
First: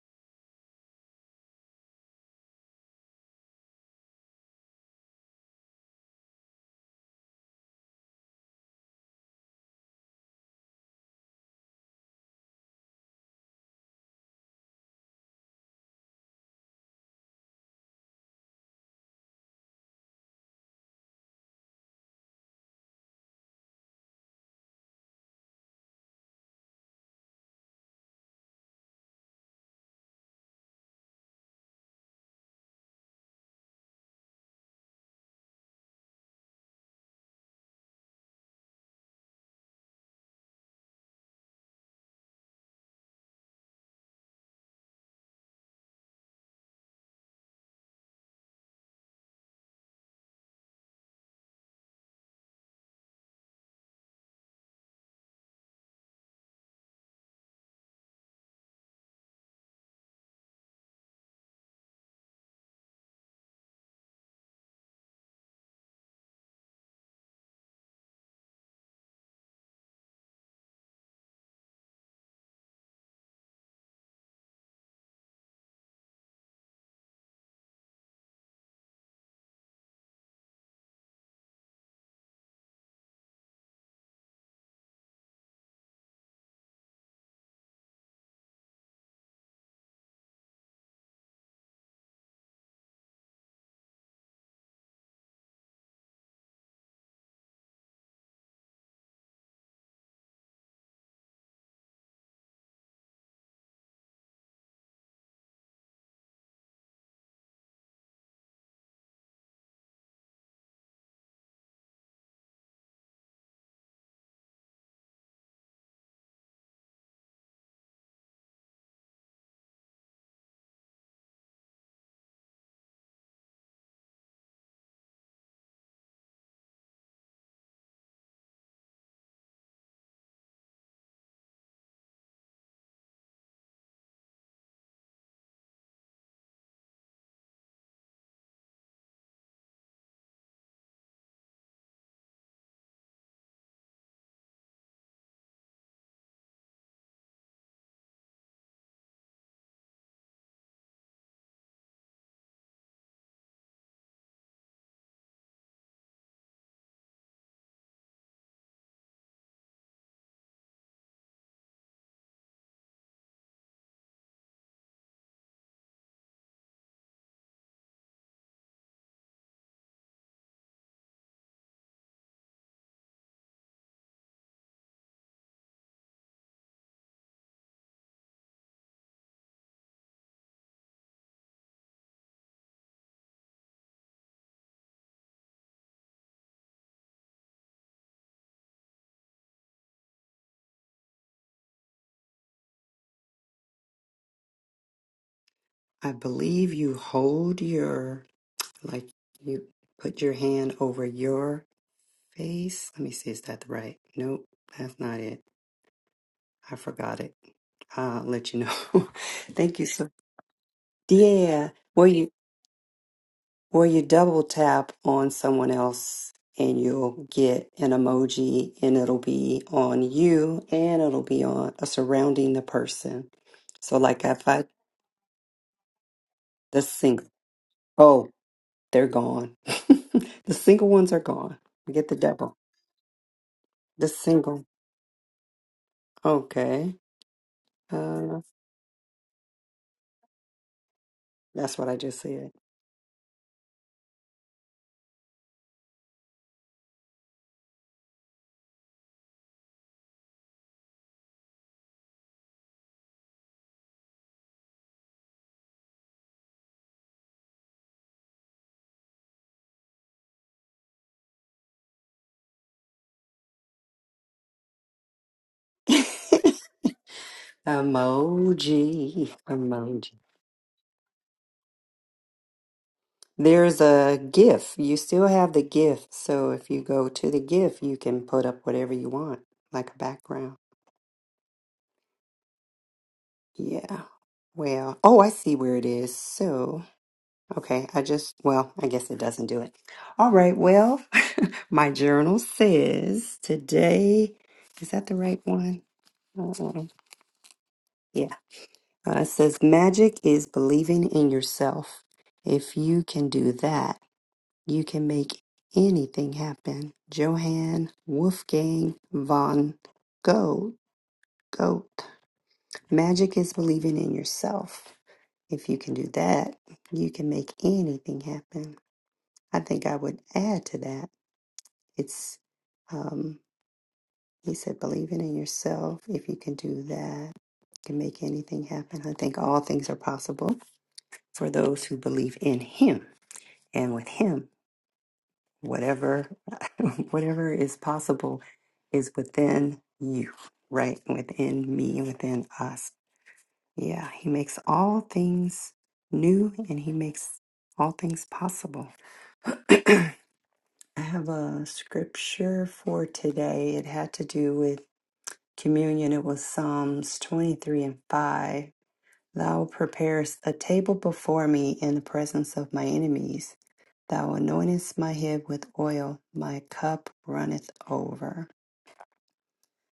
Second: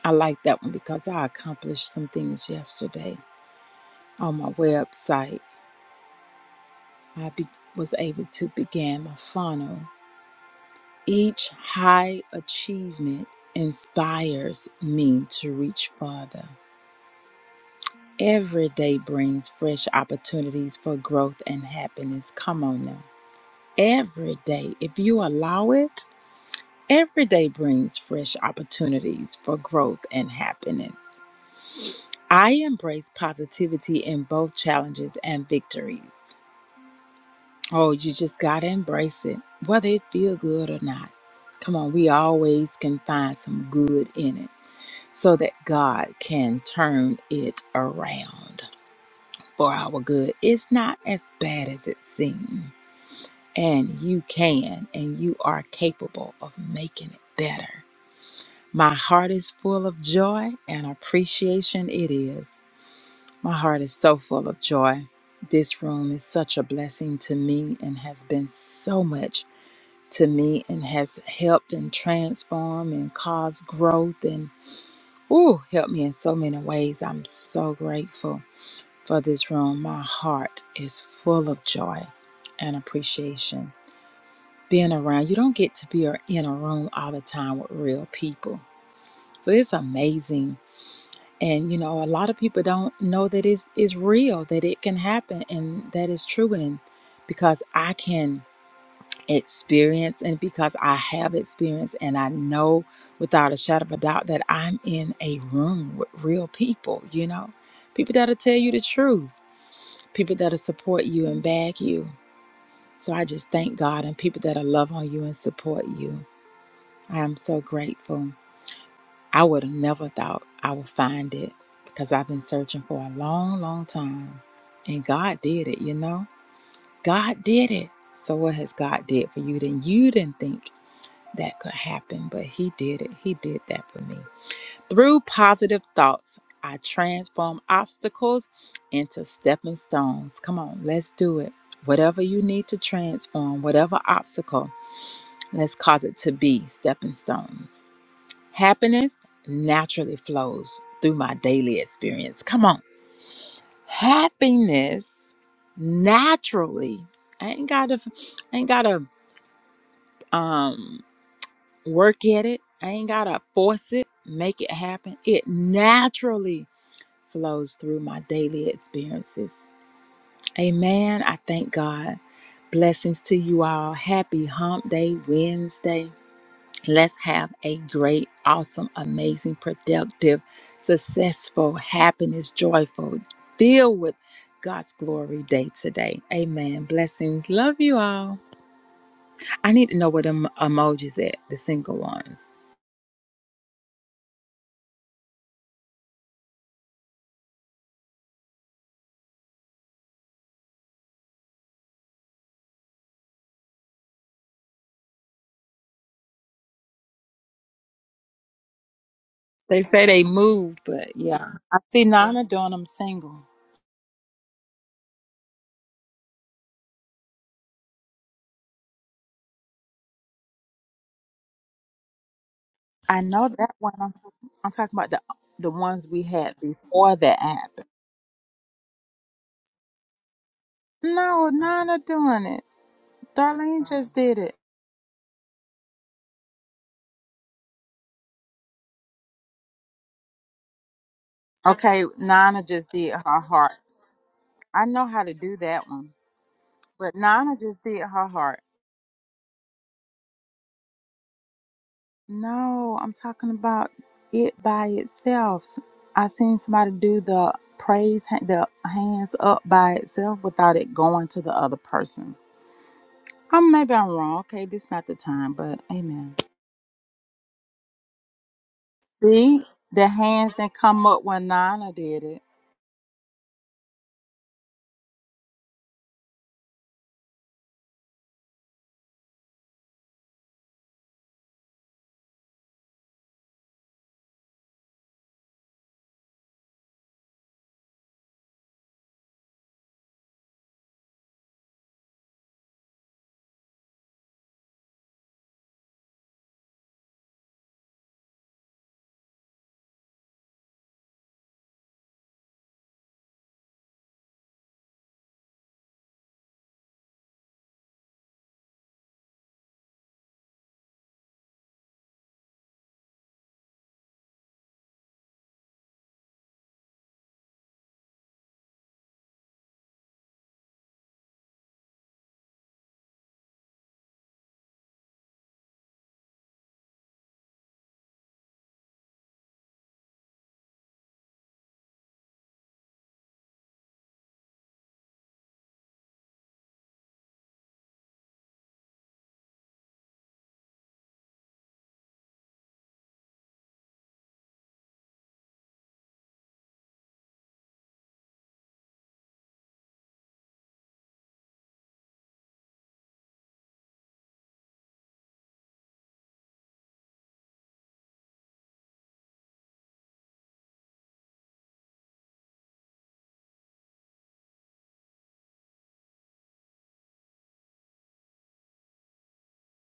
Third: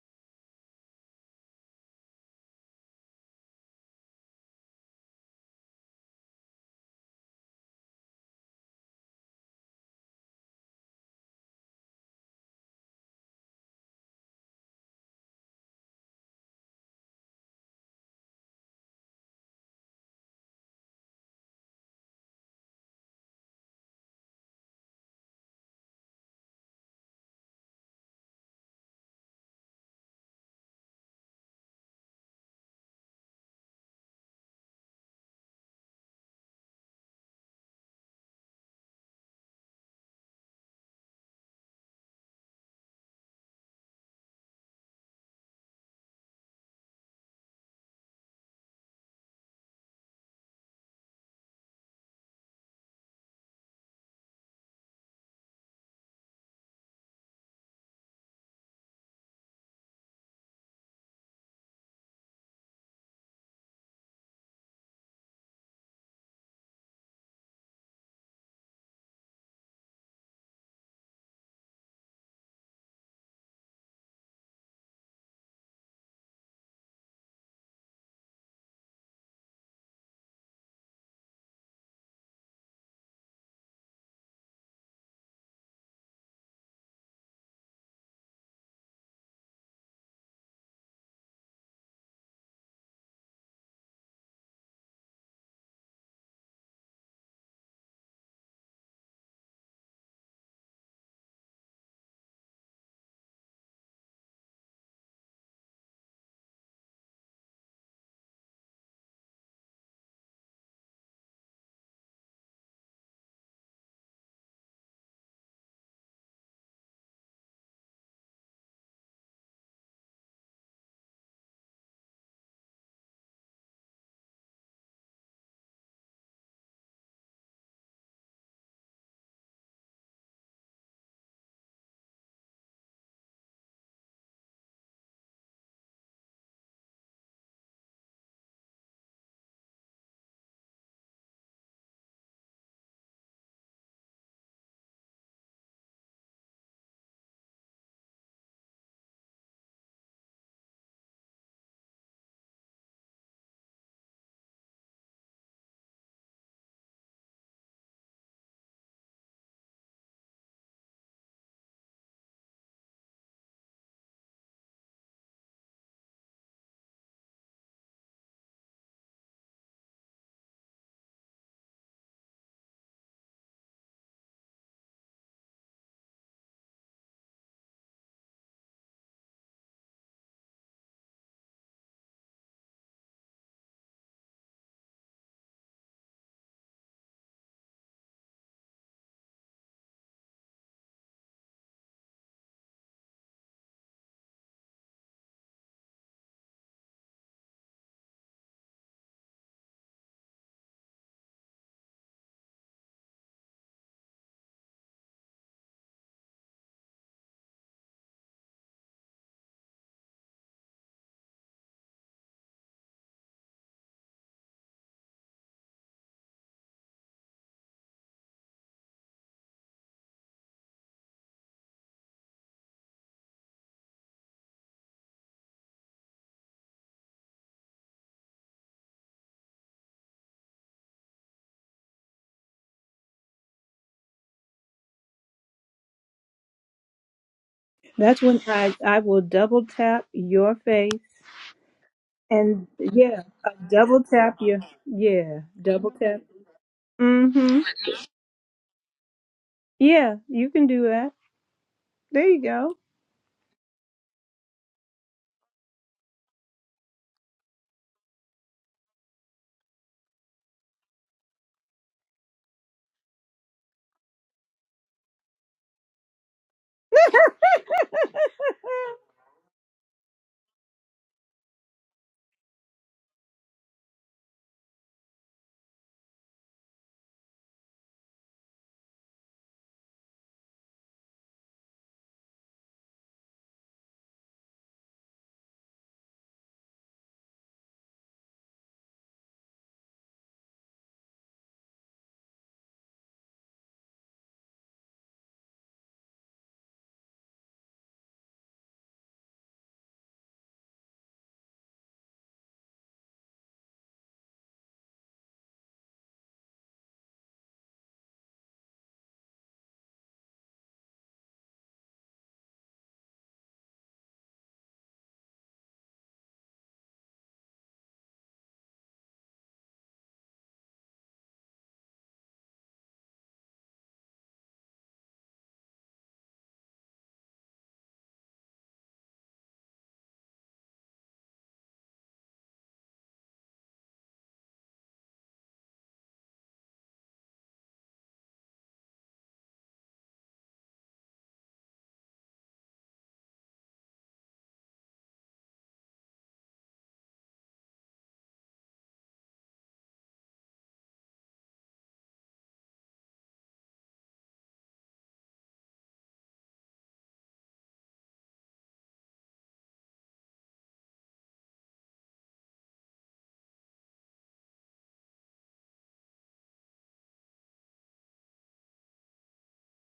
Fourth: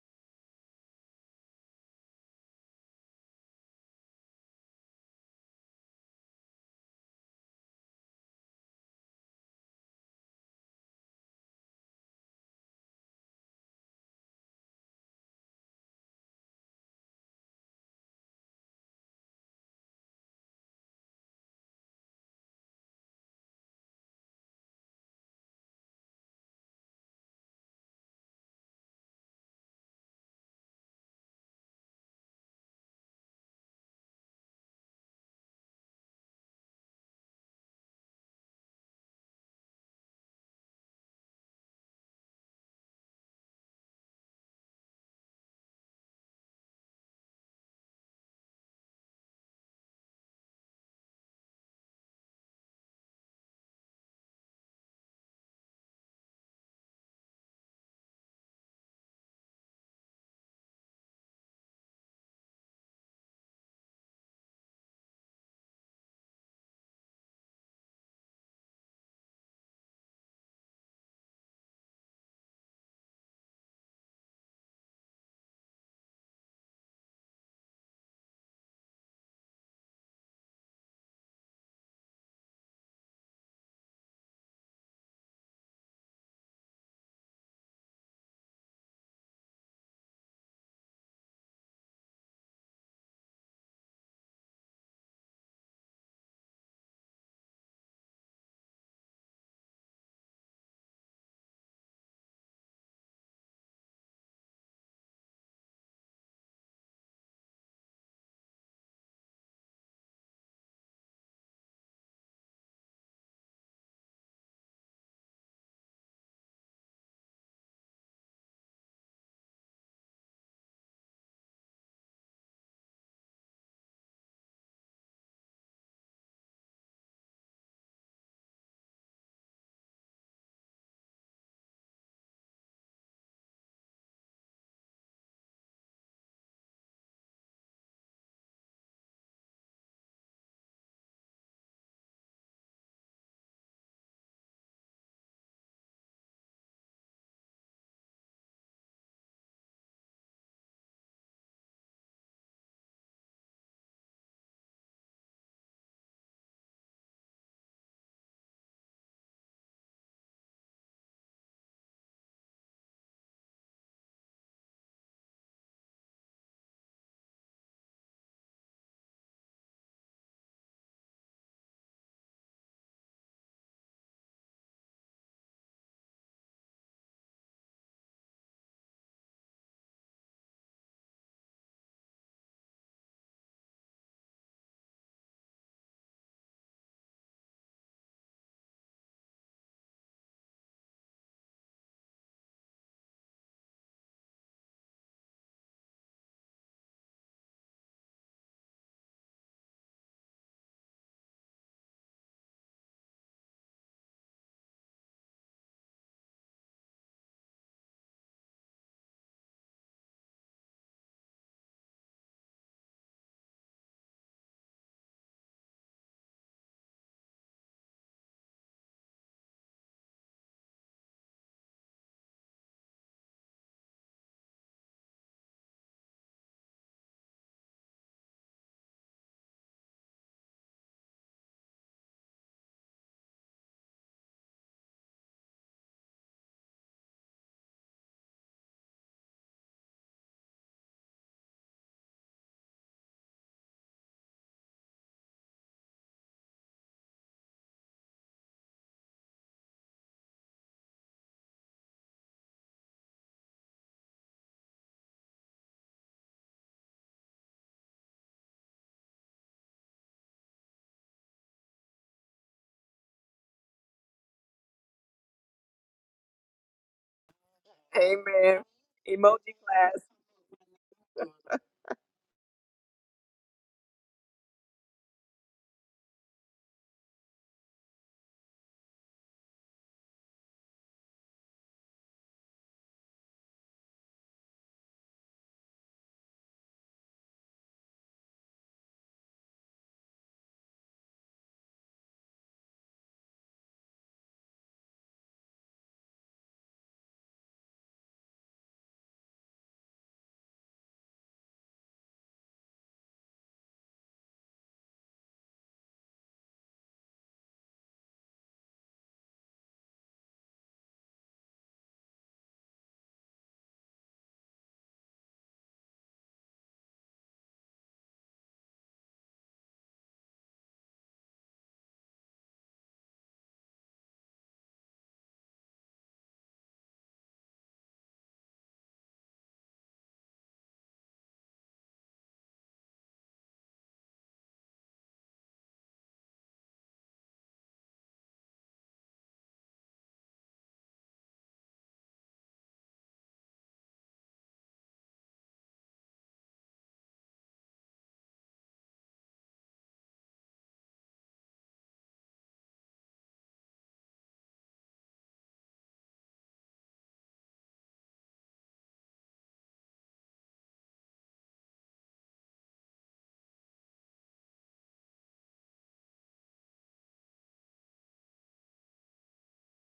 Speaker 4: I like that one because I accomplished some things yesterday on my website. I be- was able to begin my funnel. Each high achievement inspires me to reach farther. Every day brings fresh opportunities for growth and happiness. Come on now. Every day, if you allow it, every day brings fresh opportunities for growth and happiness. I embrace positivity in both challenges and victories. Oh, you just got to embrace it, whether it feel good or not. Come on, we always can find some good in it so that God can turn it around for our good. It's not as bad as it seems, and you can and you are capable of making it better. My heart is full of joy and appreciation it is. My heart is so full of joy. This room is such a blessing to me and has been so much to me and has helped and transformed and caused growth and ooh, helped me in so many ways. I'm so grateful for this room. My heart is full of joy and appreciation. Being around, you don't get to be in a room all the time with real people. So it's amazing and you know a lot of people don't know that it's it's real that it can happen and that is true and because i can experience and because i have experienced and i know without a shadow of a doubt that i'm in a room with real people you know people that'll tell you the truth people that'll support you and back you so i just thank god and people that'll love on you and support you i am so grateful I would have never thought I would find it because I've been searching for a long, long time. And God did it, you know? God did it. So what has God did for you then you didn't think that could happen, but he did it. He did that for me. Through positive thoughts, I transform obstacles into stepping stones. Come on, let's do it. Whatever you need to transform, whatever obstacle, let's cause it to be stepping stones. Happiness naturally flows through my daily experience. Come on. Happiness naturally. I ain't gotta I ain't gotta um work at it. I ain't gotta force it, make it happen. It naturally flows through my daily experiences. Amen. I thank God. Blessings to you all. Happy hump day Wednesday. Let's have a great, awesome, amazing, productive, successful, happiness, joyful, filled with God's glory day today. Amen. Blessings. Love you all. I need to know where them emojis at, the single ones.
Speaker 1: I believe you hold your, like, you put your hand over your Face. Let me see, is that right? Nope, that's not it. I forgot it. I'll let you know. <laughs> Thank
Speaker 4: They
Speaker 1: you
Speaker 4: say
Speaker 1: so
Speaker 4: they moved, but yeah.
Speaker 1: Yeah.
Speaker 4: I see
Speaker 1: Well you
Speaker 4: Nana doing them single.
Speaker 1: well you double tap on someone else and you'll get an emoji and it'll be on you and it'll be on a surrounding the
Speaker 4: I
Speaker 1: person.
Speaker 4: know that one.
Speaker 1: So
Speaker 4: I'm,
Speaker 1: like if I
Speaker 4: I'm talking about the the ones we had
Speaker 1: the
Speaker 4: before
Speaker 1: single
Speaker 4: that happened.
Speaker 1: oh, they're gone. <laughs> the single ones are
Speaker 4: No,
Speaker 1: gone. We
Speaker 4: Nana
Speaker 1: get the
Speaker 4: doing
Speaker 1: double.
Speaker 4: it. Darlene
Speaker 1: The
Speaker 4: just did it.
Speaker 1: single. Okay.
Speaker 2: That's
Speaker 1: Uh,
Speaker 2: when I, I will double tap your face
Speaker 1: that's what I
Speaker 4: Okay,
Speaker 1: just said.
Speaker 4: Nana
Speaker 2: And
Speaker 4: just did
Speaker 2: yeah,
Speaker 4: her
Speaker 2: uh,
Speaker 4: heart.
Speaker 2: double tap you.
Speaker 4: I know how to
Speaker 2: Yeah,
Speaker 4: do that
Speaker 2: double
Speaker 4: one.
Speaker 2: tap.
Speaker 4: But Nana
Speaker 2: Mm-hmm.
Speaker 4: just did her heart.
Speaker 2: Yeah, you can do that. There you go.
Speaker 4: No, I'm talking about it by itself. I seen somebody do the praise, ha- the hands up by itself without it going to the other person. Um, maybe I'm wrong. Okay, this not the time, but
Speaker 1: <laughs>
Speaker 4: amen.
Speaker 3: Amen.
Speaker 2: <laughs>
Speaker 1: Emoji.
Speaker 3: Emoji.
Speaker 4: See, the
Speaker 1: Emoji.
Speaker 4: hands that come up when Nana did it.
Speaker 1: There's a GIF. You still have the GIF. So if you go to the GIF, you can put up whatever you want, like a background. Yeah. Well, oh, I see where it is. So, okay, I just, well, I guess it doesn't do it. All right, well, <laughs> my journal says today, is that the right one? uh Yeah. Uh, it says magic is believing in yourself. If you can do that, You can make anything happen. Johann Wolfgang von Goethe. Goethe. Magic is believing in yourself. If you can do that, you can make anything happen. I think I would add to that. It's, um, he said, believing in yourself. If you can do that, you can make anything happen. I think all things are possible for those who believe in him and with him whatever <laughs> whatever is possible is within you right within me within us yeah he makes all things new and he makes all things possible <clears throat> i have a scripture for today it had to do with communion it was psalms 23 and 5 thou preparest a table before me in the presence of my enemies Thou anointest my head with oil, my cup runneth over.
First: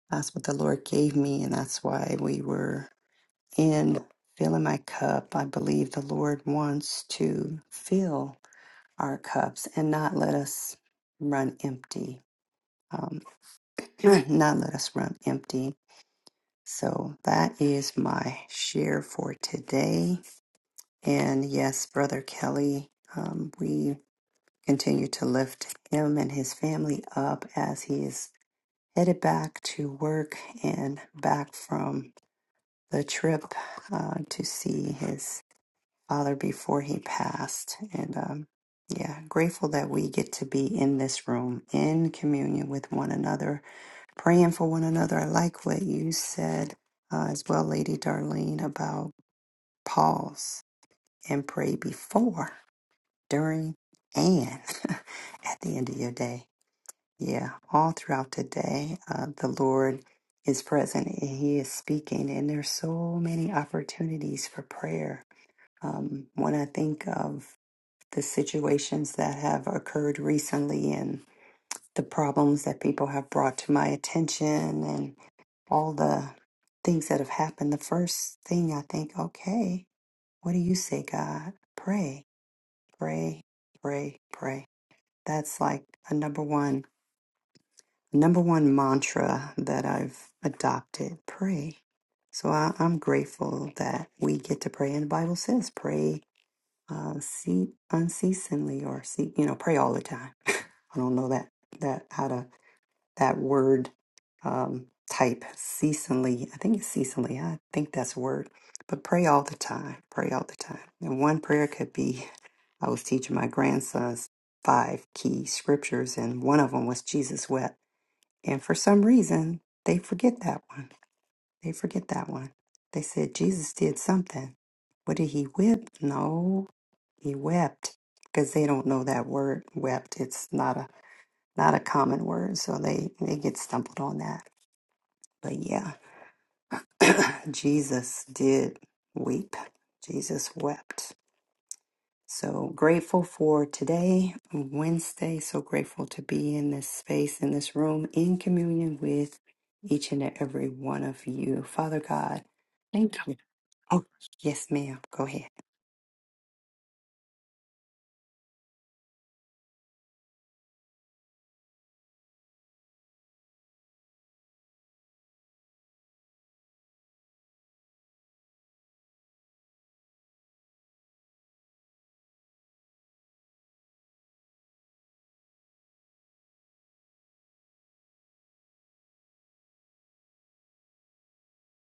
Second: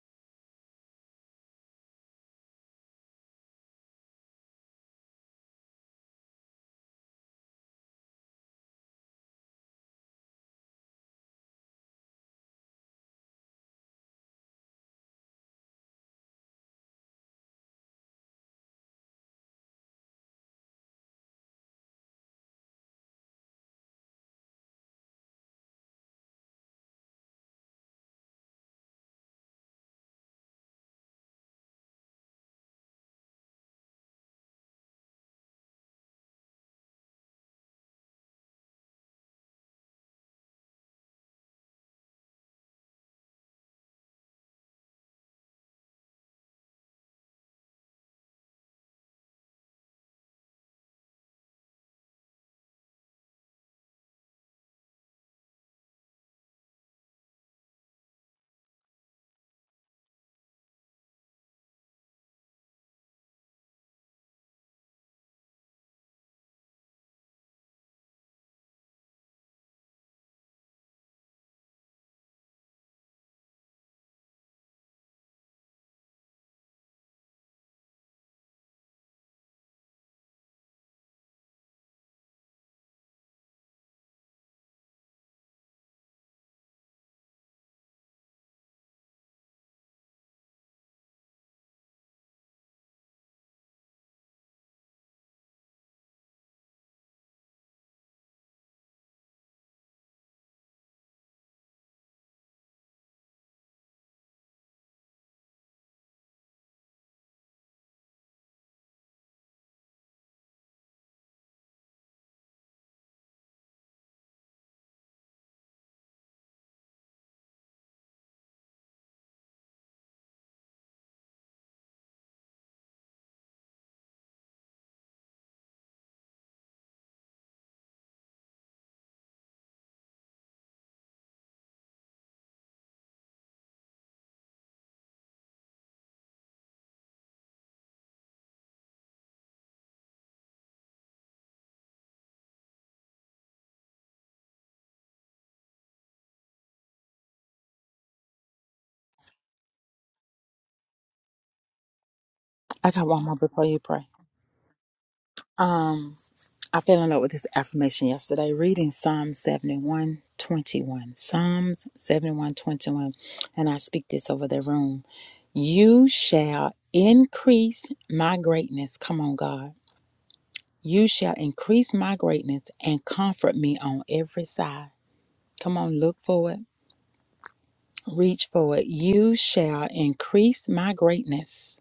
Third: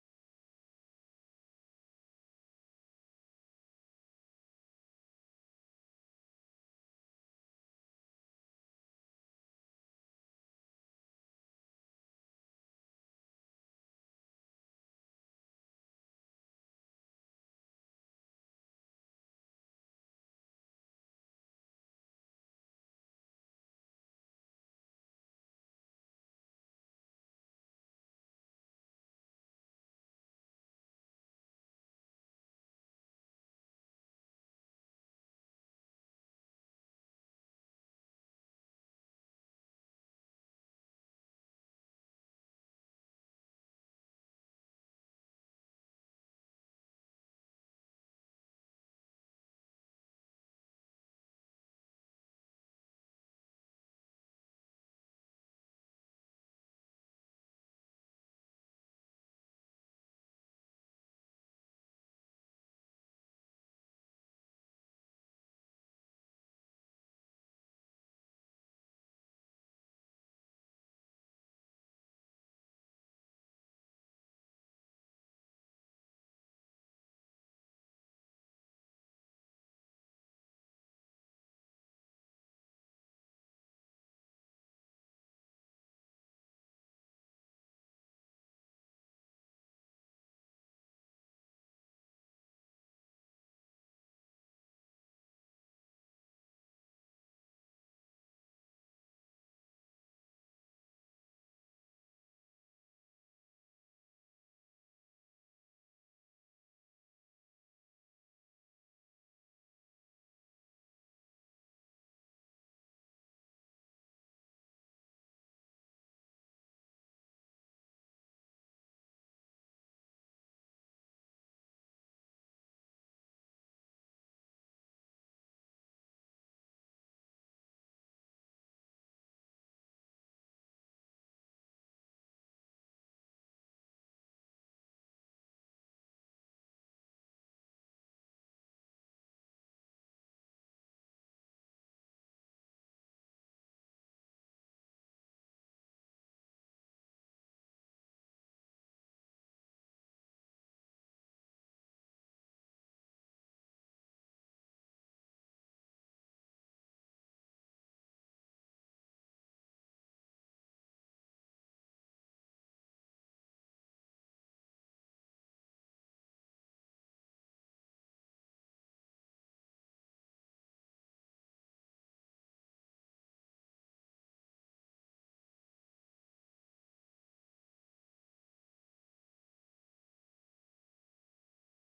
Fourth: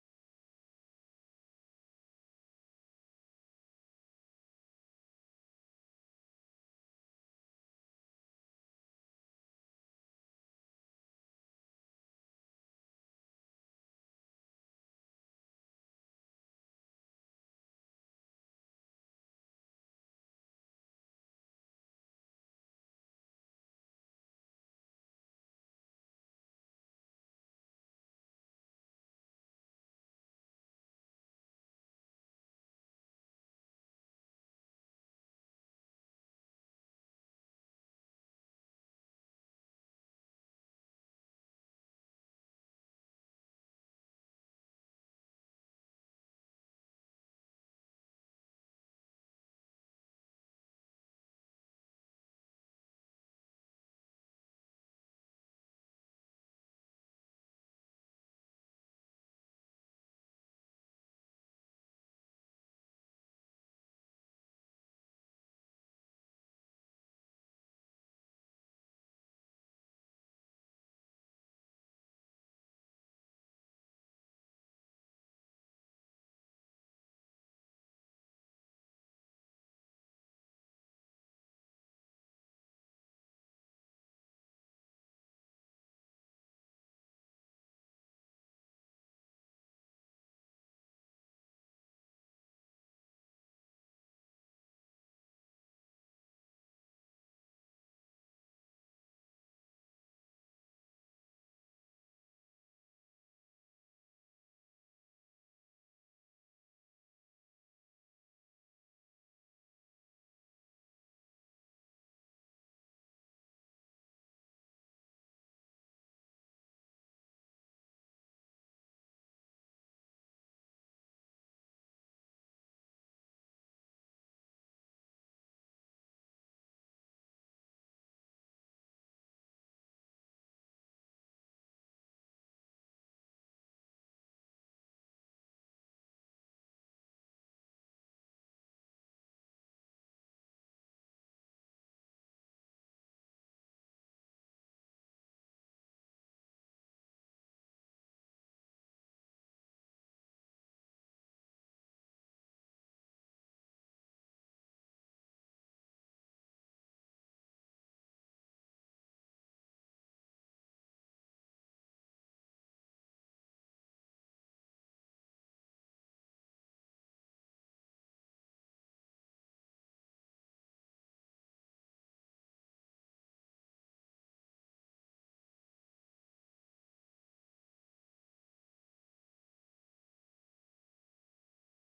Speaker 1: That's what the Lord gave me, and that's why we were in filling my cup. I believe the Lord wants to fill our cups and not let us run empty. Um, <clears throat> not let us run empty. So that is my share for today. And yes, Brother Kelly, um, we continue to lift him and his family up as he is headed back to work and back from the trip uh, to see his father before he passed. And um, yeah, grateful that we get to be in this room in communion with one another, praying for one another. I like what you said uh, as well, Lady Darlene, about pause and pray before, during, and <laughs> at the end of your day Yeah, all throughout the day, uh, the Lord is present and He is speaking, and there's so many opportunities for prayer. Um, when I think of the situations that have occurred recently and the problems that people have brought to my attention and all the things that have happened, the first thing I think, okay, what do you say, God? Pray, pray, pray, pray. That's like a number one number one mantra that I've adopted pray. So I, I'm grateful that we get to pray. And the Bible says, pray uh, see, unceasingly or see, you know, pray all the time. <laughs> I don't know that, that, how to, that word um, type, ceasingly. I think it's ceasingly. I think that's a word. But pray all the time. Pray all the time. And one prayer could be I was teaching my grandsons five key scriptures, and one of them was Jesus wept. And for some reason, they forget that one. They forget that one. They said Jesus did something. What did he whip? No, he wept because they don't know that word wept. It's not a not a common word, so they they get stumbled on that. But yeah, <coughs> <clears throat> Jesus did weep. Jesus wept. So grateful for today, Wednesday. So grateful to be in this space, in this room, in communion with each and every one of you. Father God,
Speaker 4: I got
Speaker 1: thank
Speaker 4: one
Speaker 1: you.
Speaker 4: more before you
Speaker 1: Oh,
Speaker 4: pray.
Speaker 1: yes, ma'am. Go ahead.
Speaker 4: Um. I fell in love with this affirmation yesterday reading Psalm 71 21, Psalms 71 21, And I speak this over the room. You shall increase my greatness. Come on, God. You shall increase my greatness and comfort me on every side. Come on, look for it. Reach for it. You shall increase my greatness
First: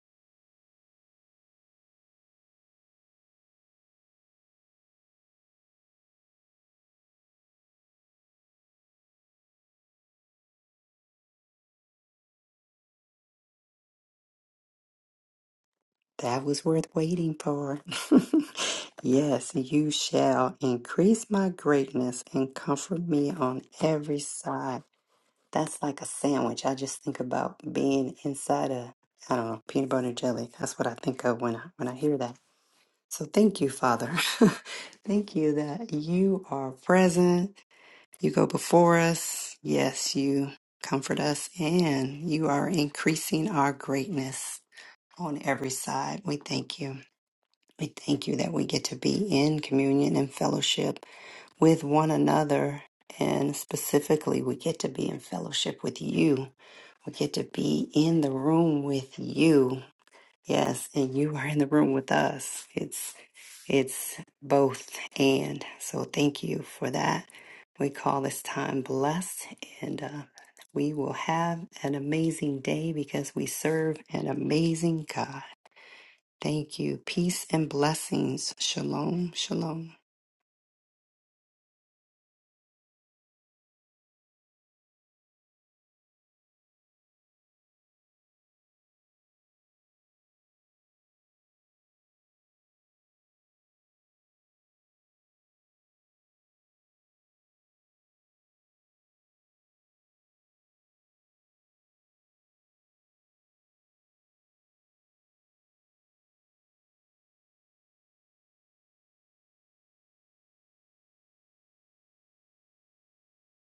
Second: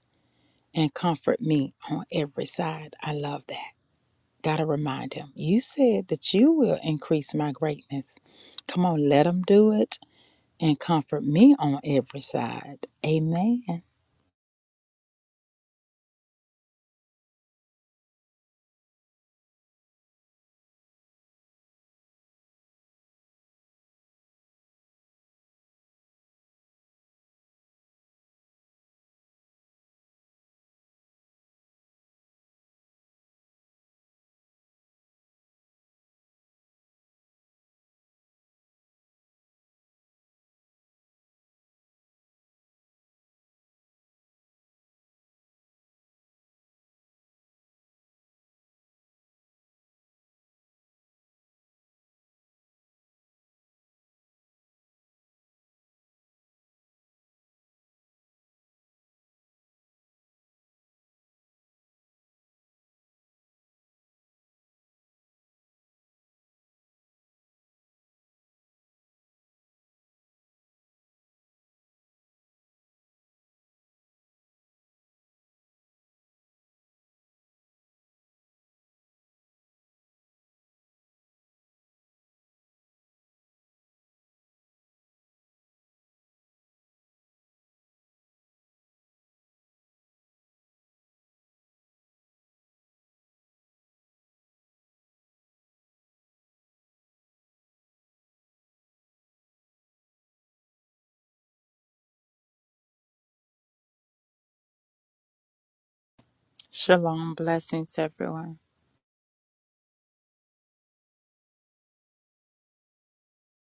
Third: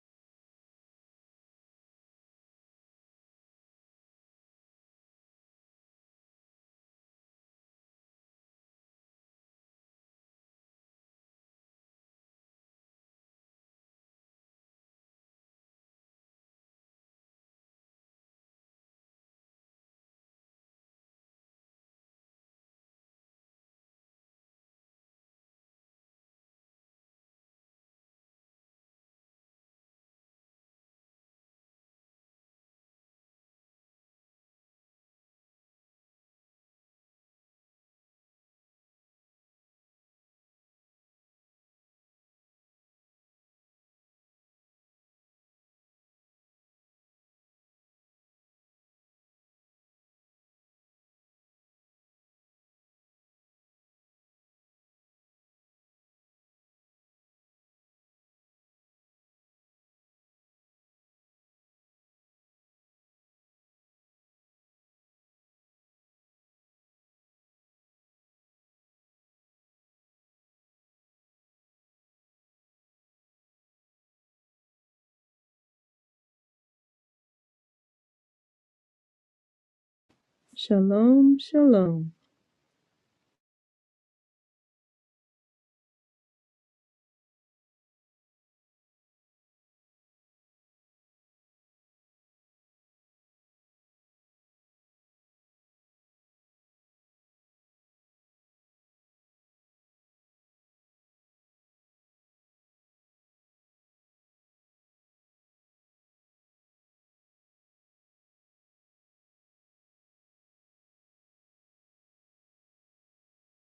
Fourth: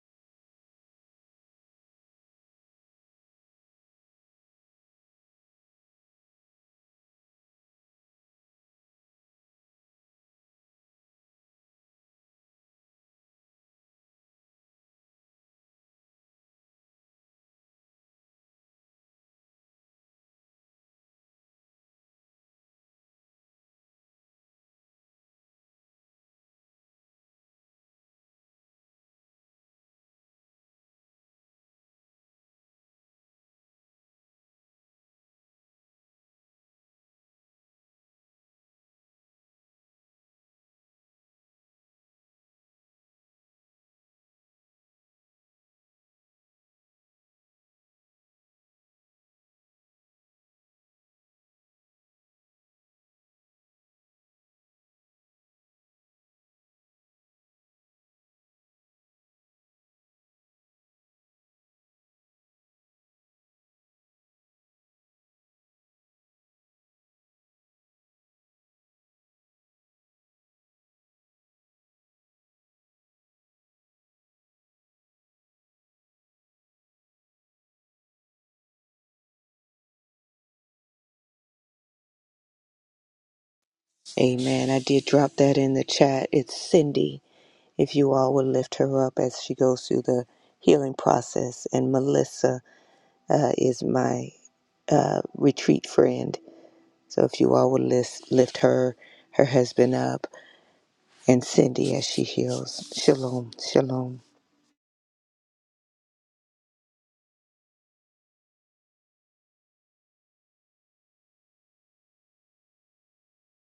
Speaker 4: and comfort me on every side. I love that. Got to remind him, you said that you will increase my greatness. Come on, let him do it and comfort me on every side. Amen.
Speaker 1: That was worth waiting for. <laughs> yes, you shall increase my greatness and comfort me on every side. That's like a sandwich. I just think about being inside a, I don't know, peanut butter and jelly. That's what I think of when I, when I hear that So thank you, Father. <laughs> thank you that you are present. You go before us. Yes, you comfort us and you are increasing our greatness on every side. We thank you. We thank you that we get to be in communion and fellowship with one another. And specifically, we get to be in fellowship with you. We get to be in the room with you. Yes, and you are in the room with us. It's it's both and. So thank you for that. We call this time blessed, and uh, we will have an amazing day because we serve an amazing God. Thank you. Peace and blessings. Shalom. Shalom.
Speaker 2: Shalom, shalom.
Speaker 3: Amen. I did drop that in the chat. It's Cindy. If you all would lift her up as she goes through the healing process. And Melissa uh, is my uh, retreat friend. So if you all would list, lift her, her husband up, and Cindy as she heals. Shalom. Shalom.
Speaker 4: Shalom. Blessings, everyone.